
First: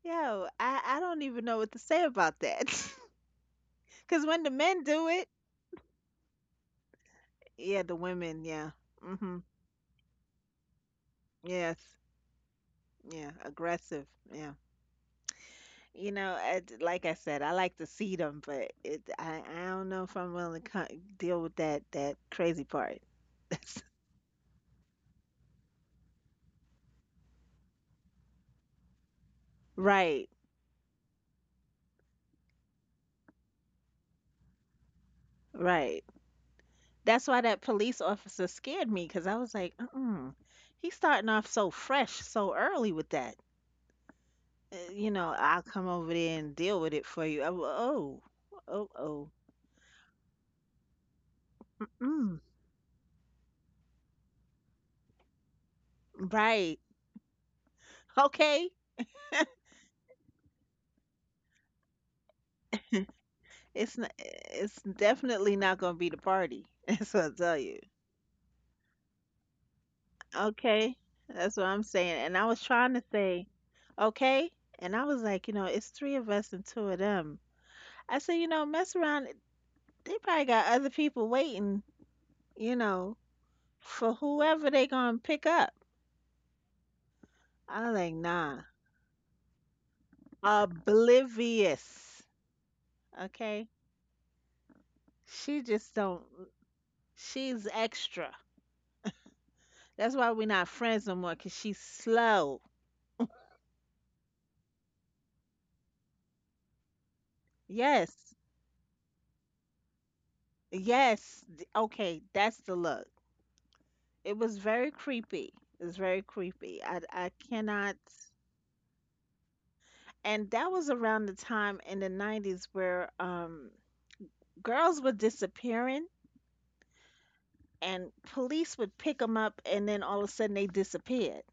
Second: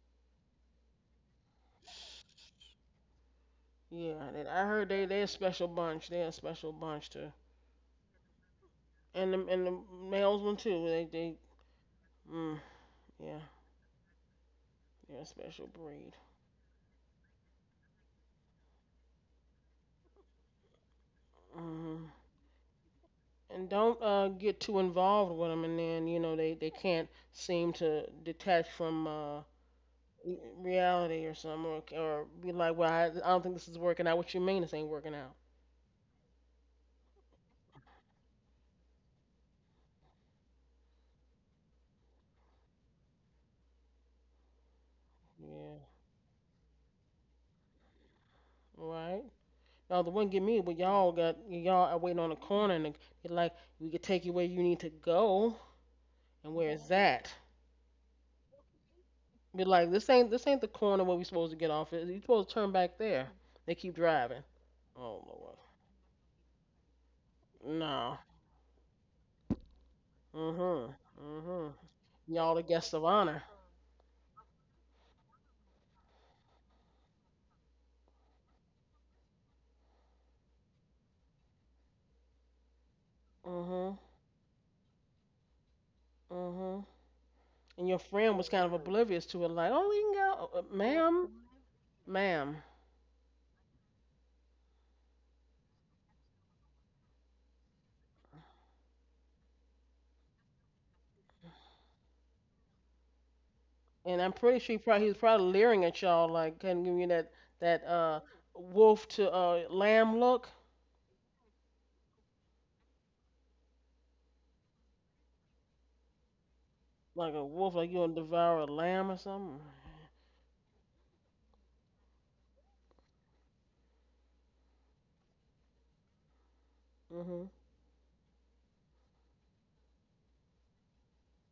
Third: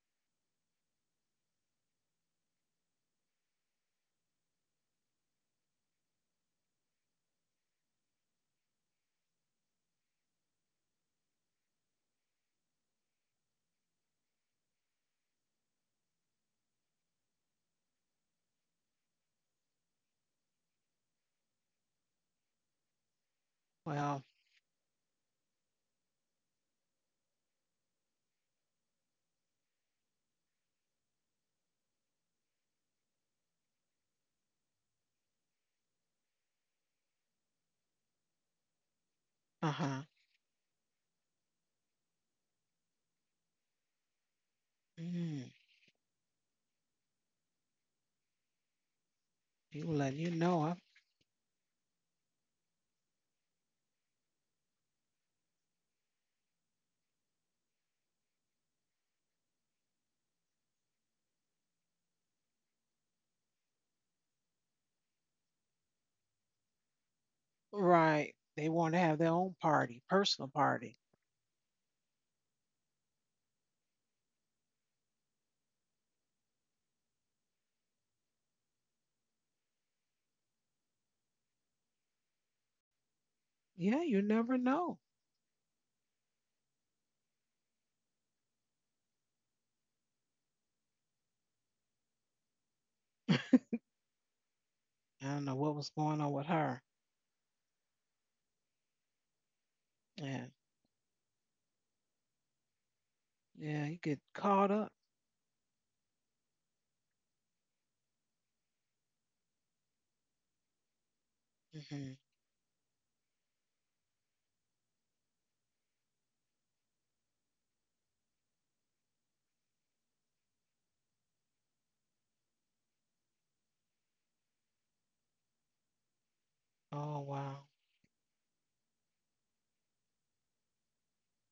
S2: Yo, I don't even know what to say about that. Cause
S3: Yeah,
S2: when
S3: they,
S2: the
S3: I
S2: men
S3: heard
S2: do
S3: they're a
S2: it,
S3: special bunch. They're a special bunch too,
S2: yeah, the women, yeah,
S3: and
S2: mhm,
S3: the and the males one too.
S2: yes,
S3: Mm,
S2: yeah,
S3: yeah
S2: aggressive, yeah.
S3: they're a special
S2: You
S3: breed.
S2: know, I, like I said, I like to see them, but I don't know if I'm willing to deal with
S3: hmm
S2: that crazy part.
S3: And don't
S1: Well,
S3: get too involved with them, and then you know they can't seem to detach from
S2: Right,
S3: reality or something, or be like, well, I don't think this is working out. What you mean this ain't working out?
S2: right. That's why that police officer scared me because I was
S1: uh
S2: like,
S1: huh.
S2: mm, he's starting off so fresh, so early with that. You know,
S1: Mm,
S2: I'll
S3: Yeah,
S2: come over there and deal with it for you. I w oh, oh,
S3: right.
S2: oh,
S1: people
S3: Now the
S1: letting
S3: one
S1: you
S3: get me,
S1: know. Huh?
S3: but y'all got y'all are waiting on the
S2: mm,
S3: corner, and you're like, we could take you where you need to go, and where
S2: right.
S3: is that?
S2: Okay.
S3: Be like, this ain't the corner where we supposed to get off. At. You supposed to turn back there. They keep driving.
S2: It's
S3: Oh
S2: definitely not going to be the party. That's what I'll tell
S3: Lord,
S2: you.
S3: no.
S1: Right. They want to have their own party, personal
S3: Mhm,
S2: Okay.
S1: party.
S2: That's what
S3: mhm.
S2: I'm saying. And I
S3: Y'all
S2: was
S3: the
S2: trying
S3: guests
S2: to
S3: of honor.
S2: say, okay. And I was like, you know, it's three of us and two of them. I said, you know, mess around. They probably got other people waiting, you know,
S3: Mhm,
S1: Yeah,
S2: for
S1: you never
S2: whoever they
S1: know.
S2: gonna pick up.
S3: mhm.
S2: I
S3: And
S2: was
S3: your
S2: like,
S3: friend was
S2: nah.
S3: kind of oblivious to it, like, oh, we can go, uh, ma'am,
S2: Oblivious.
S3: ma'am.
S1: I
S2: Okay?
S1: don't know
S2: She
S1: what was
S2: just
S1: going
S2: don't
S1: on with her.
S2: she's extra. That's why
S1: Yeah.
S2: we're not friends no more, cause she's slow.
S1: Yeah, you get
S3: And I'm pretty
S1: caught
S3: sure
S1: up.
S3: he was probably leering at y'all like kind of giving you that
S2: Yes.
S3: wolf to lamb look,
S2: Yes.
S1: Hmm.
S2: Okay, that's the look. It was very creepy. It was very creepy. I
S3: like a wolf like
S2: cannot.
S3: you gonna devour a lamb or something.
S2: And that was around the time in the 90s where girls were disappearing
S1: Oh,
S3: Mhm.
S1: wow.
S2: and police would pick them up and then all of a sudden they disappeared.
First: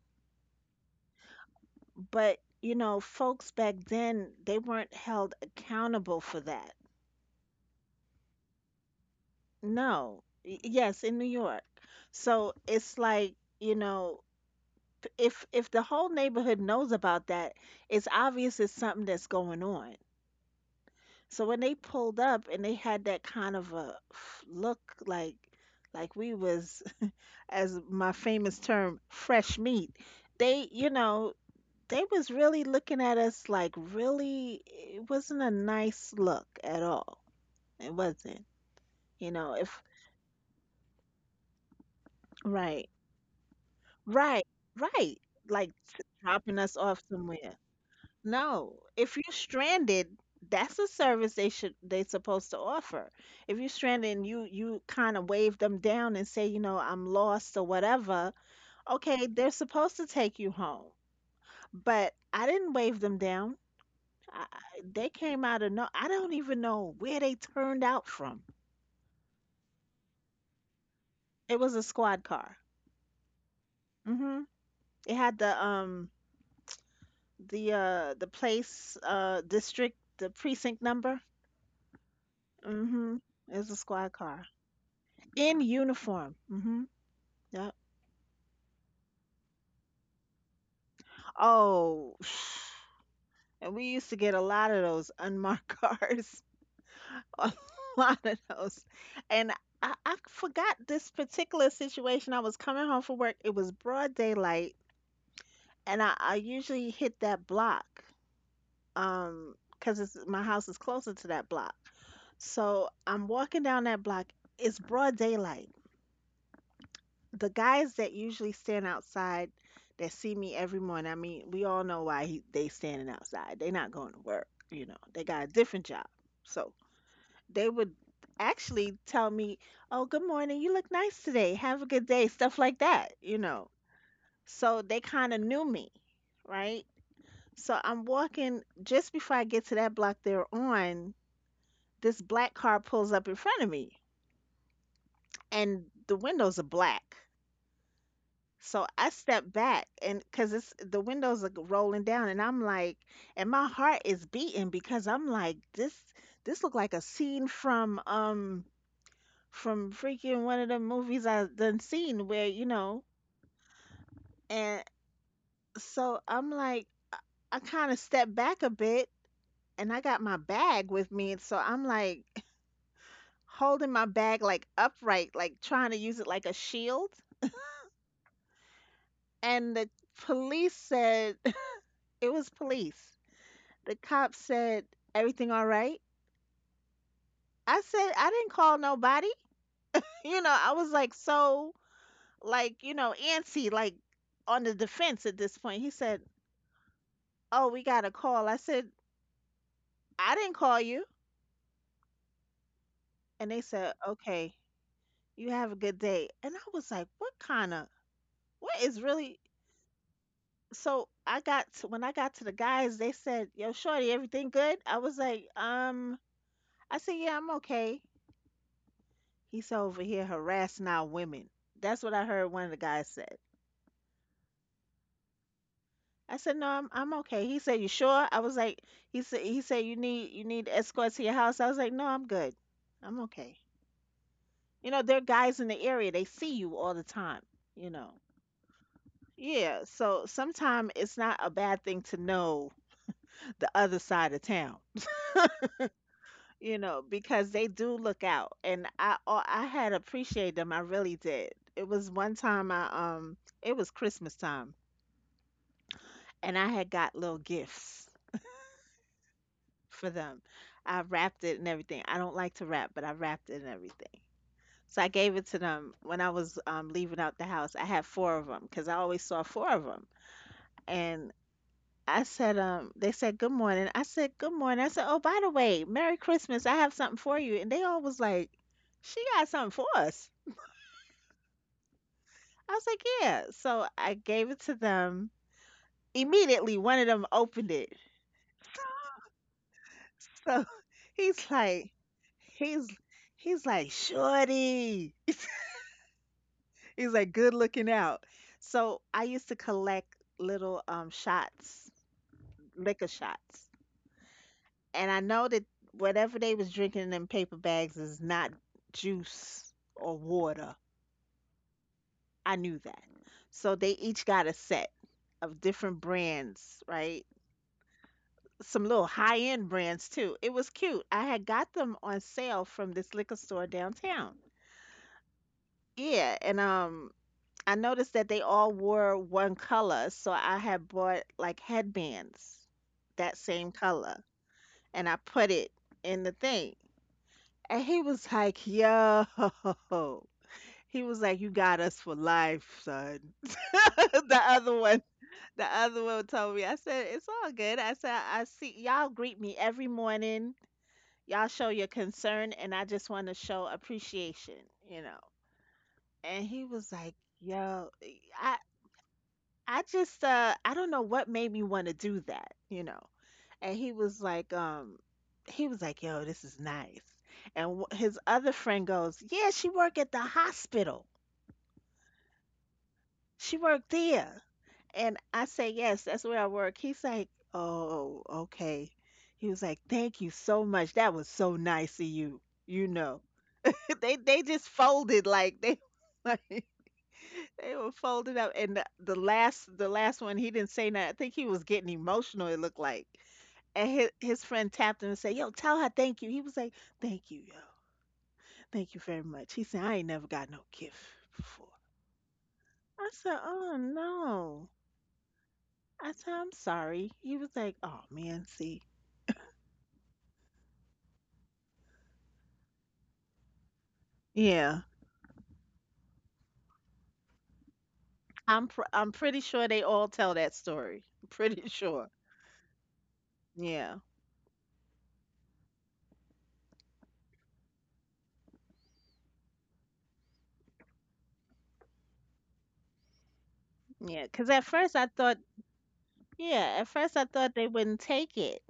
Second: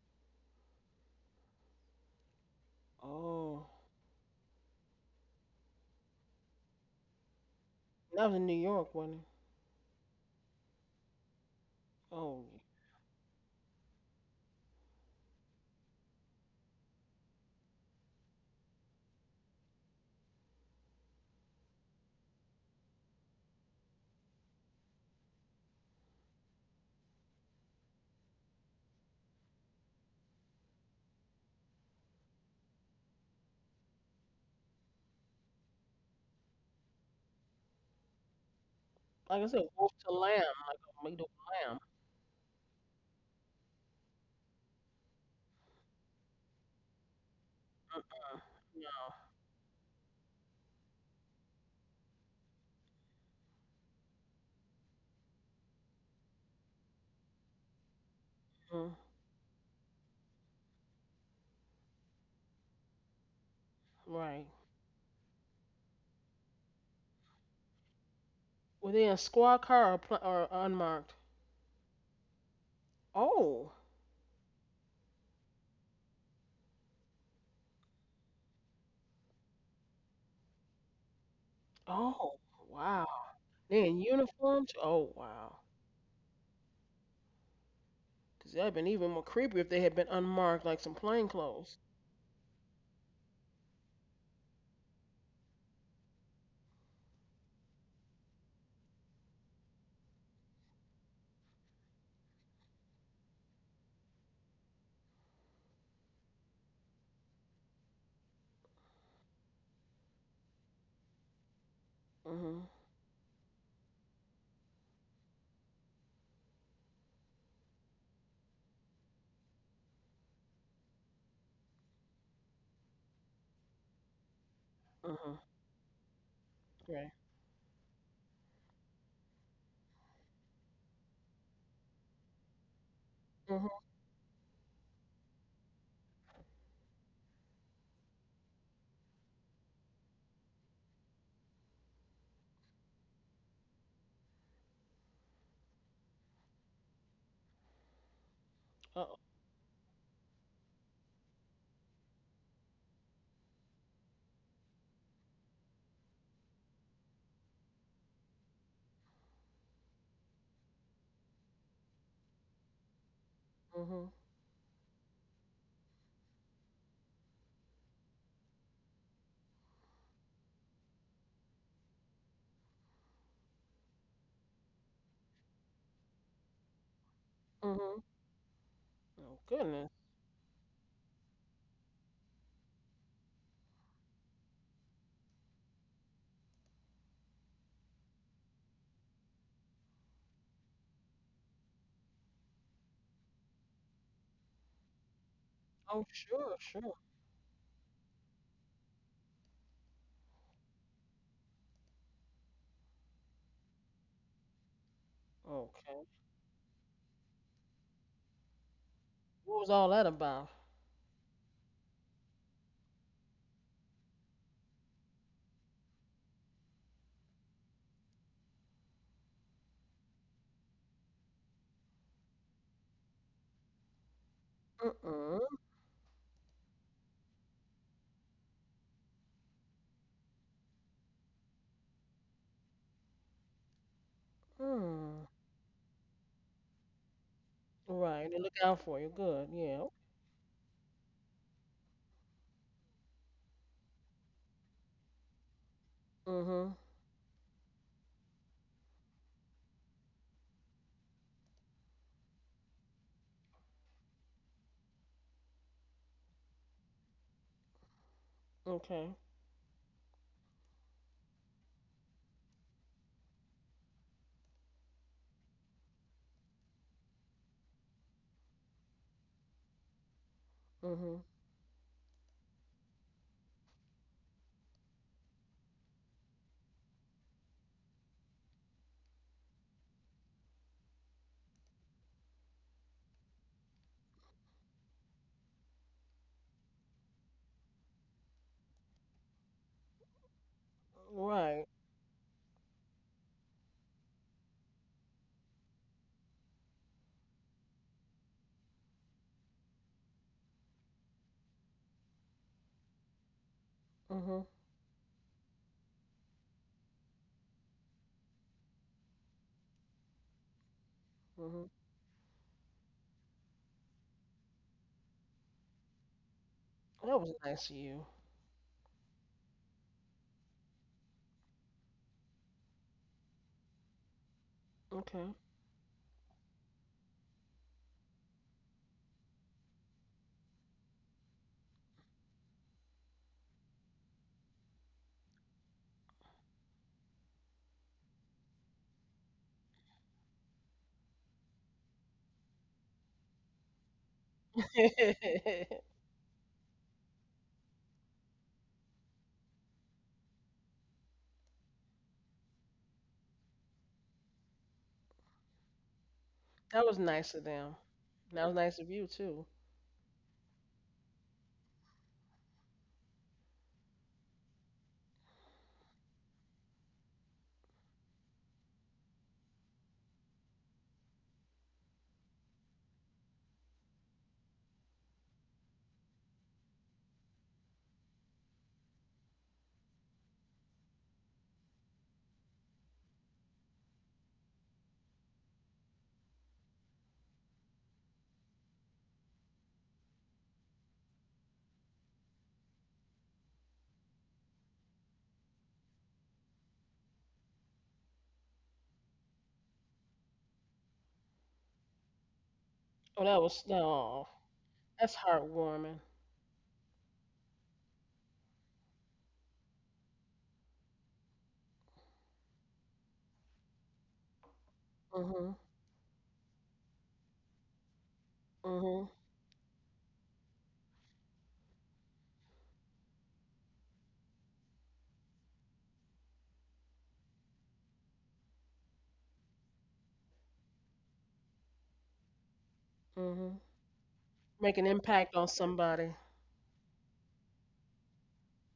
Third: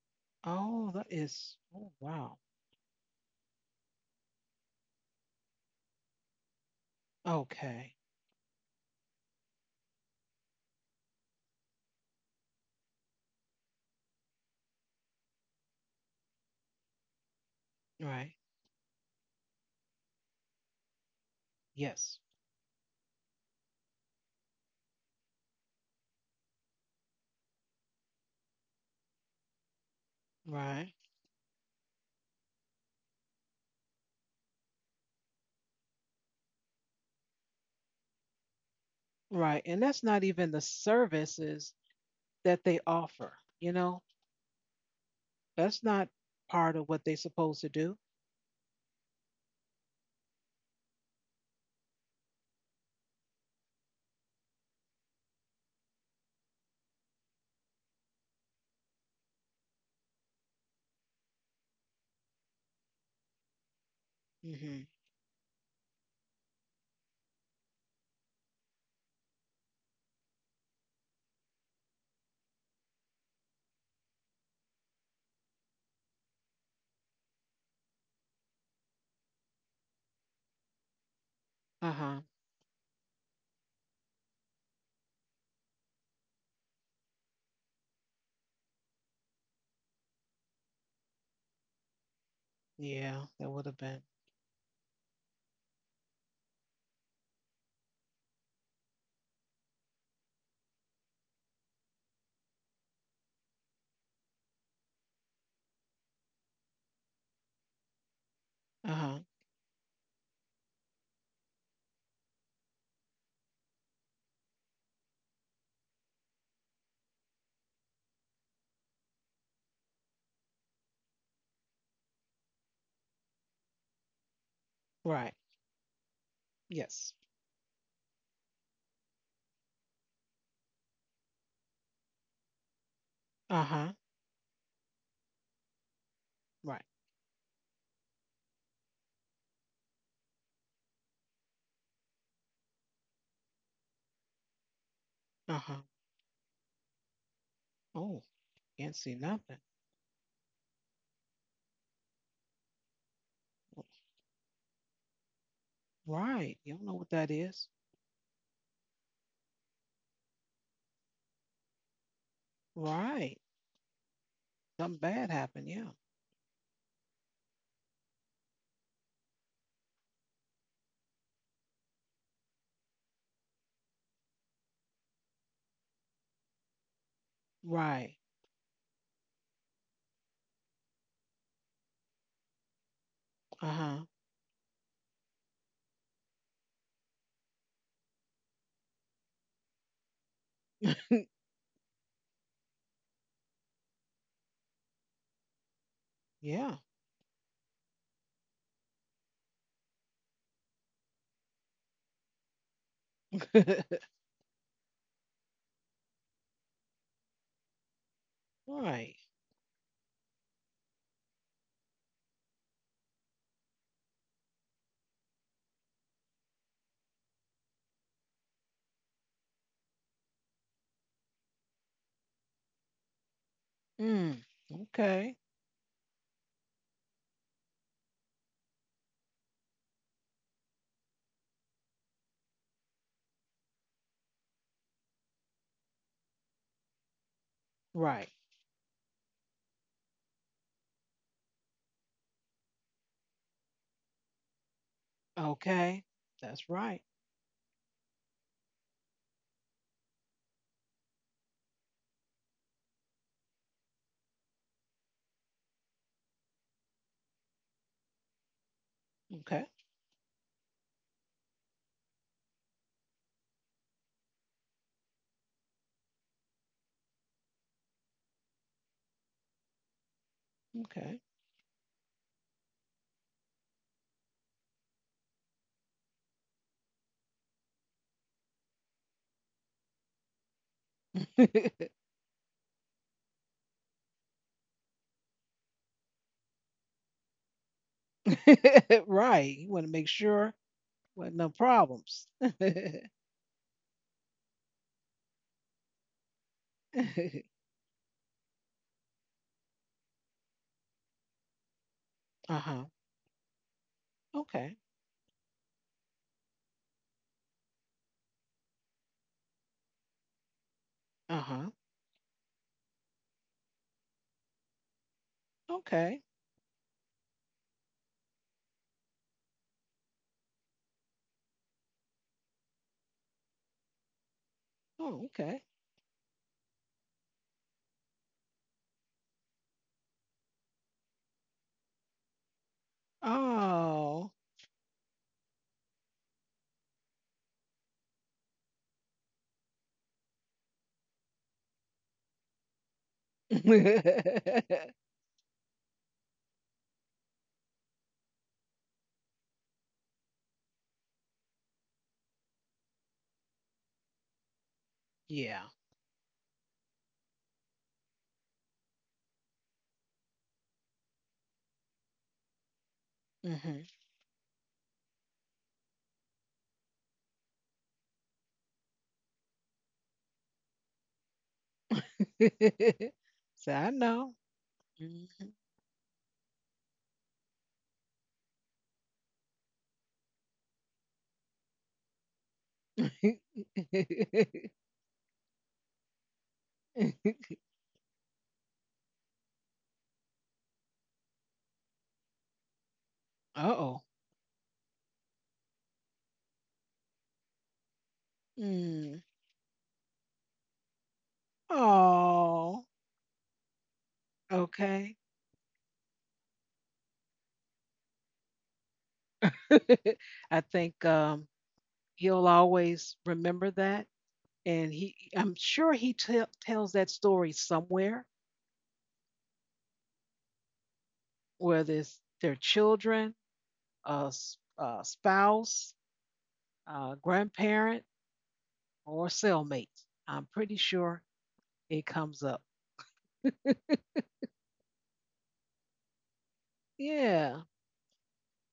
S1: Oh, that is. Oh,
S2: But,
S1: wow.
S2: you know, folks
S3: Oh,
S2: back then, they weren't held accountable for that.
S1: Okay.
S3: that was in New York, wasn't it?
S2: No. Yes, in New York.
S3: Oh,
S2: So it's like, you know, if the whole neighborhood knows about that, it's
S1: Right.
S2: obvious it's something that's going on. So when they
S1: Yes.
S2: pulled up and they had that kind of a look like we was as my famous term fresh meat, they, you
S1: Right.
S2: know, they was really looking at us like really it wasn't a nice look at all. It wasn't. You
S3: like I
S2: know,
S3: said,
S1: Right. And
S2: if
S3: wolf
S1: that's
S3: to
S1: not
S3: lamb,
S1: even the
S3: like a meat of
S1: services
S3: lamb.
S1: that they
S2: right.
S1: offer, you know?
S2: Right. Right. Like
S1: That's not
S2: dropping us
S1: part of
S2: off
S1: what they
S2: somewhere.
S1: supposed to do.
S3: Huh?
S2: No. If you're stranded, that's a service they supposed to offer. If you're stranded and you kind of wave them down and say, you know, I'm lost or whatever,
S3: No. Mhm.
S2: okay, they're supposed to take you home. But I didn't wave them down.
S3: Right.
S1: Hmm.
S2: They came out of no. I don't even know where they turned out from.
S3: Were they in a squad car or, pl- or unmarked?
S2: It was a squad car.
S3: Oh.
S2: Mhm. It had the place district the precinct number.
S1: Uh-huh.
S3: Oh. Wow.
S2: Mhm. It was a
S3: They in
S2: squad car
S3: uniforms? Oh
S2: in
S3: wow.
S2: uniform. Mhm. Yep.
S3: Cause that'd been even more creepy if they had been unmarked, like some plain clothes.
S2: Oh,
S1: Yeah, that would
S2: and
S1: have
S2: we
S1: been.
S2: used to get a lot of those unmarked cars. A lot of those. And I forgot this particular situation. I was coming home from work. It was broad daylight and I usually hit that block
S1: Uh-huh.
S2: because it's my house is closer to that block.
S3: Mm-hmm.
S2: So I'm walking down that block, it's broad daylight. The guys that usually stand outside that see me every morning, I mean, we all know why they standing outside. They not going to work, you know, they
S1: Right.
S3: Mhm.
S2: got a different job. So
S3: Right.
S1: Yes.
S2: they would actually tell me, oh, good morning, you look nice today, have a good day, stuff like that, you
S3: Mhm.
S2: know.
S1: Uh-huh.
S2: So they kind of knew me,
S1: Right.
S2: right. So I'm walking just before I get to that block they're on, this black car pulls up in front of me
S1: Uh-huh.
S2: and the windows are black.
S1: Oh,
S2: So
S1: can't see
S2: I
S3: Oh.
S2: step
S1: nothing.
S2: back and cuz it's the windows are rolling down and I'm like, and my heart is beating because I'm like, this
S1: Right.
S2: this
S1: You
S2: look
S1: don't know
S2: like a
S1: what that
S2: scene
S1: is.
S2: from freaking one of the movies I done seen where you know.
S1: Right.
S3: Mhm.
S2: And
S1: Something bad happened. Yeah.
S2: so I'm like, I kind of step back a bit, and I got my bag with me and so I'm like holding my bag like upright, like trying to use it like a shield.
S3: Mhm.
S1: Right.
S3: Oh
S2: And
S3: goodness.
S2: the police said, it was police. The
S1: Uh-huh.
S2: cop said, everything all right? I said, I didn't call nobody. You know, I was like so, like, you know, antsy, like on the defense at this point. He
S3: Oh
S2: said,
S3: sure,
S1: Yeah.
S3: sure.
S2: oh, we got a call. I said, I didn't call you. And they said, okay, you have a good
S3: Okay.
S2: day. And I was like, what is
S1: Right.
S2: really.
S3: What was all that about?
S2: So I got to, when I got to the guys, they said, "Yo, shorty, everything good?" I was like, I said, "Yeah, I'm okay." He said, "Over here harassing our women." That's what I heard one of the guys said.
S1: Mm. Okay.
S3: Mm-mm.
S2: I said, "No, I'm okay." He said, "You sure?" I was like, "He said you need escorts to your house." I was like, "No, I'm good. I'm okay." You know, there are
S3: Mm.
S2: guys in the area. They see you all the time. You know.
S3: Right.
S1: Right.
S3: They look out for you. Good.
S2: Yeah.
S3: Yeah.
S2: So sometimes it's not a bad thing to know the other side of town.
S1: Okay. That's
S3: Mhm.
S2: You
S1: right.
S2: know, because they do look out, and I I had appreciated them. I really did. It was one time I um it was Christmas time, and I had got little gifts
S3: Okay.
S1: Okay.
S2: for them. I wrapped it and everything. I don't like to wrap, but I wrapped it and everything. So I gave it to them when I was leaving out the house. I had four of them because I always saw four of them,
S1: Okay.
S3: Mhm.
S2: and I said, they said good morning. I said good morning. I said, oh, by the way, Merry Christmas. I have something for you, and they all was like, she got something for us. I was like, "Yeah." So I gave it to them. Immediately, one of them opened it.
S1: Right. You want to make sure
S2: So
S1: with no
S2: he's
S3: Right.
S2: like,
S1: problems. Uh
S2: he's he's like, "Shorty." He's like, "Good looking out." So I used to collect little shots,
S1: huh.
S2: liquor shots,
S3: Mhm.
S1: Okay.
S2: and I know that whatever they was drinking in them paper bags is not juice or water.
S1: Uh
S3: Mhm.
S1: huh.
S2: I knew that. So they each got a set of different
S1: Okay.
S2: brands,
S3: That
S2: right?
S3: was nice of you.
S2: Some little high-end brands too. It was cute. I had got them on sale from this liquor store downtown.
S1: Oh,
S3: Okay.
S1: okay.
S2: Yeah, and I noticed that they all wore one color, so I had bought like headbands that same color
S1: Oh.
S2: and I put it in the thing. And he was like, "Yo." He was like, "You got us for life, son." the other one, the other one told me. I said, "It's all good." I said, "I see y'all greet me every morning, y'all show your concern and I just want to show appreciation, you know.
S1: Yeah.
S2: And he
S3: That
S2: was
S3: was
S2: like,
S3: nice of them.
S2: yo, e,
S3: That was nice of you too.
S2: I just I don't know what made me want to do that, And
S1: Hmm.
S2: he was like, yo, this is nice. And his other friend goes, yeah, she work at the hospital. She
S1: So
S2: worked
S1: I know.
S2: there. And I
S1: Hmm.
S2: say, yes, that's where I work. He's like, oh, okay. He was like, thank you so much. That was so nice of you, you know. They just folded like they like they were folded up and the last one he didn't say nothing. I think he was getting emotional, it looked like. And
S1: Uh-oh.
S2: his friend tapped him and said, yo, tell her thank you. He was like, thank you, yo. Thank you
S1: Mm.
S2: very much. He said, I ain't never got no gift before.
S1: Oh,
S2: I
S3: Oh, that
S2: said,
S3: was
S2: oh
S3: no.
S2: no.
S3: That's
S1: okay.
S3: heartwarming.
S2: I said, I'm sorry. He was like, oh man, see.
S1: I think he'll always remember that.
S2: Yeah.
S1: And
S3: Mhm.
S1: I'm sure he tells that story somewhere,
S3: Mhm.
S2: I'm pretty sure they all tell that story. Pretty
S1: whether
S2: sure.
S1: it's their children,
S2: Yeah.
S1: a a spouse, a grandparent, or cellmate. I'm pretty sure it comes up.
S3: Mhm.
S2: Yeah, because at
S3: Make an
S2: first I
S3: impact
S2: thought,
S3: on somebody.
S2: yeah, at first I thought
S1: Yeah.
S2: they wouldn't take it.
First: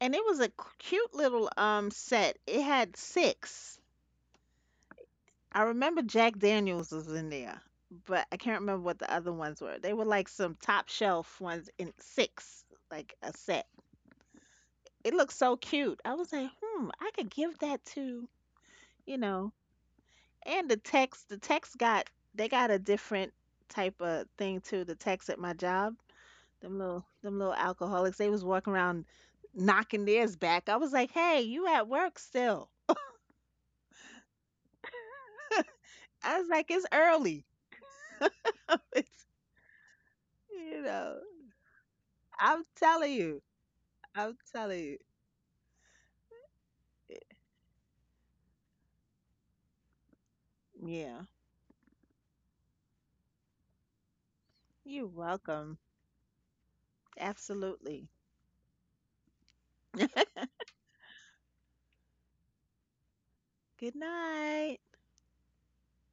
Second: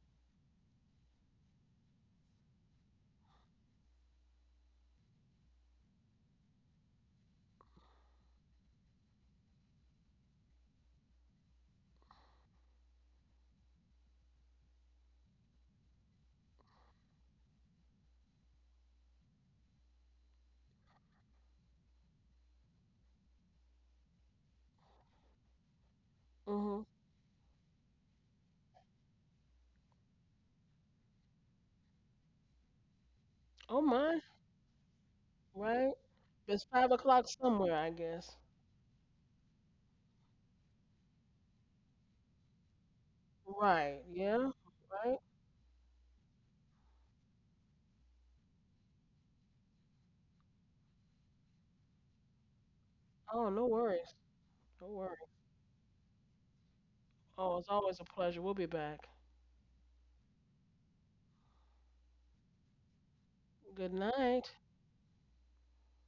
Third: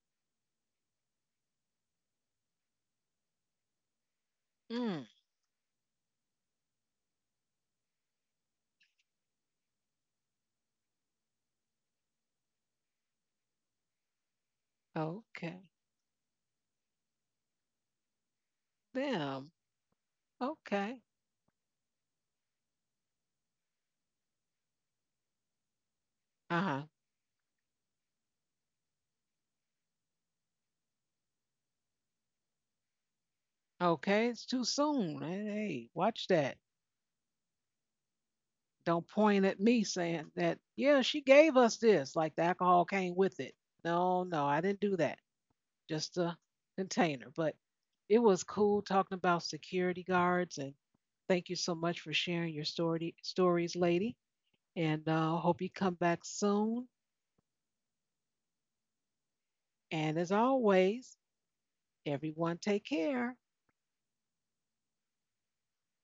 S2: And it was a cute little set. It had six.
S1: Mm.
S2: I remember Jack Daniels was in there, but I can't remember what the other ones were. They were like some top shelf ones in six, like a set. It looked so
S1: Okay.
S2: cute. I was like, hmm, I could give that to, you know.
S1: Them.
S2: And
S1: Okay.
S2: the text got, they got a different type of thing too, the text at my job.
S1: Uh huh.
S3: Mhm.
S2: Them little alcoholics, they was walking around knocking theirs back. I was like, "Hey, you at work still?"
S3: Oh my,
S1: Okay. It's too soon. Hey, hey,
S3: right?
S1: watch
S2: I was
S1: that.
S3: It's
S2: like, "It's
S3: 5 o'clock
S2: early."
S3: somewhere, I guess.
S1: Don't
S2: It's-
S1: point at me saying that,
S2: you
S1: yeah,
S2: know,
S1: she gave us this, like the
S2: I'm
S1: alcohol
S2: telling
S1: came with
S2: you.
S1: it.
S3: Right,
S1: No,
S2: I'm
S1: no,
S3: yeah,
S1: I didn't
S2: telling
S1: do
S2: you.
S3: right.
S1: that. Just a container. But it was cool talking about security guards and
S2: Yeah.
S1: thank you so much for sharing your story
S3: Oh, no
S1: stories,
S3: worries.
S1: lady.
S3: No
S2: You're
S1: And
S3: worries.
S1: hope you
S2: welcome.
S1: come back soon.
S3: Oh, it's always a
S2: Absolutely.
S3: pleasure. We'll be back.
S1: And as always, everyone take care.
S3: Good
S2: Good
S3: night.
S2: night.